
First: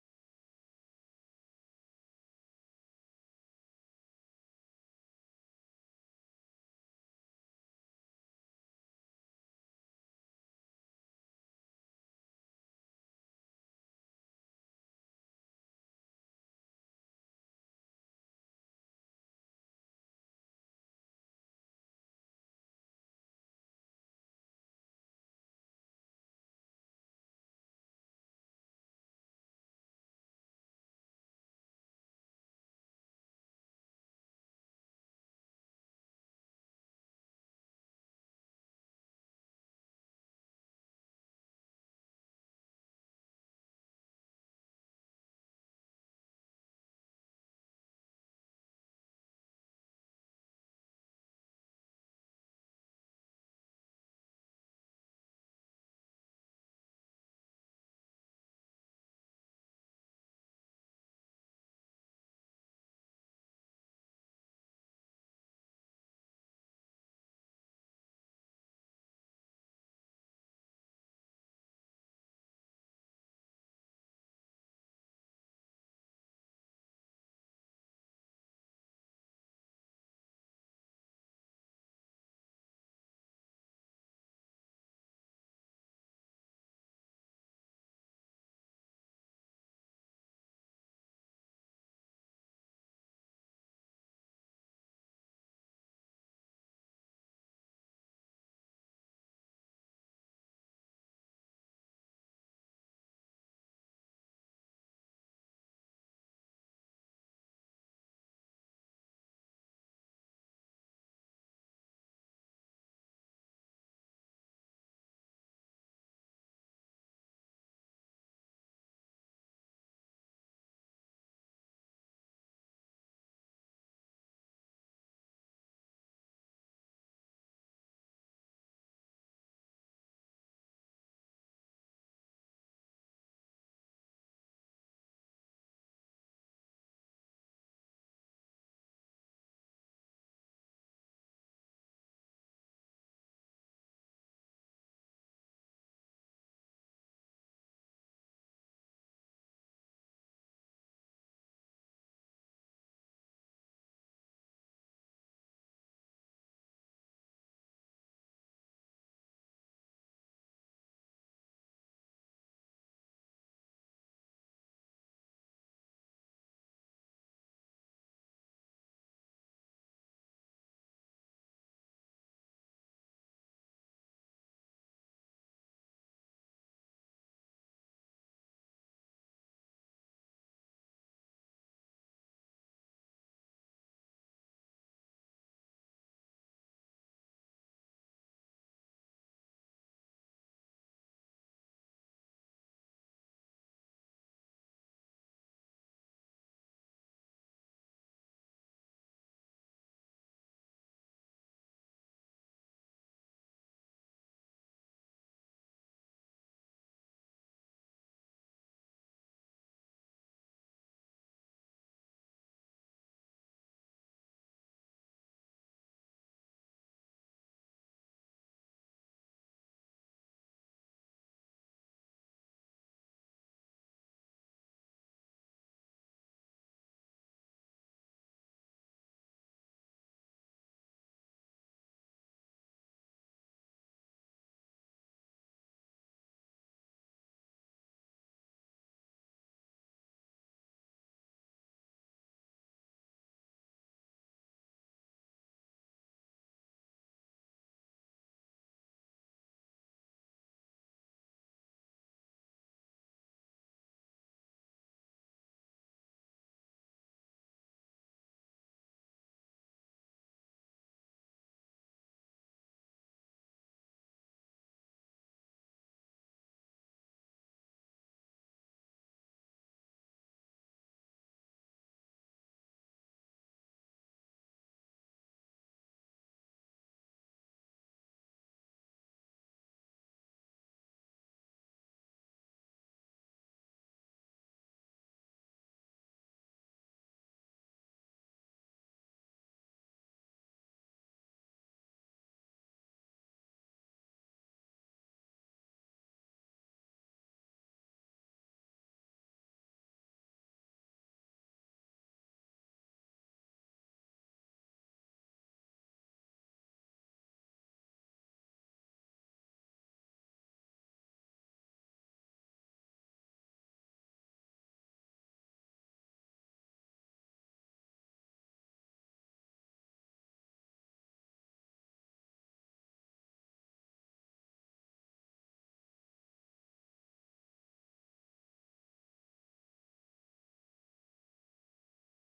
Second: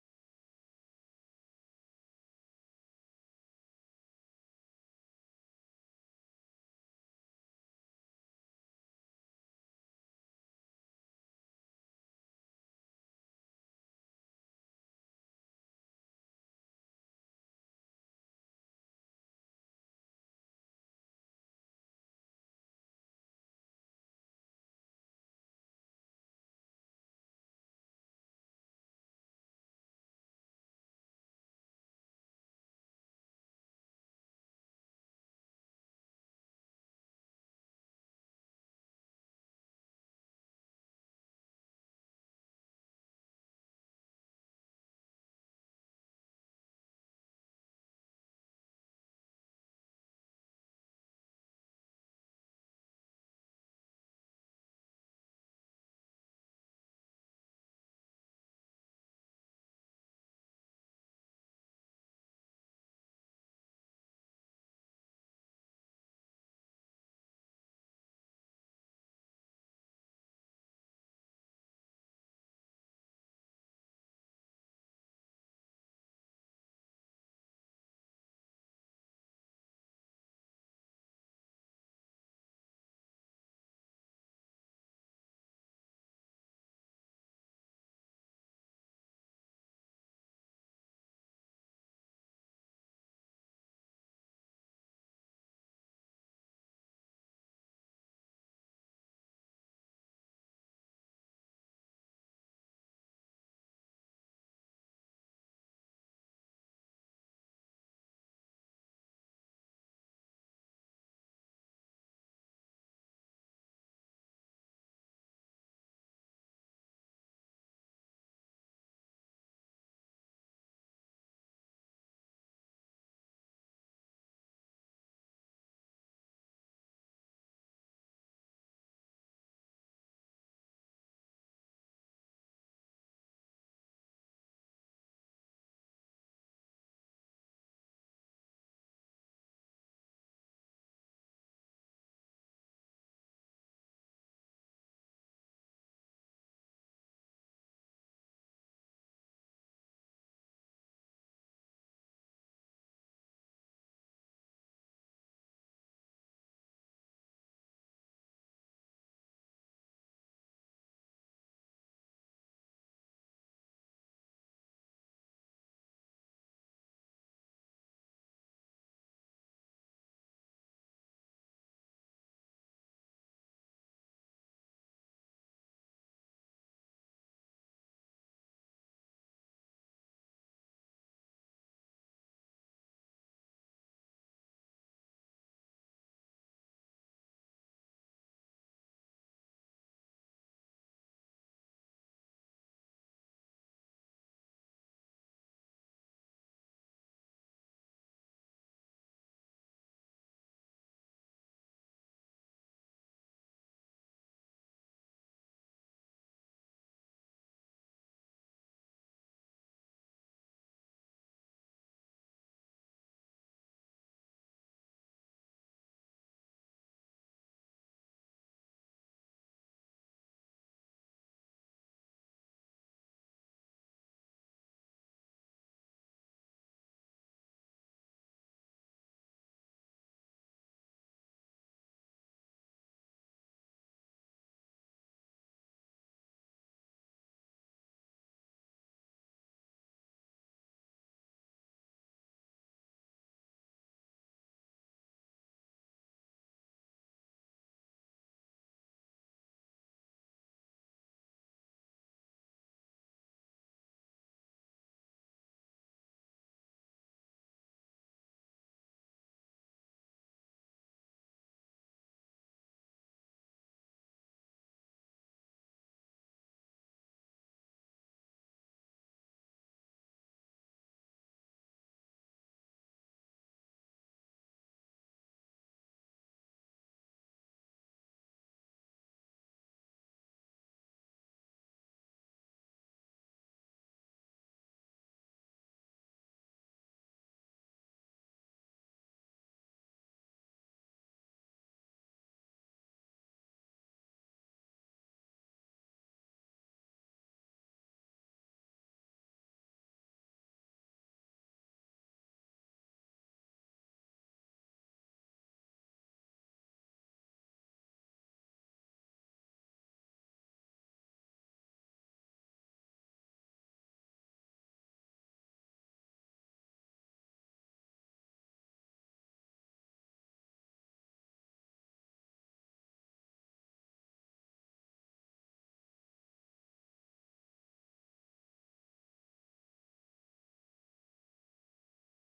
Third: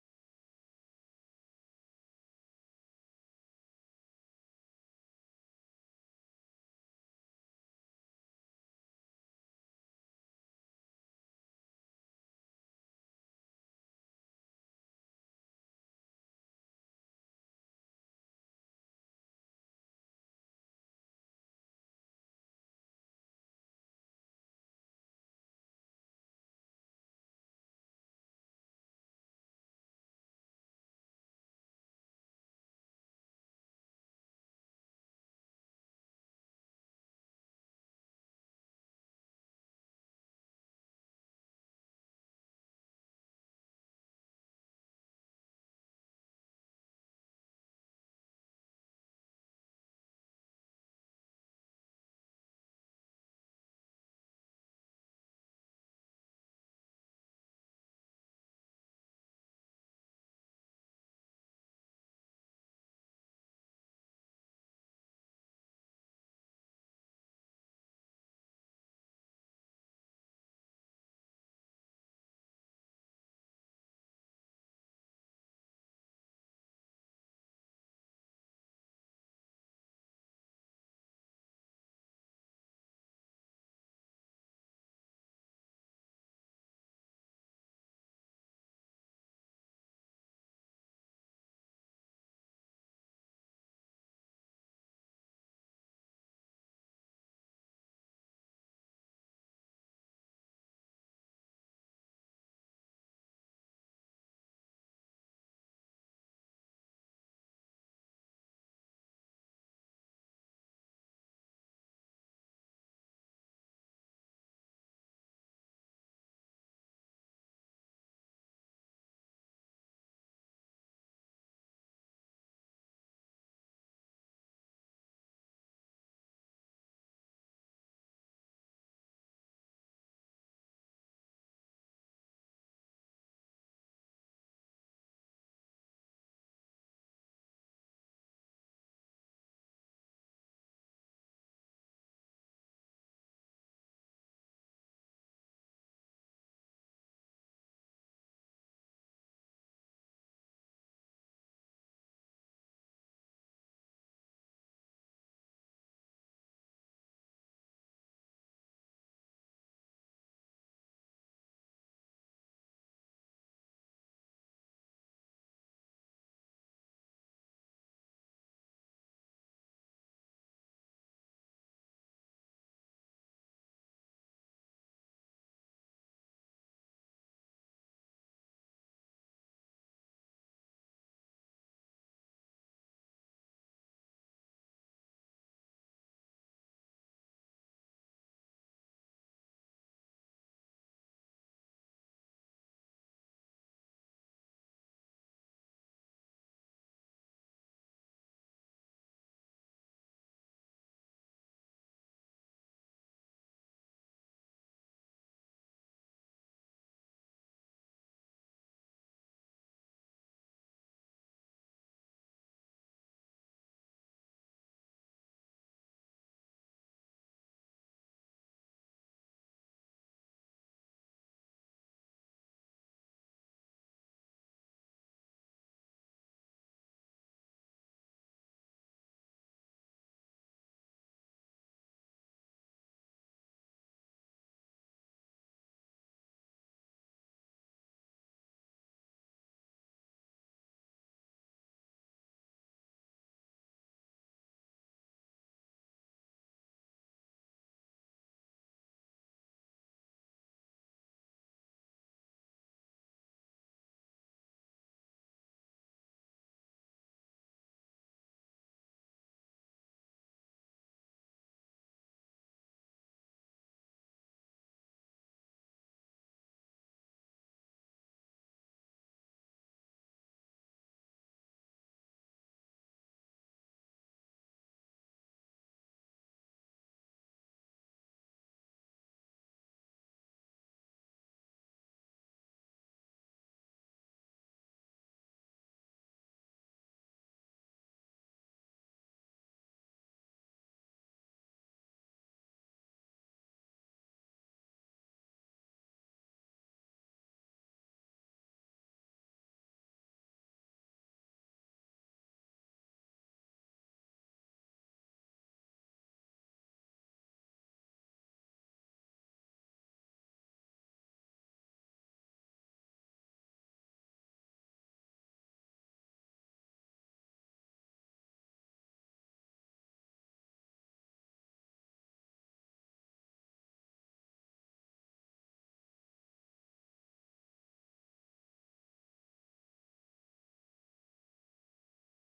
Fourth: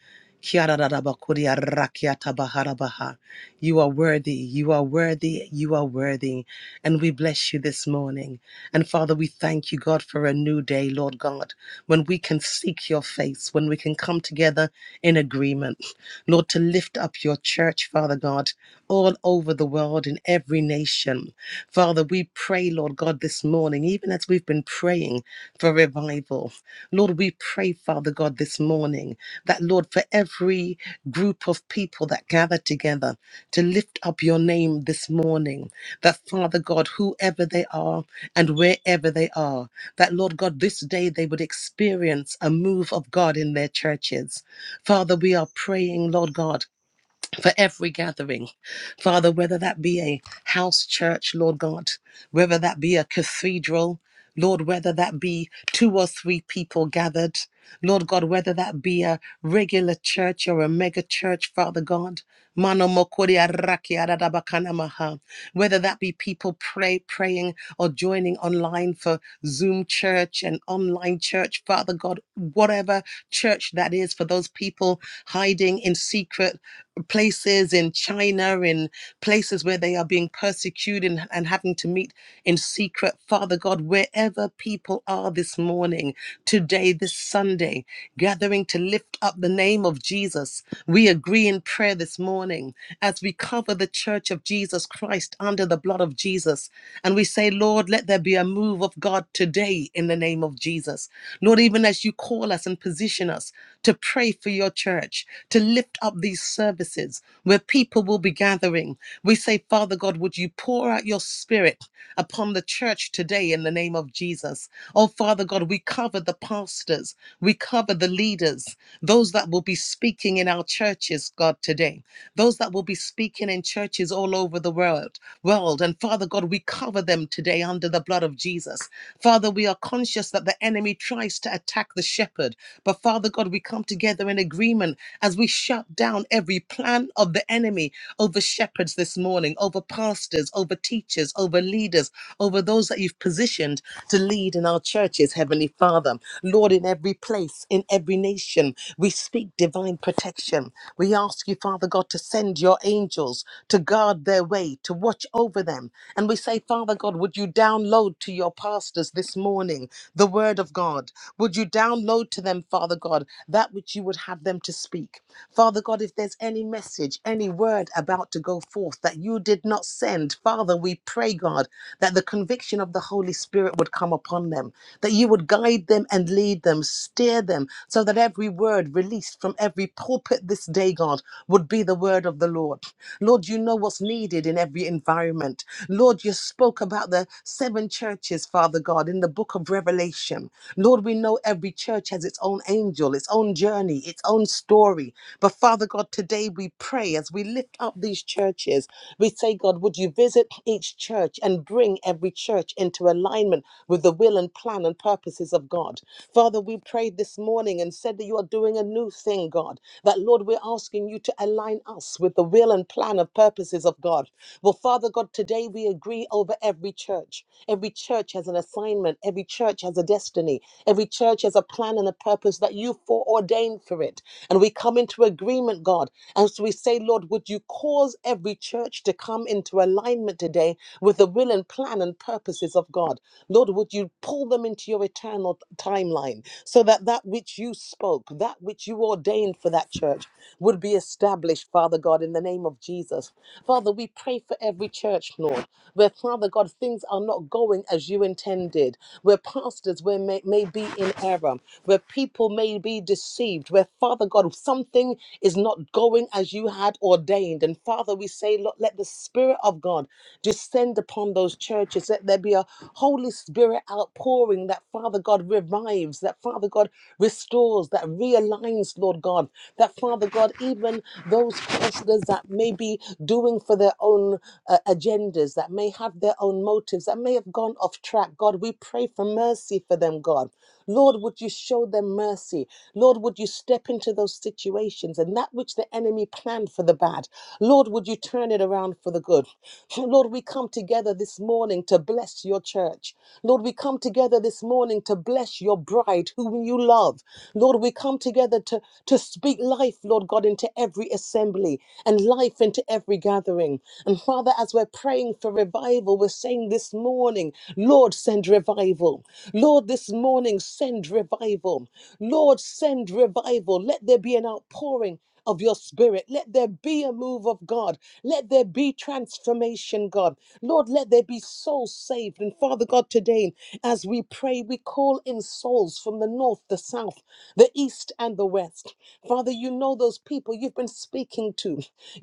Speaker 4: You are worthy, you are worthy, you are worthy, and we bless you this morning. And Father, we thank you, God, for a new day, Lord God, when we can seek your face, when we can come together in agreement, Lord, to lift up your church, Father God, all over the world in every nation. Father, we pray, Lord God, this morning, even as we've been praying for revival. Lord, we pray, Father God, this morning that, Lord, for every group of people that gather together to lift up your name this morning, that, Father God, whoever they are, and wherever they are. That, Lord God, this day they would experience a move of God in their churches. Father, we are praying, Lord God for every gathering, Father, whether that be a house church, Lord God, whether that be a cathedral, Lord, whether that be two or three people gathered, Lord God, whether that be a regular church or a mega church, Father God. Mano mokori araki aradabakana maha. Whether that be people pray praying or joining online for Zoom church and online church, Father God, whatever church that is for those people hiding in secret places in China, in places where they are being persecuted and, and having to meet in secret. Father God, wherever people are this morning, today, this Sunday, gathering to lift up the name of Jesus, we agree in prayer this morning as we cover the church of Jesus Christ under the blood of Jesus. And we say, Lord, let there be a move of God today in the name of Jesus. Lord, even as you call us and position us to pray for your church, to lift up these services where people will be gathering. We say, Father God, would you pour out your spirit upon the church today in the name of Jesus? Oh, Father God, we cover the pastors, we cover the leaders, those that will be speaking in our churches, God, today those that will be speaking in churches all over the world world and father god we cover them today under the blood of jesus father we are conscious that the enemy tries to attack the shepherd but father god we come together in agreement as we shut down every plan of the enemy over shepherds this morning over pastors over teachers over leaders over those that you've positioned to lead in our churches heavenly father lord in every place in every nation we speak divine protection protection. We ask you, Father God, to send your angels to guard their way, to watch over them. And we say, Father God, would you download to your pastors this morning the word of God? Would you download to them, Father God, that which you would have them to speak? Father God, if there's any message, any word about to go forth that you did not send, Father, we pray, God, that the conviction of the Holy Spirit would come upon them, that you would guide them and lead them, steer them, so that every word word released from every pulpit this day, God, would be the word of the Lord. Lord, you know what's needed in every environment. Lord, you spoke about the seven churches, Father God, in the book of Revelation. Lord, we know every church has its own angel, its own journey, its own story. But Father God, today we pray as we lift up these churches, we say, God, would you visit each church and bring every church into alignment with the will and plan and purposes of God? Father, we pray prayed this morning and said that you are doing a new thing, God. That, Lord, we're asking you to align us with the will and plan of purposes of God. Well, Father God, today we agree over every church. Every church has an assignment, every church has a destiny, every church has a plan and a purpose that you foreordained for it. And we come into agreement, God. And so we say, Lord, would you cause every church to come into alignment today with the will and plan and purposes of God? Lord, would you pull them into your eternal? eternal timeline so that that which you spoke, that which you ordained for that church would be established, Father God, in the name of Jesus. Father, we pray for every church, Lord, where, Father God, things are not going as you intended, where pastors where may, may be in error, where people may be deceived, where, Father God, something is not going as you had ordained. And Father, we say, Lord, let the Spirit of God descend upon those churches. Let there be a holy Spirit outpouring that, Father God, revives, that, Father God, restores, that realigns, Lord God, that, Father God, even those counselors that may be doing for their own uh, agendas, that may have their own motives, that may have gone off track, God, we pray for mercy for them, God. Lord, would you show them mercy? Lord, would you step into those situations and that which the enemy planned for the bad? Lord, would you turn it around for the good? Lord, we come together this morning to bless your church. Lord, we come together this morning to bless your bride whom you love. Lord, we come together to, to speak life, Lord God, into every assembly and life into every gathering. And Father, as we're praying for revival, we're saying, saying this morning, Lord, send revival. Lord, this morning, send revival. Lord, send revival. Let there be an outpouring of your spirit. Let there be a move of God. Let there be transformation, God. Lord, let there be souls saved. And Father God, today, as we pray, we call in souls from the north, the south, the east, and the west. Father, you know those people you've been speaking to.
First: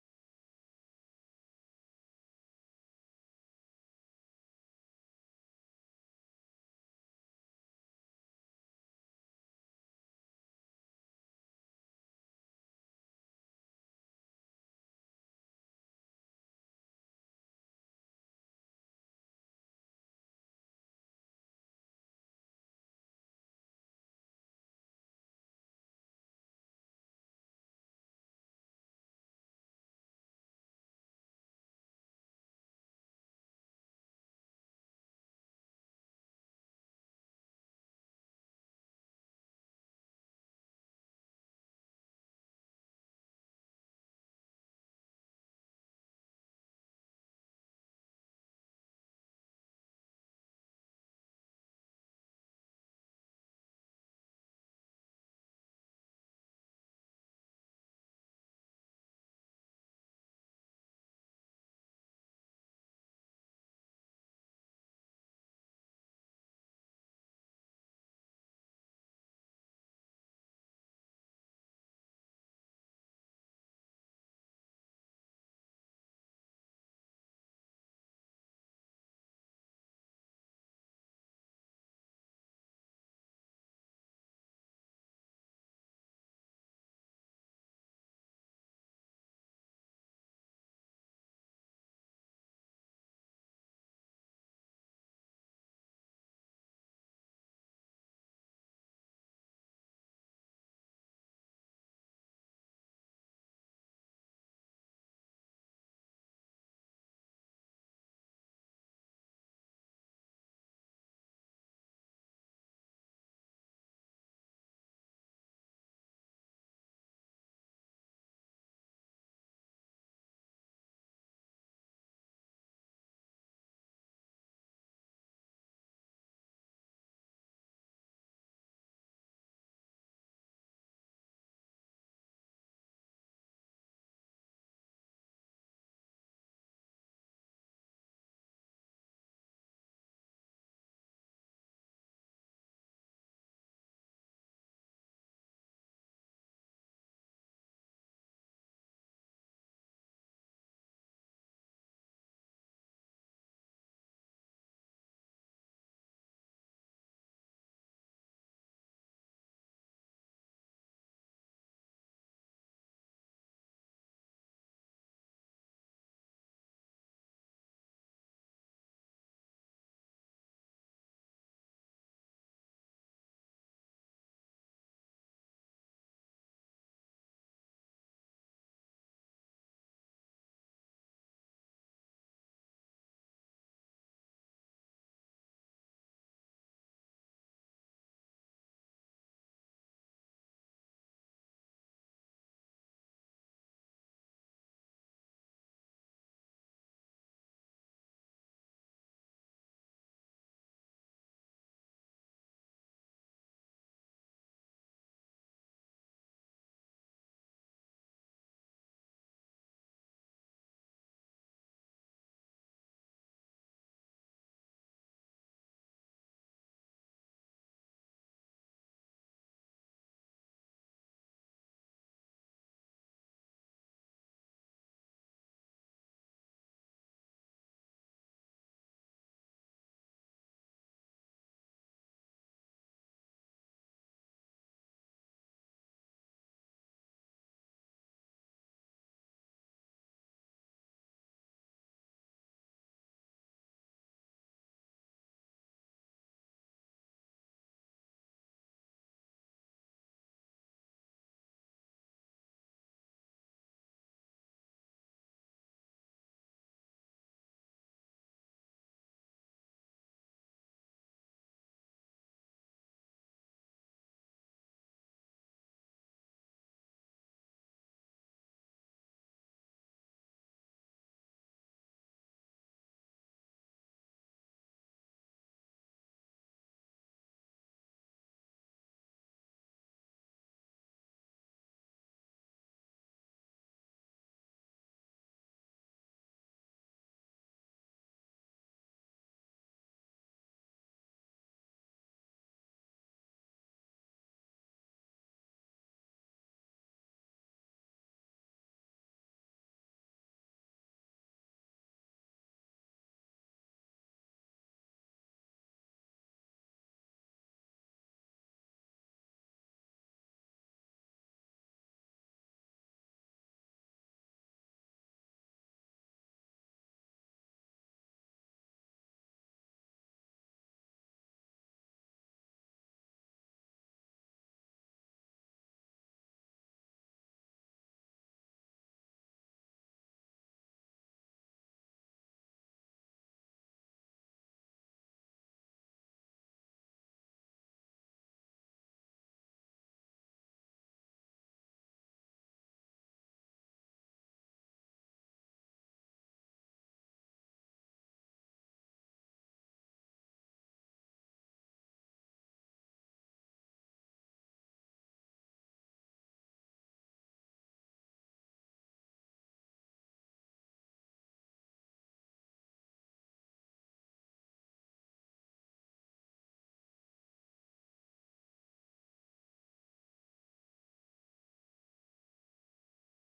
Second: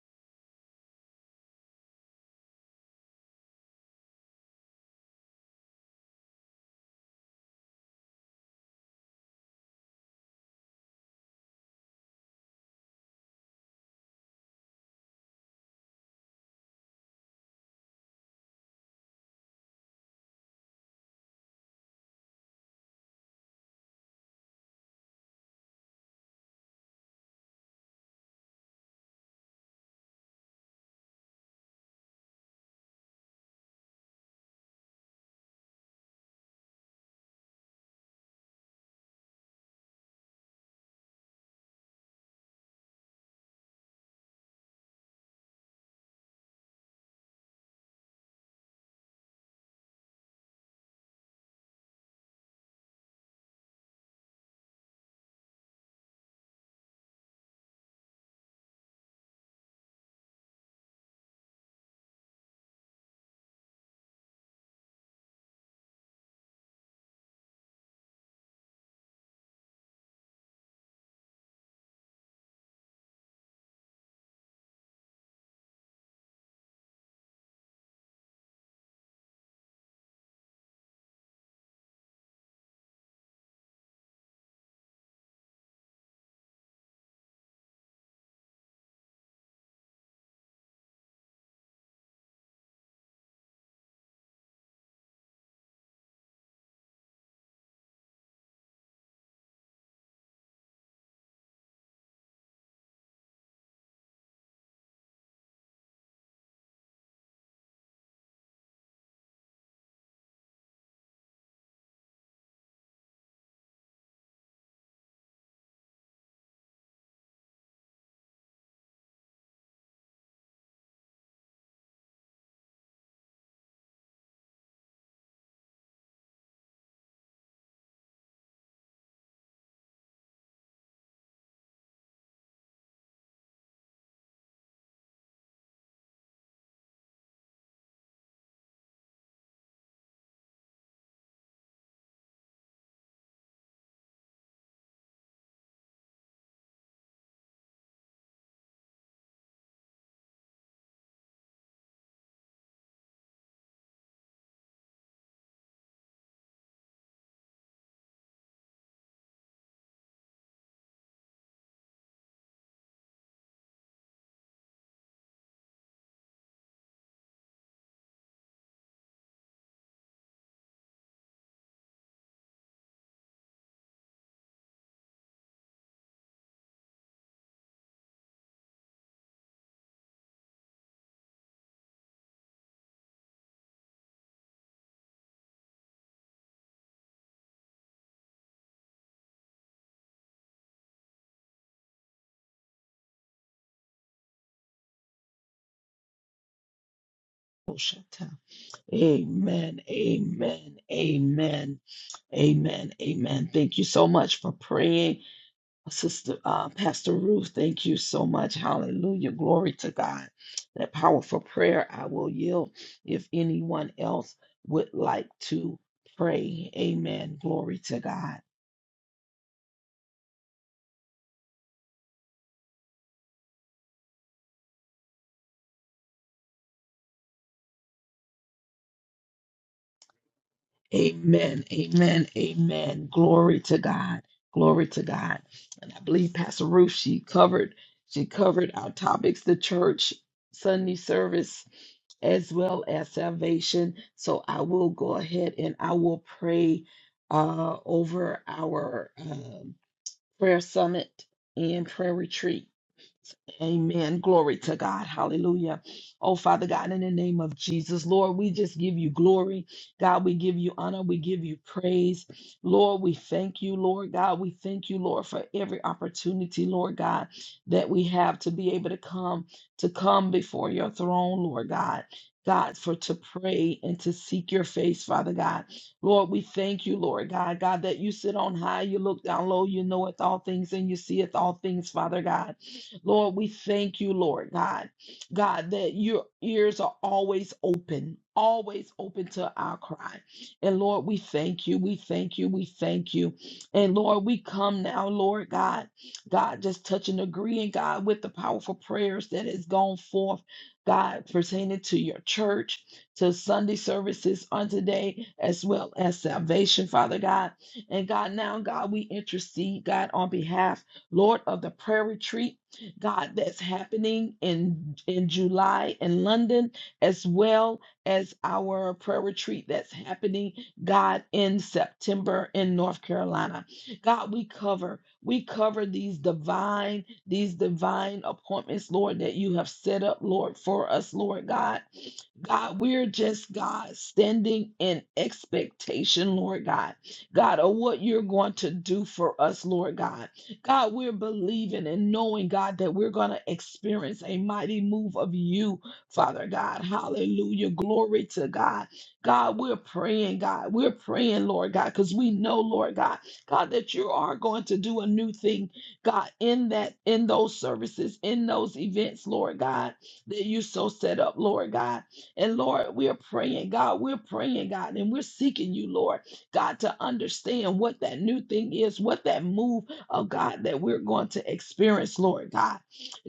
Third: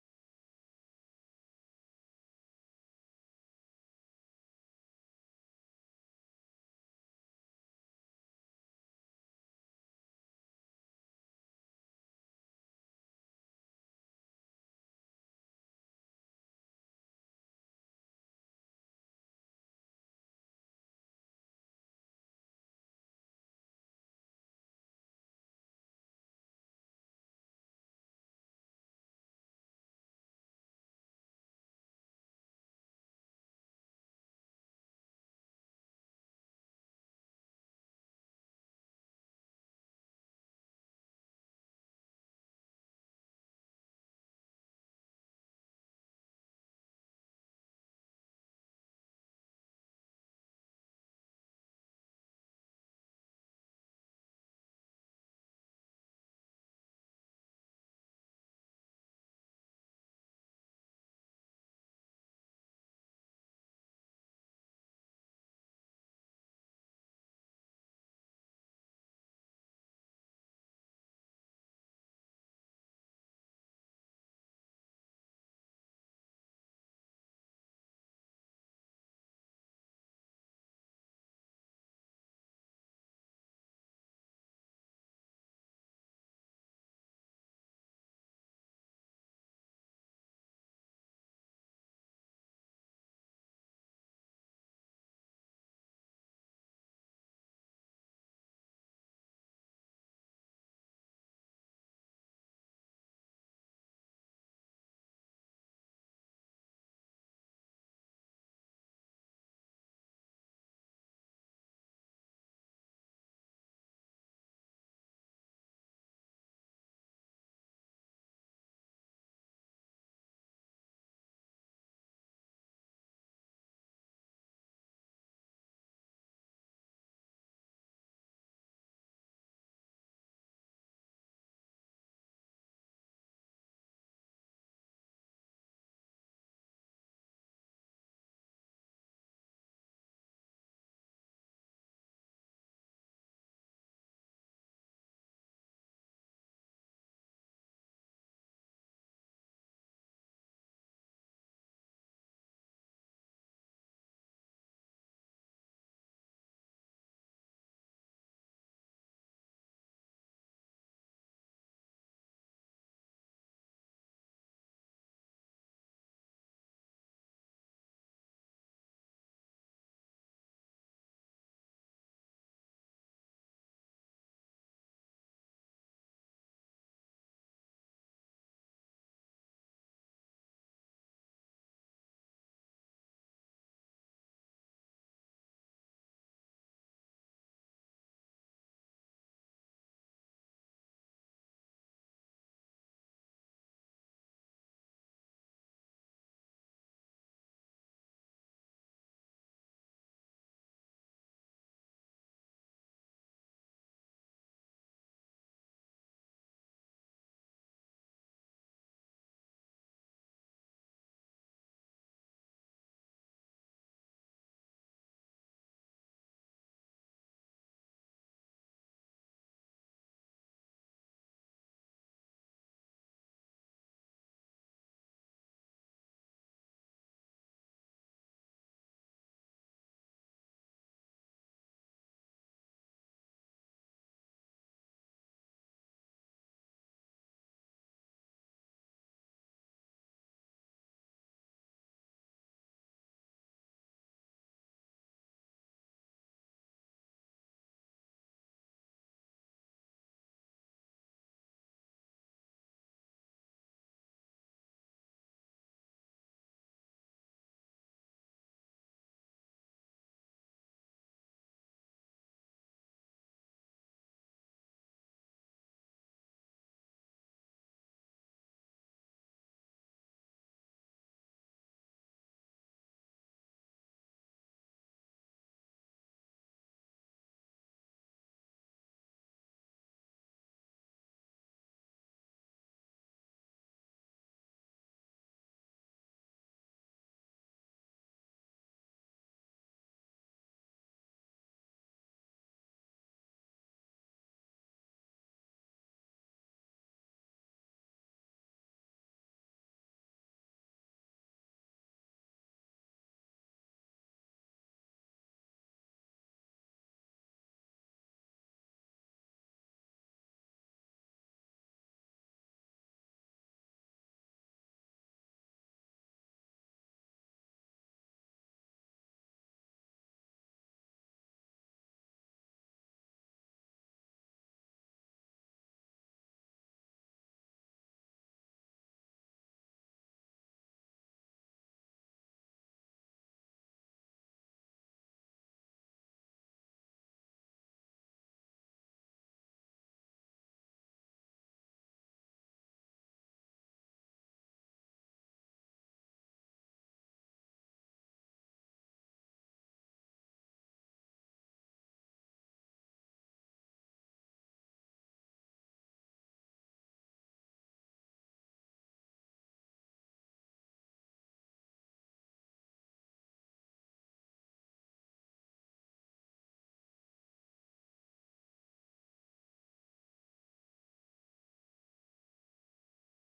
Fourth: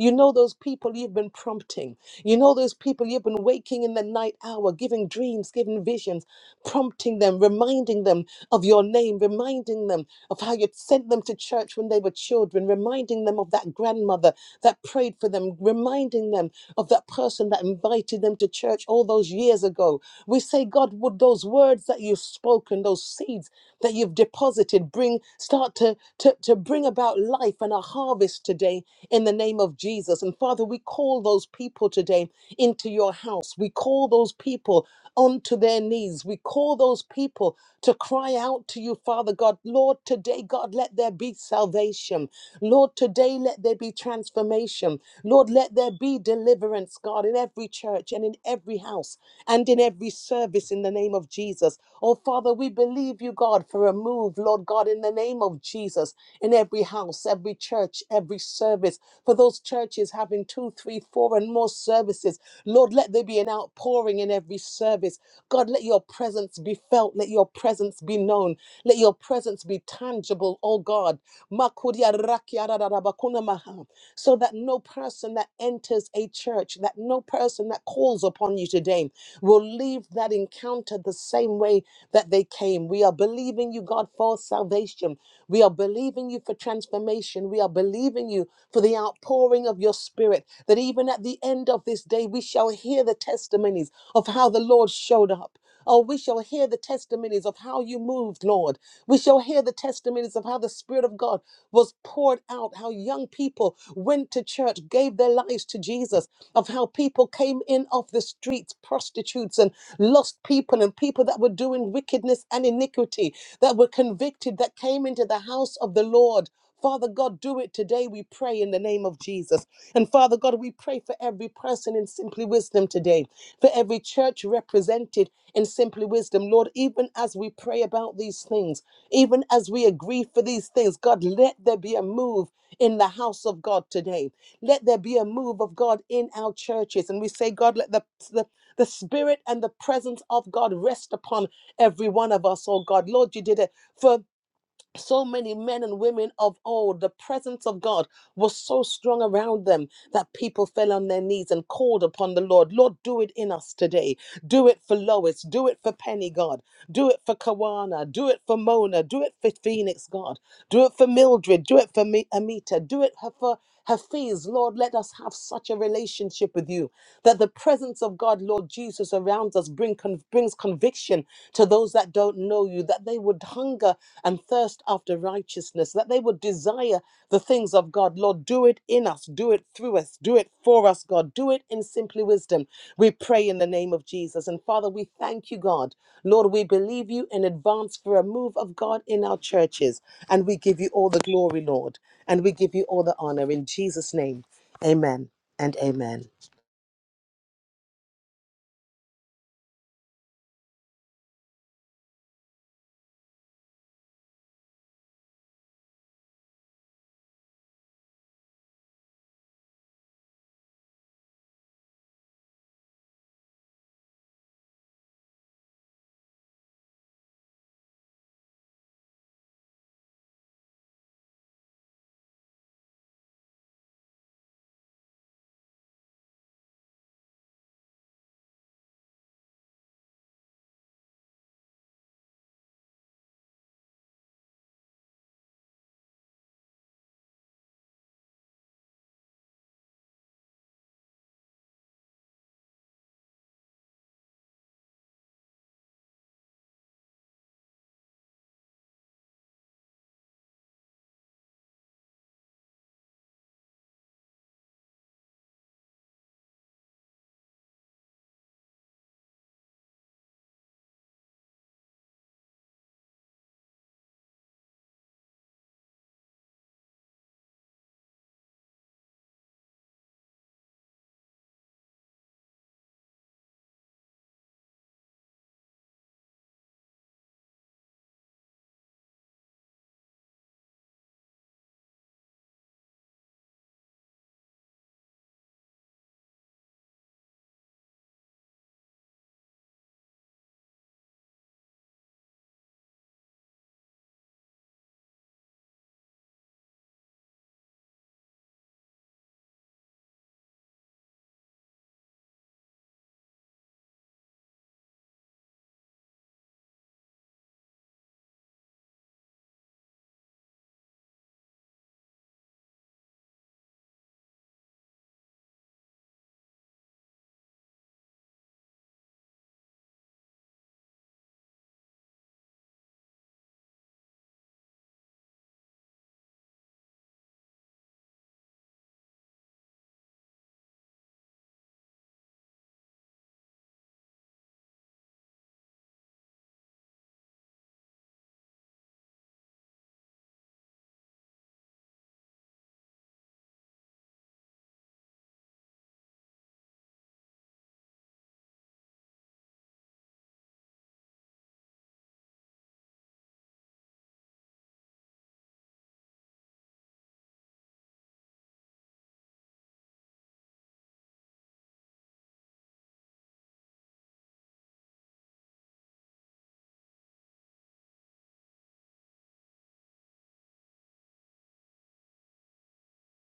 Speaker 4: You know those people you've been prompting. You know those people you've been waking in the night hour, giving dreams, giving visions, prompting them, reminding them of your name, reminding them of how you sent them to church when they were children, reminding them of that grandmother that prayed for them, reminding them of that person that invited them to church all those years ago. We say, God, would those words that you've spoken, those seeds that you've deposited, bring start to to, to, to bring about life and a harvest today in the name of Jesus. And Father, we call those people today into your house. We call those people onto their knees. We call those people to cry out to you, Father God. Lord, today, God, let there be salvation. Lord, today, let there be transformation. Lord, let there be deliverance, God, in every church and in every house and in every service in the name of Jesus. Jesus. Oh, Father, we believe you, God, for a move, Lord God, in the name of Jesus, in every house, every church, every service, for those churches having two, three, four, and more services. Lord, let there be an outpouring in every service. God, let your presence be felt. Let your presence be known. Let your presence be tangible, oh God. Makudia rakia rararabakuna maha. So that no person that enters a church, that no person person that calls upon you today will leave that encounter the same way that they came. We are believing you, God, for salvation. We are believing you for transformation. We are believing you for the outpouring of your spirit, that even at the end of this day, we shall hear the testimonies of how the Lord showed up. Oh, we shall hear the testimonies of how you moved, Lord. We shall hear the testimonies of how the Spirit of God was poured out, how young people went to church, gave their lives to Jesus, of how people came in off the streets, prostitutes and lost people, and people that were doing wickedness and iniquity, that were convicted, that came into the house of the Lord. Father God, do it today, we pray in the name of Jesus. And Father God, we pray for every person in Simply Wisdom today, for every church represented in Simply Wisdom. Lord, even as we pray about these things, even as we agree for these things, God, let there be a move in the house of God today. Let there be a move of God in our churches. And we say, God, let the, the the spirit and the presence of God rest upon every one of us, oh God. Lord, you did it for so many men and women of old, the presence of God was so strong around them that people fell on their knees and called upon the Lord. Lord, do it in us today. Do it for Lois. Do it for Penny, God. Do it for Kawana. Do it for Mona. Do it for Phoenix, God. Do it for Mildred. Do it for Mi- Amita. Do it her- for Hafiz. Lord, let us have such a relationship with you that the presence of God, Lord Jesus, around us bring con- brings conviction to those that don't don't know you, that they would hunger and thirst after righteousness, that they would desire the things of God. Lord, do it in us, do it through us, do it for us, God. Do it in simply wisdom. We pray in the name of Jesus. And Father, we thank you, God. Lord, we believe you in advance for a move of God in our churches. And we give you all the glory, Lord. And we give you all the honor in Jesus' name. Amen and amen.
Speaker 1: Oh, shut up. Amen. Amen. Amen. Amen. Amen. Thank you so much for praying, Sister uh, Pastor Ruth. Thank you so much. Hallelujah. Glory to God. That powerful prayer. I will yield if anyone else would like to pray. Amen. Glory to God. Amen. Amen. Amen. Glory to God. Glory to God. And I believe Pastor Ruth, she covered, she covered our topics, the church, Sunday service, as well as salvation. So I will go ahead and I will pray uh, over our um, prayer summit and prayer retreat. Amen. Glory to God. Hallelujah. Oh, Father God, in the name of Jesus, Lord, we just give you glory. God, we give you honor. We give you praise. Lord, we thank you, Lord God. We thank you, Lord, for every opportunity, Lord God, that we have to be able to come, to come before your throne, Lord God. God, for to pray and to seek your face, Father God. Lord, we thank you, Lord God. God, that you sit on high, you look down low, you knoweth all things and you seeth all things, Father God. Lord, we thank you, Lord God, God, that your ears are always open, always open to our cry. And Lord, we thank you, we thank you, we thank you. And Lord, we come now, Lord God, God, just touch and agreeing, God, with the powerful prayers that has gone forth, God, pertaining to your church, to Sunday services on today, as well as salvation, Father God. And God, now, God, we intercede, God, on behalf, Lord, of the prayer retreat God, that's happening in in July in London, as well as our prayer retreat that's happening, God, in September in North Carolina. God, we cover, we cover these divine, these divine appointments, Lord, that you have set up, Lord, for us, Lord God. God, we're just, God, standing in expectation, Lord God. God, of what you're going to do for us, Lord God. God, we're believing and knowing, God, that we're going to experience a mighty move of you, Father God. Hallelujah. Glory to God. God, we're praying, God. We're praying, Lord God, because we know, Lord God, God, that you are going to do a new thing, God, in that, in those services, in those events, Lord God, that you so set up, Lord God. And Lord, we're praying, God, we're praying, God, and we're seeking you, Lord, God, to understand what that new thing is, what that move oh God, that we're going to experience, Lord God.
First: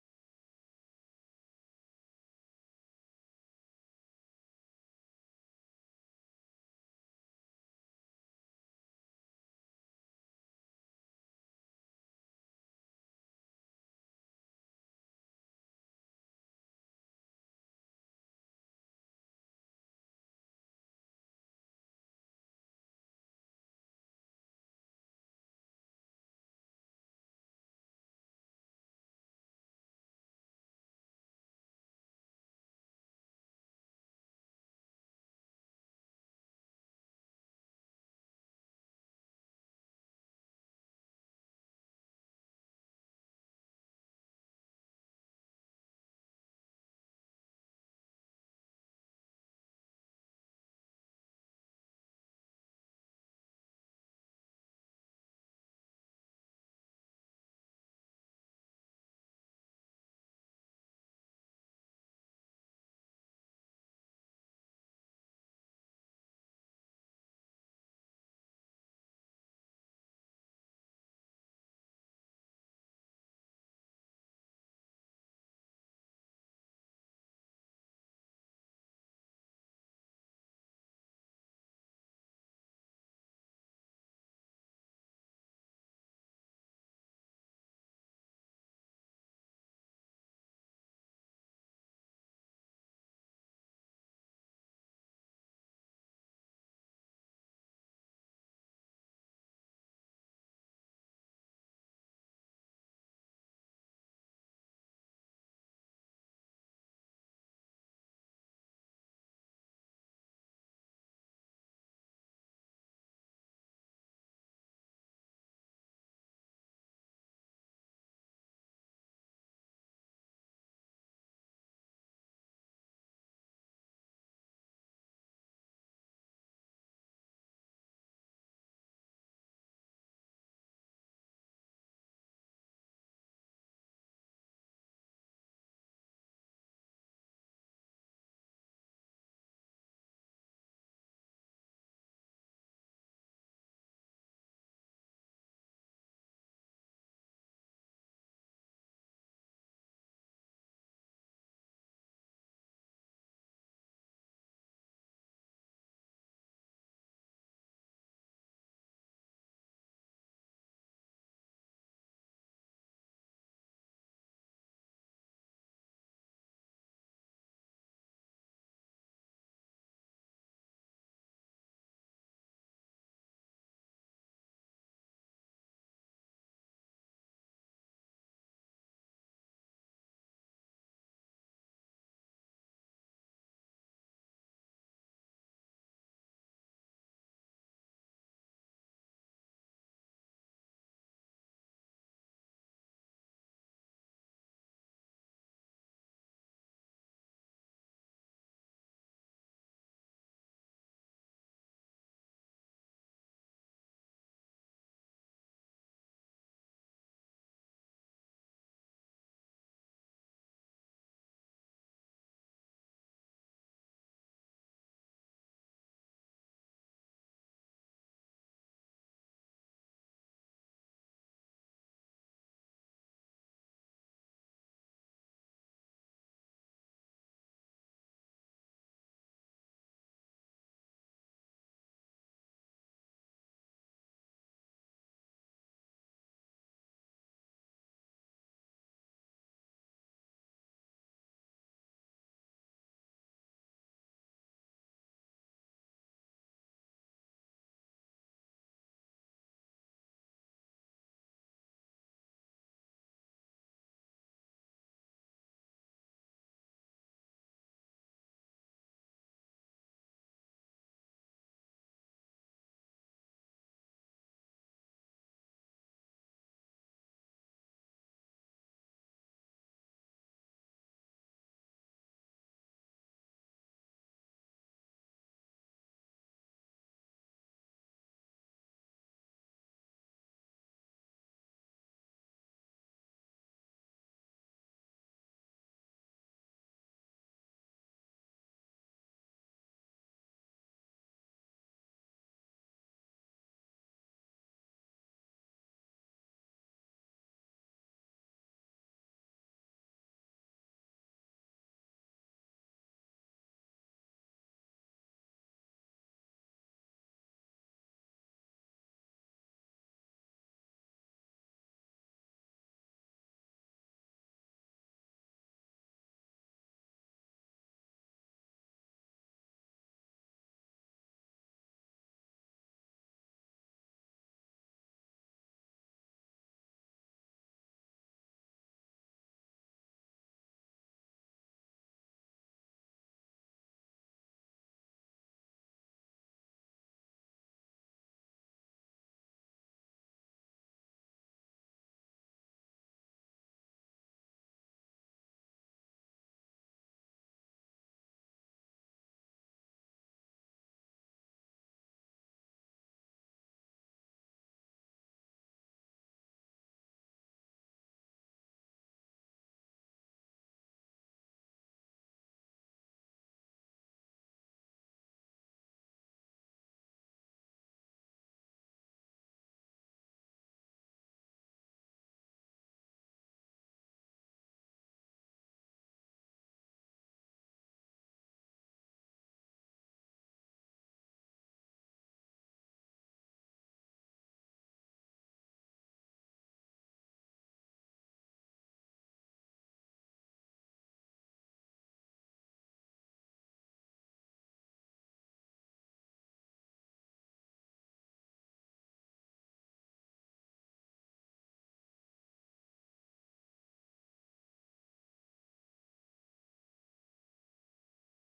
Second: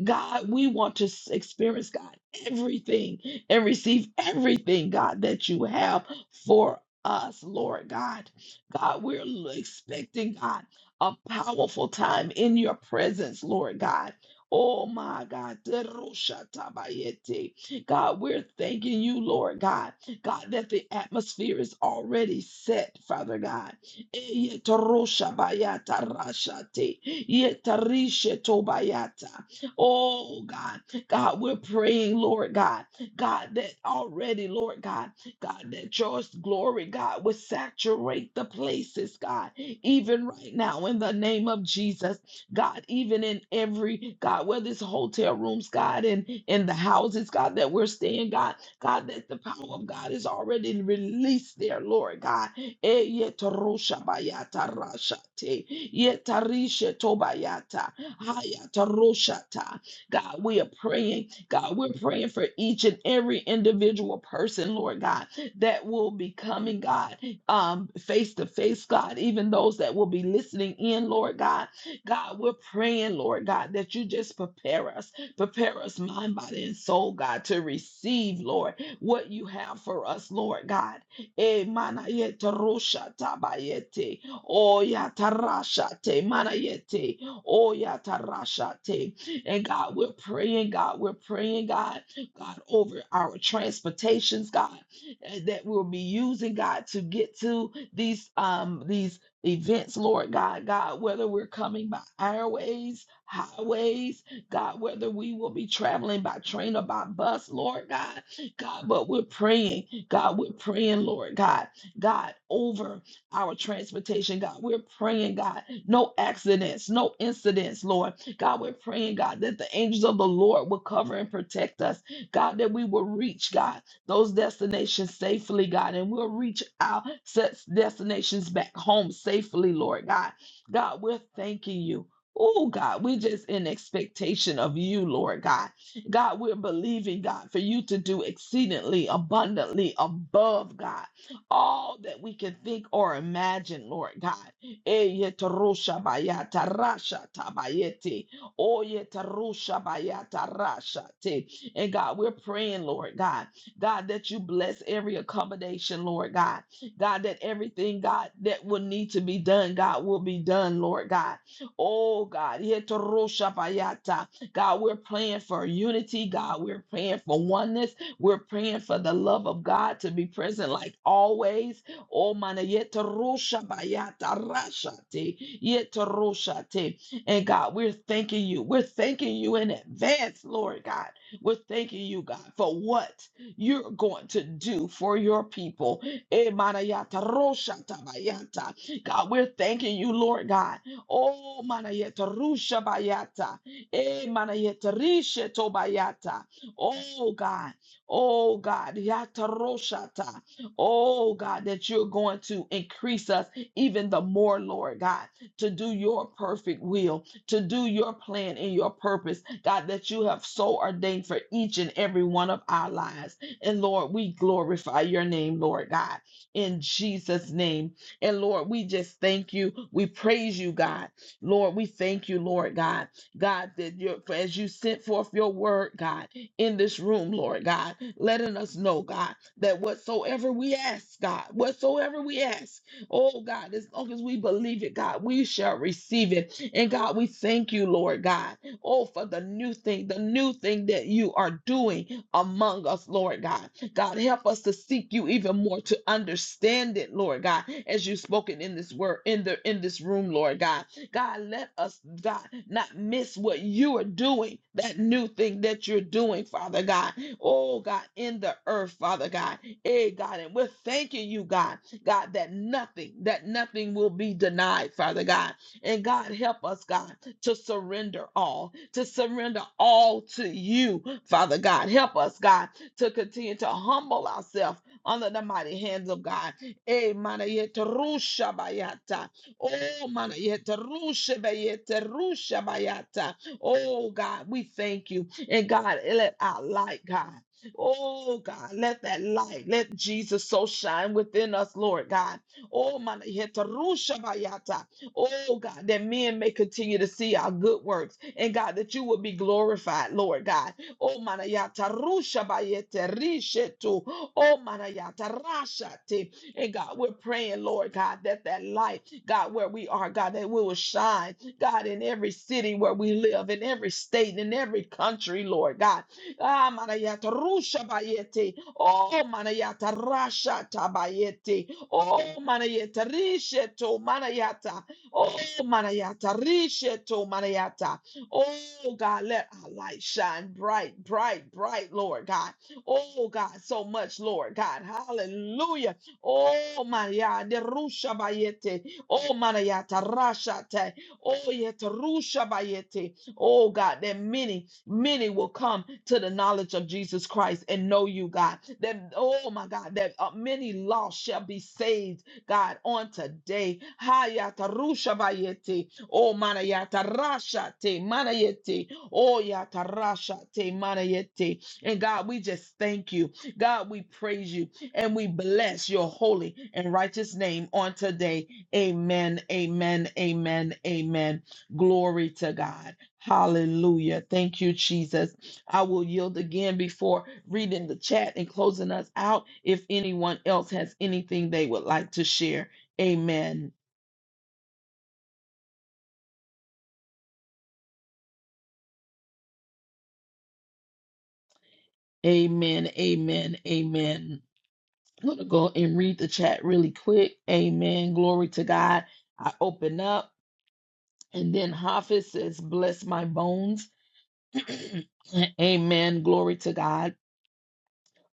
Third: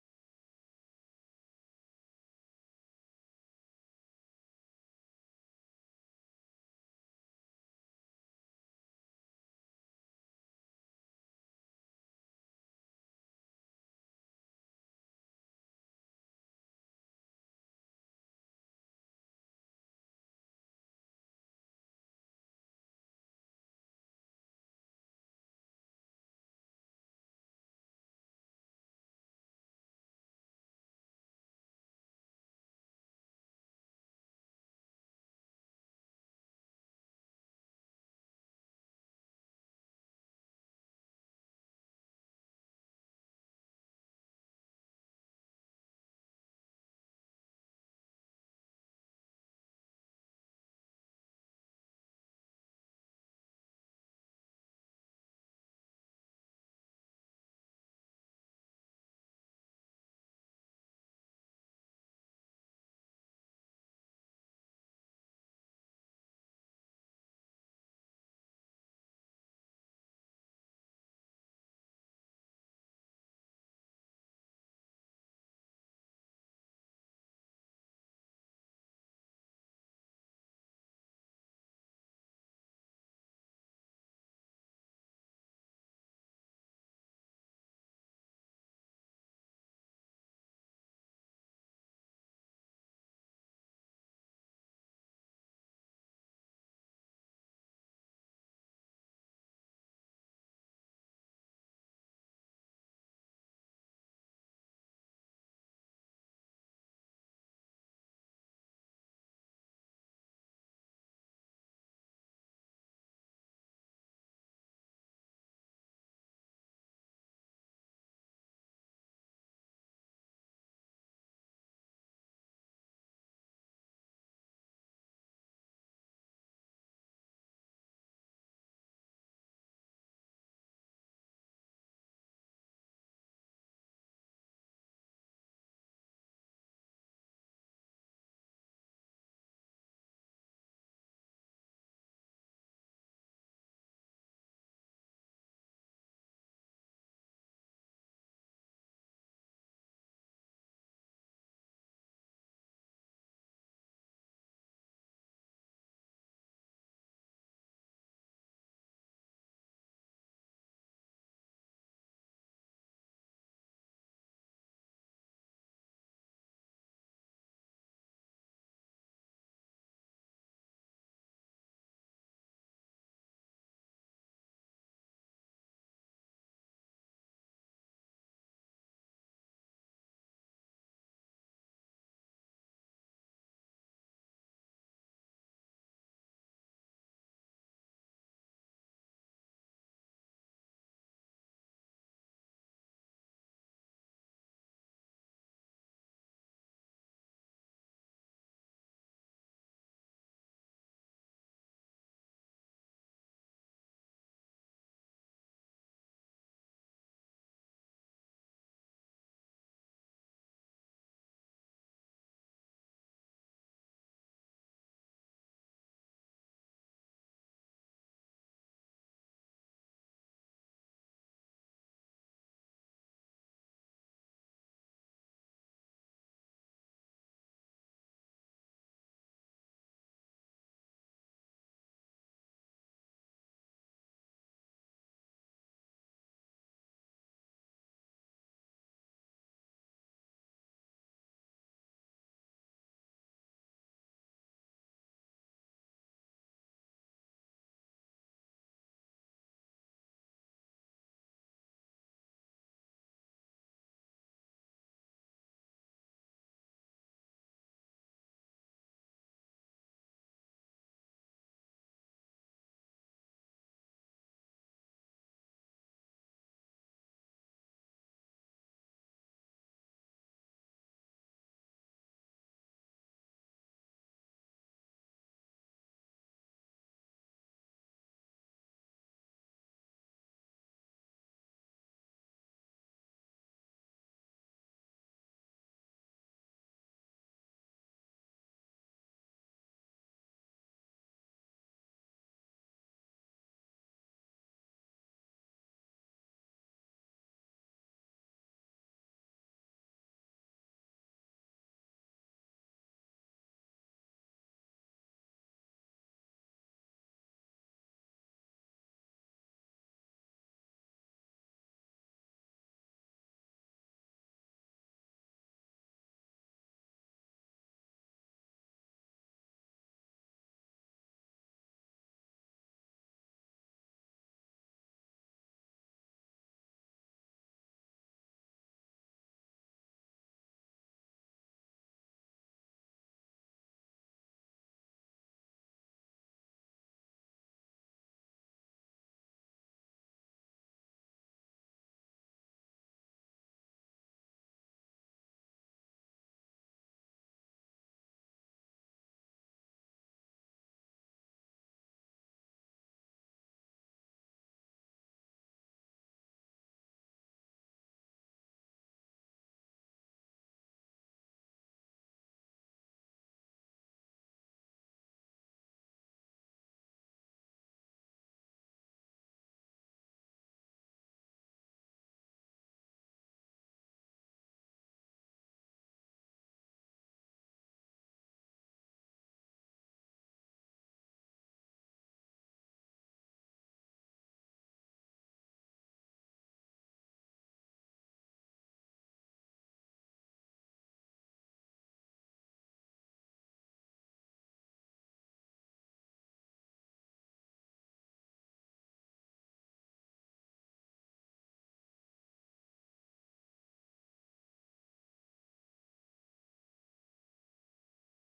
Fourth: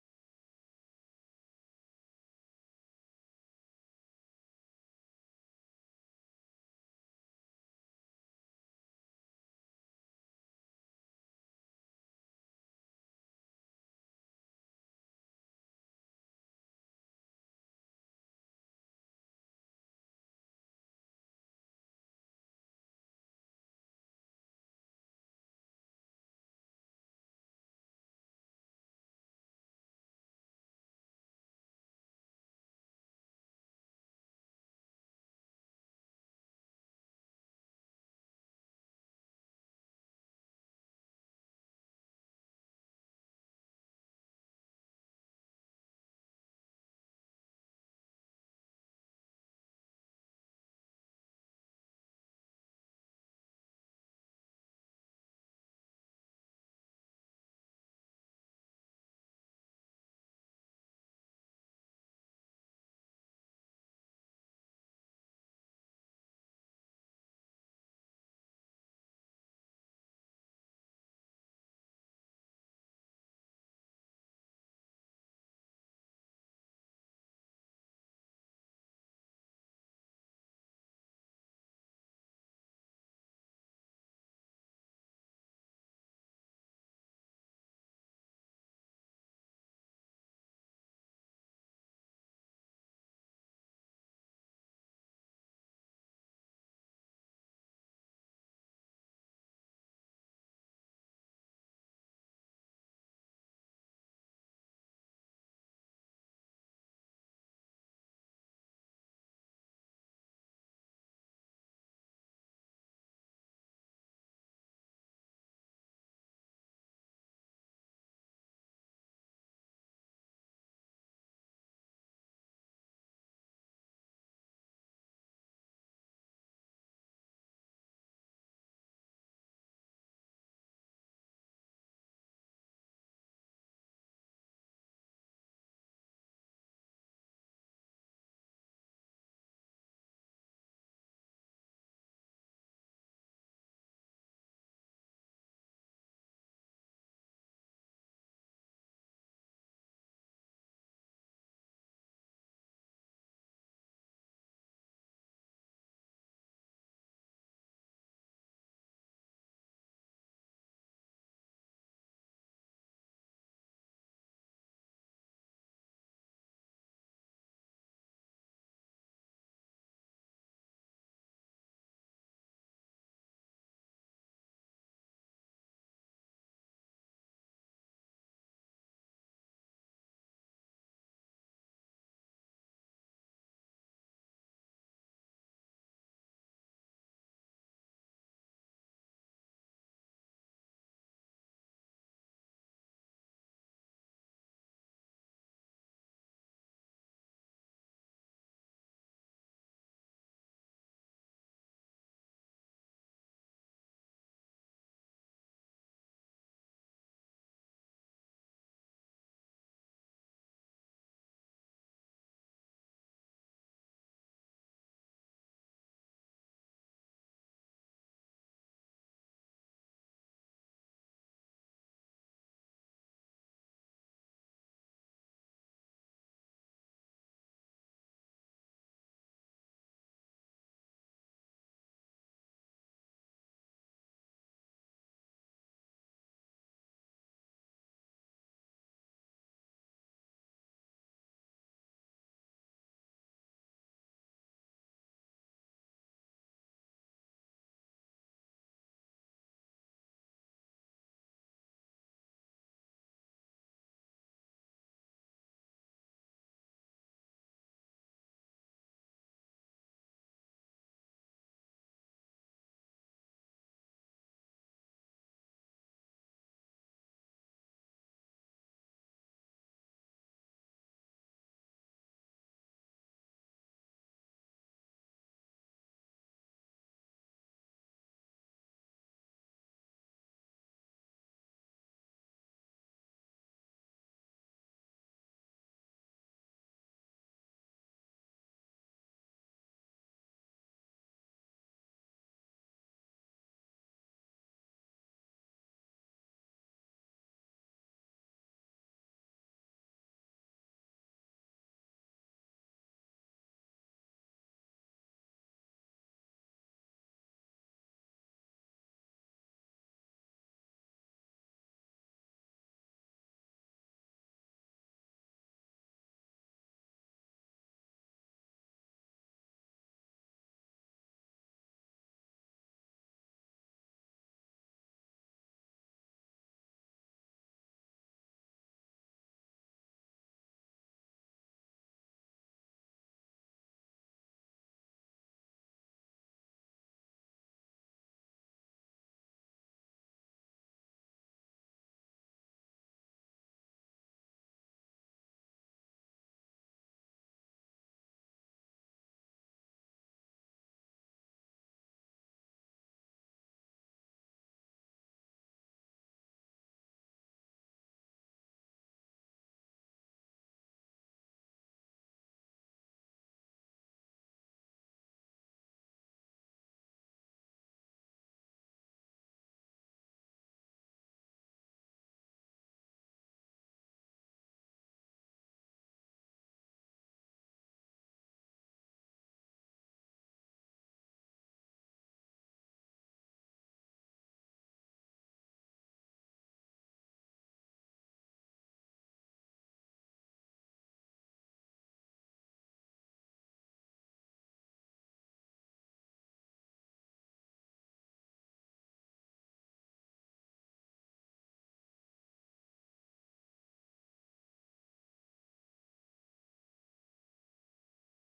Speaker 1: God, we want to s- experience, God, everything and receive everything, God, that you have for us, Lord God. God, we're l- expecting, God, a powerful time in your presence, Lord God. Oh my God. Terushatabayete. God, we're thanking you, Lord God. God, that the atmosphere is already set, Father God. Yetarosha bayata rashate. Yetarisha tobayata. Oh God, God, we're praying, Lord God, God, that already, Lord God, God, that your glory, God, would saturate the places, God, even right now in the name of Jesus. God, even in every, God, whether it's hotel rooms, God, and in the houses, God, that we're staying, God, God, that the power of God is already released there, Lord God. Eh, yetarosha bayata rashate, yetarisha tobayata, hayataroshata. God, we are praying, God, we're praying for each and every individual person, Lord God, that will be coming, God, um, face to face, God, even those that will be listening in, Lord God. God, we're praying, Lord God, that you just prepare us, prepare us mind, body, and soul, God, to receive, Lord, what you have for us, Lord God. Eh, mana yete rosha tabayete. Oh, ya tarasha te, mana yete. Oh, ya tarasha te. And God, we're praying, God, we're praying, God, God, over our transportations, God, eh, that we'll be using, God, to get to these um these events, Lord God, God, whether we're coming by airways, highways, God, whether we will be traveling by train or by bus, Lord God, God, but we're praying, God, we're praying, Lord God, God, over our transportation, God, we're praying, God, no accidents, no incidents, Lord, God, we're praying, God, that the angels of the Lord will cover and protect us, God, that we will reach, God those destinations safely, God, and we'll reach our set destinations back home safely, Lord God. God, we're thanking you. Oh God, we're just in expectation of you, Lord God. God, we're believing, God, for you to do exceedingly abundantly above, God, all that we can think or imagine, Lord God. Eyetarusha bayata rasha tabayeti. Oyetarusha bayata rasha te. And God, we're praying, Lord God. God, that you bless every accommodation, Lord God. God, that everything, God, that will need to be done, God, will be done, Lord God. Oh, God. Yetoroshabayata. God, we're praying for unity. God, we're praying for oneness. We're praying for the love of God to be present like always. Oh, mana yetoroshabayata rashate, yetoroshate. And God, we're thanking you. We're thanking you in advance, Lord God. We're thanking you, God, for what? you're going to do for your people. Eh, manayata, rosha tabayata. God, we're thanking you, Lord God. Oh, manayata, rusha bayata. Eh, manayata, rishe tobayata. Oh, God. Oh, God. Yata roshata. Oh, God, that you're going to increase us even the more, Lord God, to do your perfect will, to do your plan and your purpose, God, that you have so ordained for each and every one of our lives. And Lord, we glorify your name, Lord God, in Jesus' name. And Lord, we just thank you. We praise you, God. Lord, we thank you, Lord God. God, that you for as you sent forth your word, God, in this room, Lord God, letting us know, God, that whatsoever we ask, God, whatsoever we ask, oh God, as long as we believe it, God, we shall receive it. And God, we thank you, Lord God, oh, for the new thing, the new thing that you are doing among us, Lord God. God, help us to seek you even more to understand it, Lord God, as you've spoken in this word, in the in this room, Lord God. God, let us, God, not miss what you are doing, that new thing that you're doing, Father God. Oh, God, in the earth, Father God. Hey, God, and we're thanking you, God, God, that nothing, that nothing will be denied, Father God. And God, help us, God, to surrender all, to surrender all to you, Father God. Help us, God, to continue to humble ourselves under the mighty hands of God. Eh, mana yete rusha bayata. Oh, mana yete rusha bayete rusha bayata. Oh, God, we thank you. And God, let our light, God, Oh God, let that light, let Jesus so shine within us, Lord God. Oh man, Oh God, that men may continue to see our good works. And God, that you will be glorified, Lord God. Oh manayata rusha bayete rishetu. Oh manayata rashate. And God, we're praying, Lord God, that that light, God, where we are, God, that we will shine, God, in every city where we live, in every state, in every country, Lord God. Ah, manayata rusha bayete. Oh, manayata rasha tabayete. Oh, manayata rishetu manayata. Oh, Manayata, Risheto Manayata. Oh, God, let our light shine bright, bright, bright, Lord God. Oh, God, so much, Lord God. Hallelujah. Oh, Manayata, Rusha Bayete. Oh, Manayata, Rashate. Oh, Yeta, Rusha Bayete. Oh, God, that many, many will come to the knowledge of Jesus Christ and know you, God. That, oh, my God, that uh, many lost shall be saved God, on today. Hayata rusha bayete. Oh, mana yata rasha te mana Oh, yata rasha te mana And God, we just thank you. God, we praise you and we bless your holy and righteous name on today. Amen, amen, amen, amen. Glory to God. Hallelujah. Thank you, Jesus. I will yield again before reading the chat and closing us out. If anyone else has anything they would like to share, amen. Amen. Amen. Amen. I'm going to go and read the chat really quick. Amen. Glory to God. I open up and then Hafiz says, Bless my bones. amen. Glory to God.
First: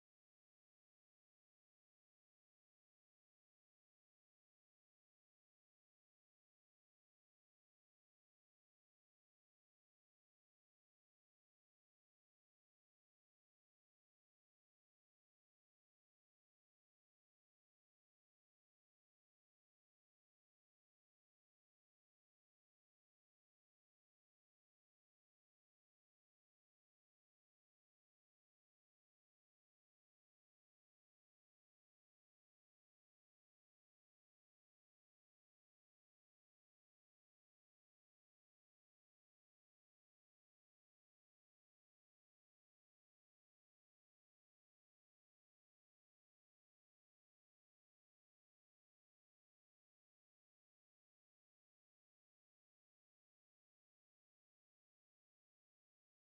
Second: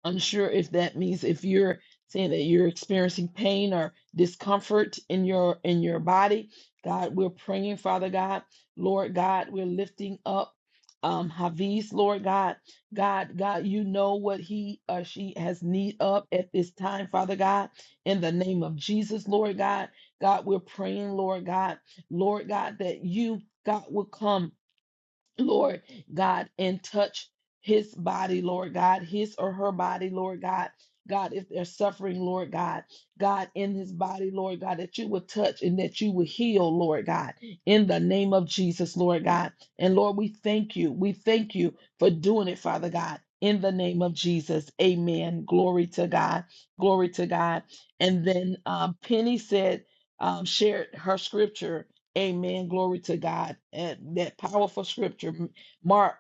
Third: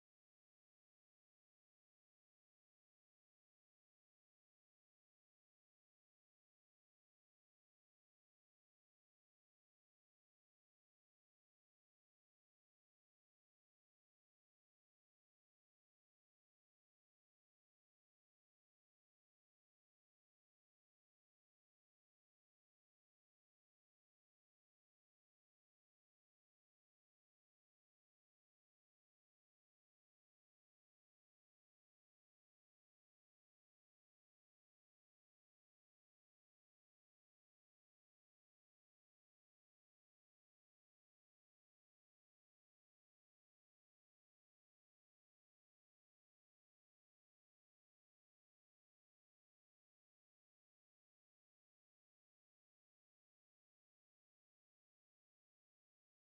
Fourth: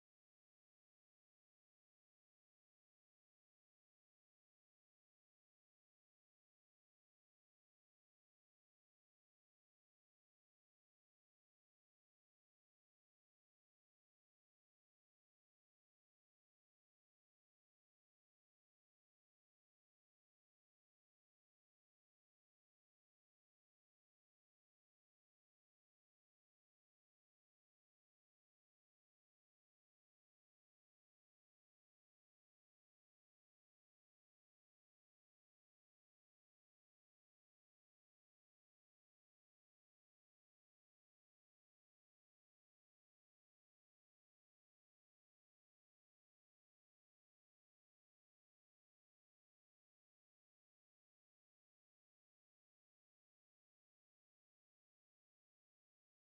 Speaker 1: unsure if that means if you're saying that you're experiencing pain or discomfort in your in your body god we're praying father god lord god we're lifting up um haviz lord god god god you know what he or she has need of at this time father god in the name of jesus lord god god we're praying lord god lord god that you god will come Lord God, and touch his body, Lord God, his or her body, Lord God. God, if they're suffering, Lord God, God, in his body, Lord God, that you would touch and that you would heal, Lord God, in the name of Jesus, Lord God. And Lord, we thank you. We thank you for doing it, Father God, in the name of Jesus. Amen. Glory to God. Glory to God. And then um, Penny said, um, shared her scripture Amen. Glory to God. And that powerful scripture, Mark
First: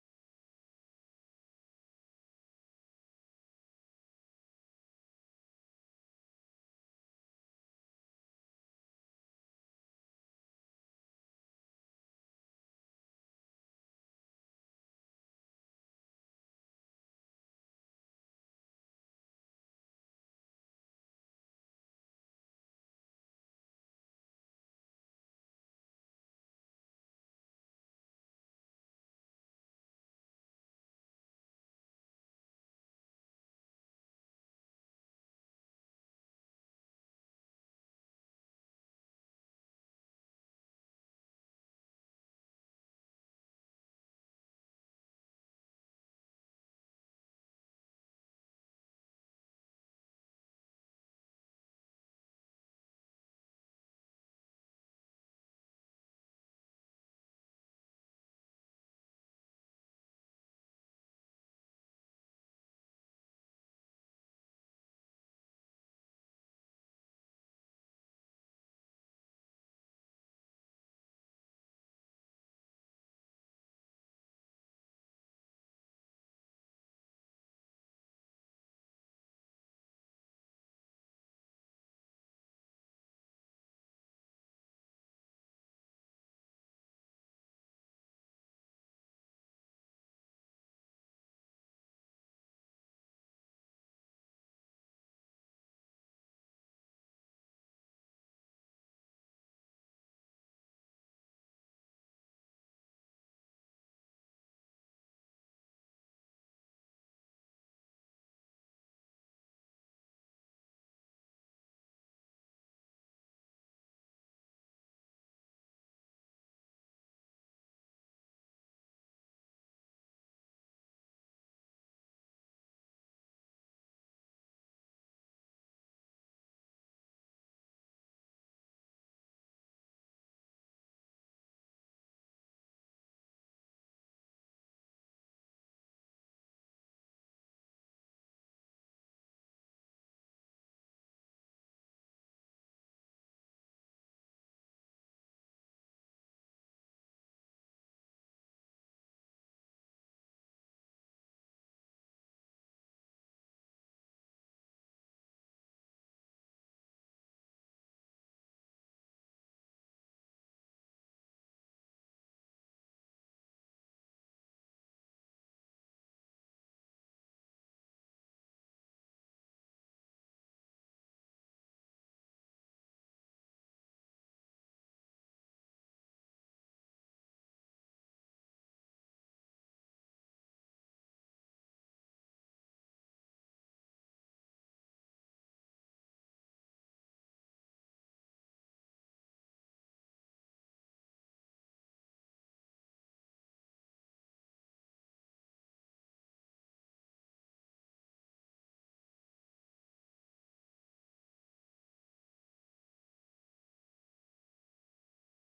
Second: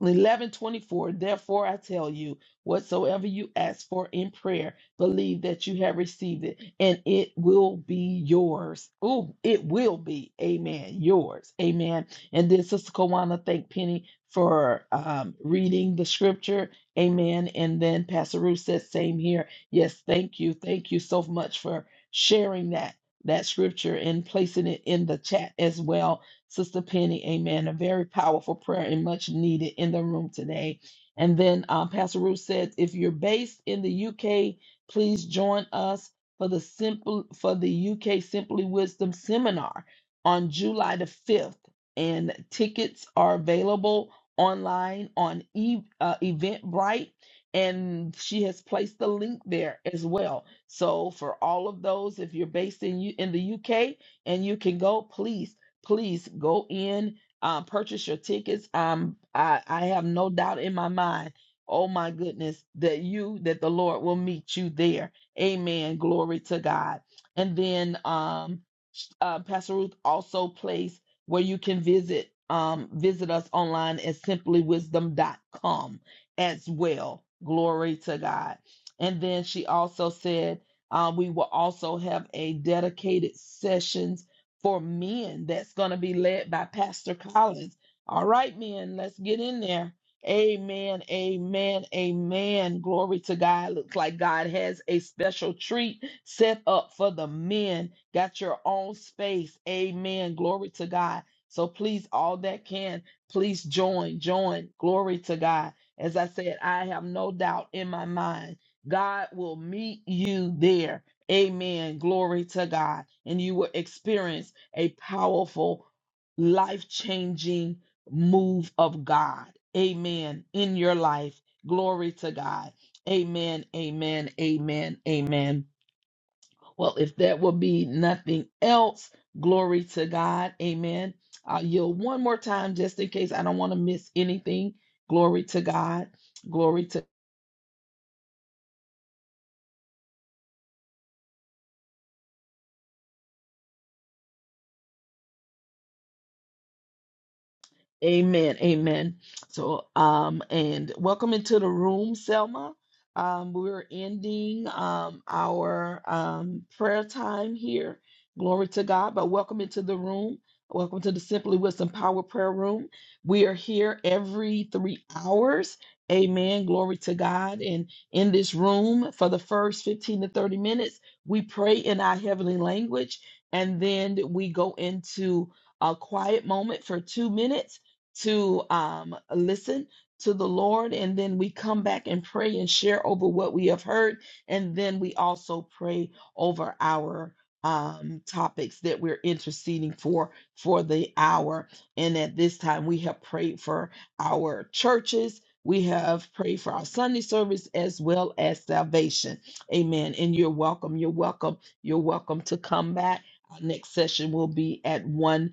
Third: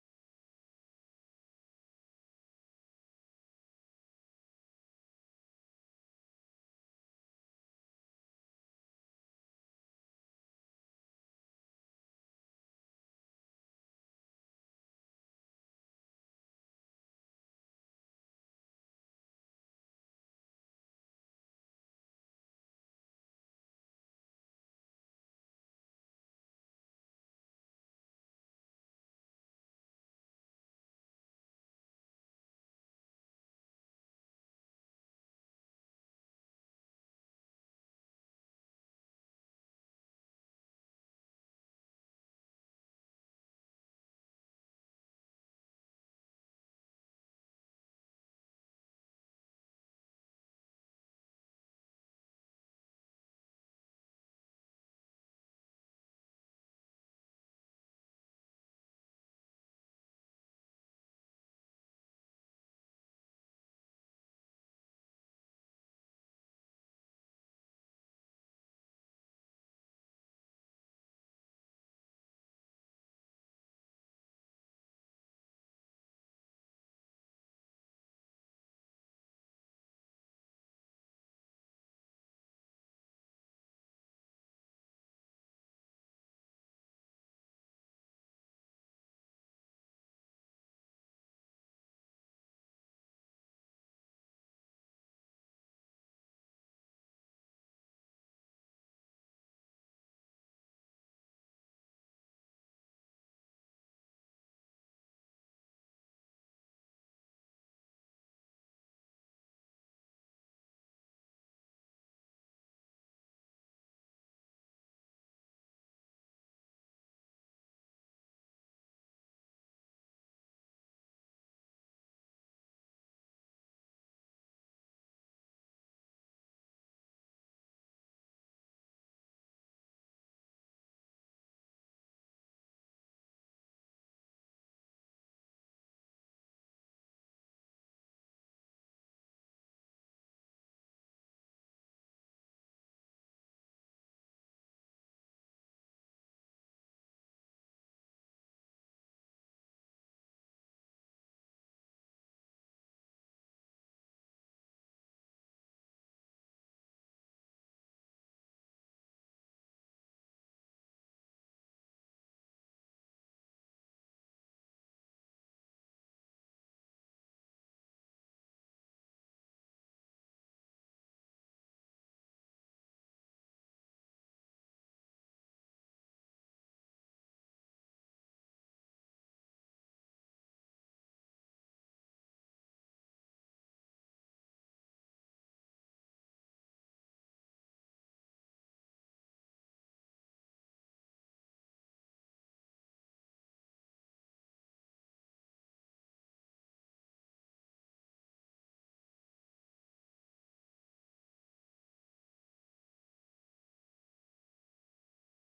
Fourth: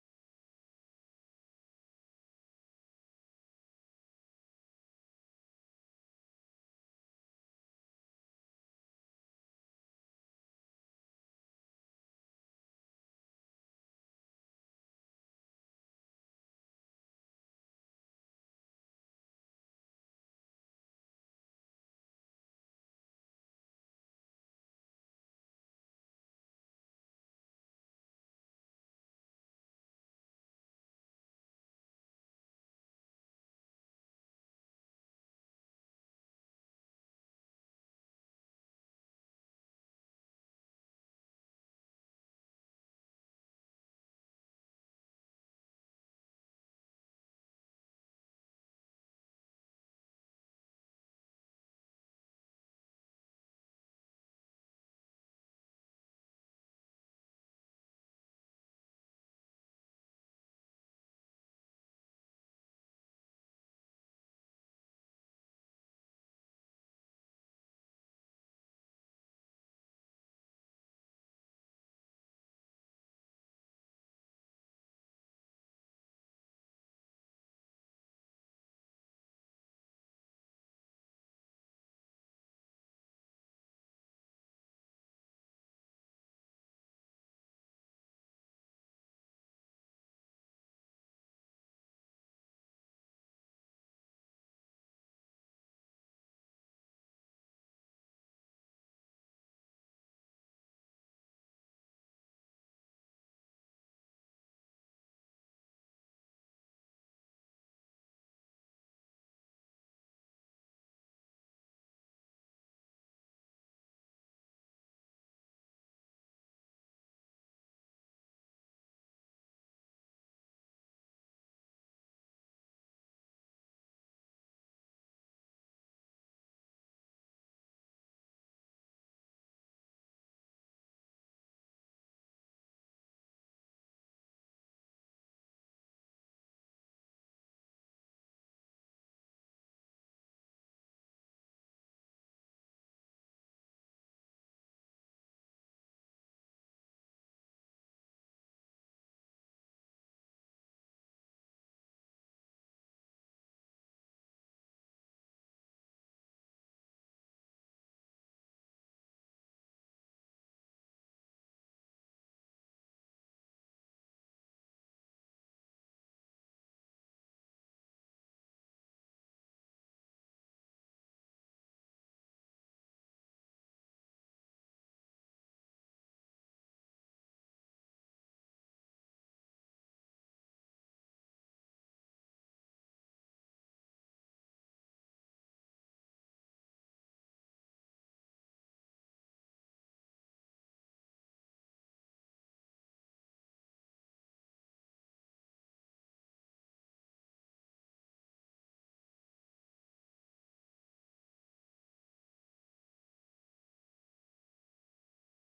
Speaker 1: eleven twenty four. Therefore, I tell you, whatsoever you ask for in prayer, believe that you have received it, and it will be yours. Oh, it will be. Amen. Yours. Amen. And then, Sister Kawana, thank Penny for um, reading the scripture. Amen. And then Pastor Ruth says, same here. Yes, thank you. Thank you so much for sharing that that scripture and placing it in the chat as well. Sister Penny, amen. A very powerful prayer and much needed in the room today. And then um, Pastor Ruth said, if you're based in the UK, please join us for the simple for the UK Simply Wisdom seminar on July the 5th. And tickets are available online on e- uh, Eventbrite and she has placed the link there as well. So for all of those, if you're based in U- in the UK and you can go, please, please go in, um, purchase your tickets. Um, I, I have no doubt in my mind. Oh my goodness, that you that the Lord will meet you there. Amen. Glory to God. And then um, uh, Pastor Ruth also placed where you can visit um, visit us online at simply wisdom dot com as well. Glory to God. And then she also said, um, we will also have a dedicated sessions for men that's going to be led by Pastor Collins. All right, men, let's get in there. Amen, amen, amen. Glory to God. Looks like God has a special treat set up for the men. Got your own space. Amen. Glory to God. So please, all that can, please join, join. Glory to God as I said, I have no doubt in my mind, God will meet you there. Amen. Glory to God. And you will experience a powerful, life changing move of God. Amen. In your life. Glory to God. Amen. Amen. Amen. Amen. Well, if there will be nothing else, glory to God. Amen. I'll yield one more time just in case I don't want to miss anything. Glory to God. Glory to Amen. Amen. So, um, and welcome into the room, Selma. Um, we're ending um our um prayer time here. Glory to God. But welcome into the room. Welcome to the Simply Wisdom Power Prayer Room. We are here every three hours. Amen. Glory to God. And in this room, for the first 15 to 30 minutes, we pray in our heavenly language, and then we go into a quiet moment for two minutes to um, listen to the Lord, and then we come back and pray and share over what we have heard, and then we also pray over our um, topics that we're interceding for for the hour. And at this time, we have prayed for our churches. We have prayed for our Sunday service as well as salvation. Amen. And you're welcome. You're welcome. You're welcome to come back. Our next session will be at 1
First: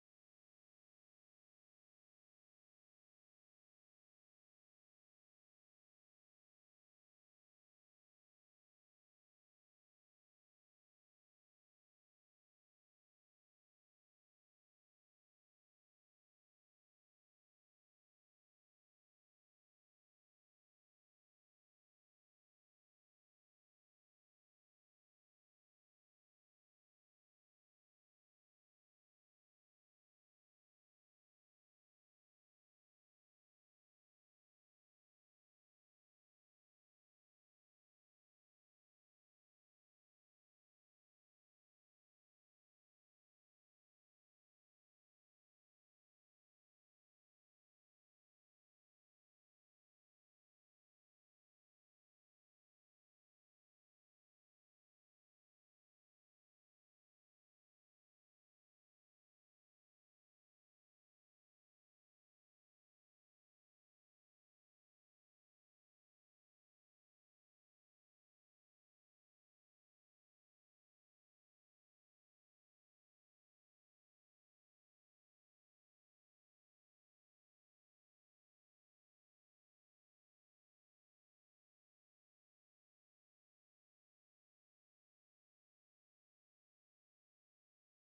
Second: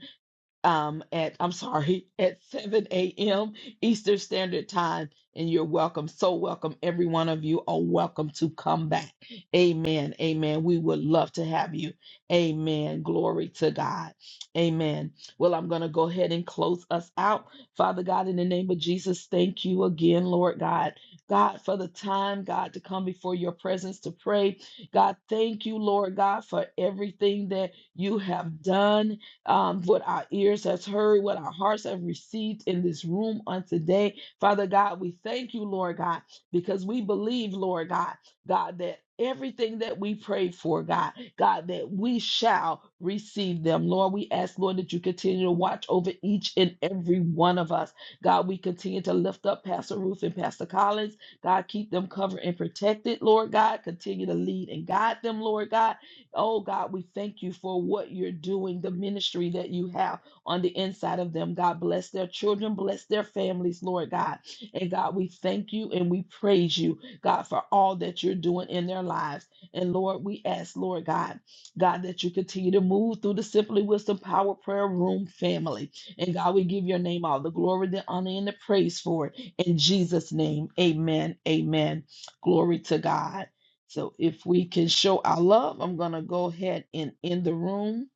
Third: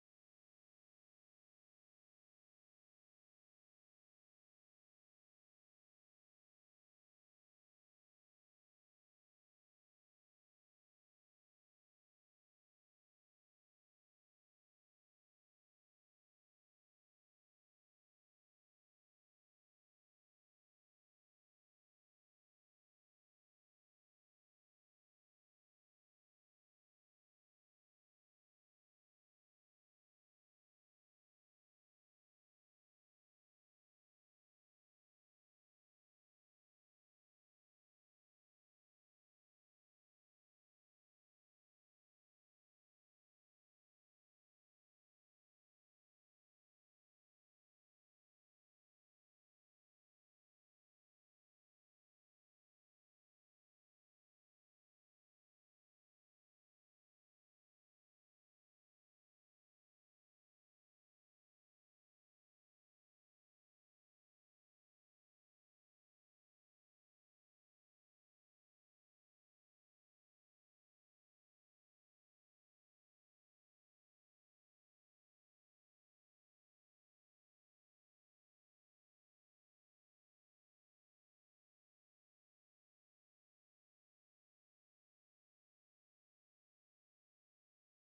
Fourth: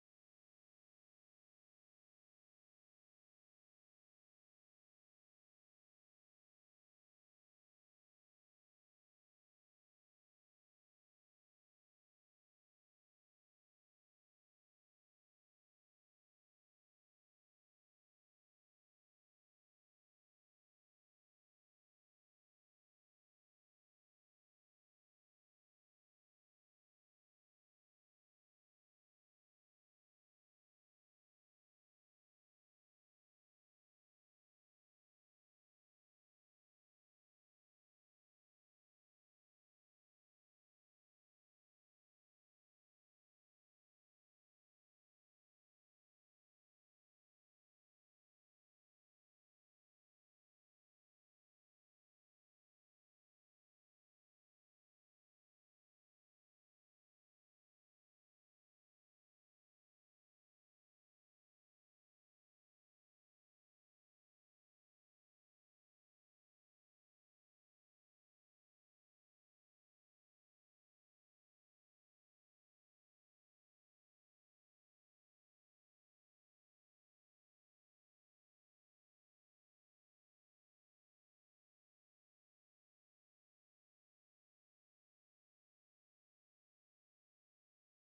Speaker 1: um, at I'm sorry, at 7 a.m. Eastern Standard Time. And you're welcome, so welcome. Every one of you are welcome to come back. Amen. Amen. We would love to have you. Amen. Glory to God. Amen. Well, I'm going to go ahead and close us out. Father God, in the name of Jesus, thank you again, Lord God. God, for the time, God, to come before your presence to pray. God, thank you, Lord God, for everything that you have done um, what our ears has heard, what our hearts have received in this room on today. Father God, we thank you, Lord God, because we believe, Lord God, God, that everything that we prayed for, God, God, that we shall receive them. Lord, we ask, Lord, that you continue to watch over each and every one of us. God, we continue to lift up Pastor Ruth and Pastor Collins. God, keep them covered and protected, Lord God. Continue to lead and guide them, Lord God. Oh God, we thank you for what you're doing, the ministry that you have on the inside of them. God, bless their children, bless their families, Lord God. And God, we thank you and we praise you, God, for all that you're doing in their lives. And Lord, we ask, Lord God, God, that you continue to move through the Simply Wisdom Power Prayer Room family. And God, we give your name all the glory, the honor, and the praise for it. In Jesus' name, amen. Amen. Glory to God. So if we can show our love, I'm going to go ahead and end the room.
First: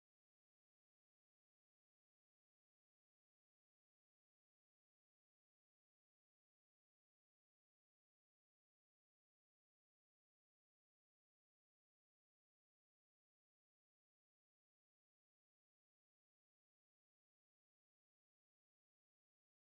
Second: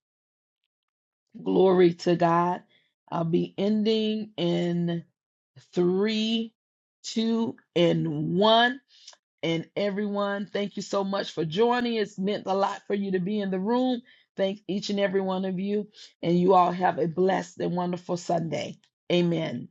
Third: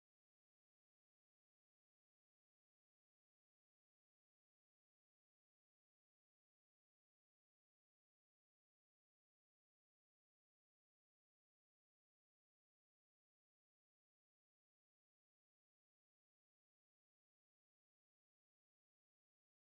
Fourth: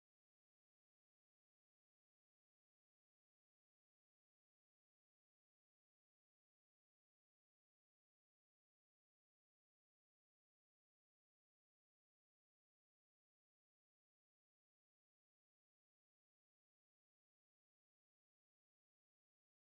Speaker 1: Glory to God. I'll be ending in three, two, and one. And everyone, thank you so much for joining. It's meant a lot for you to be in the room. Thank each and every one of you. And you all have a blessed and wonderful Sunday. Amen.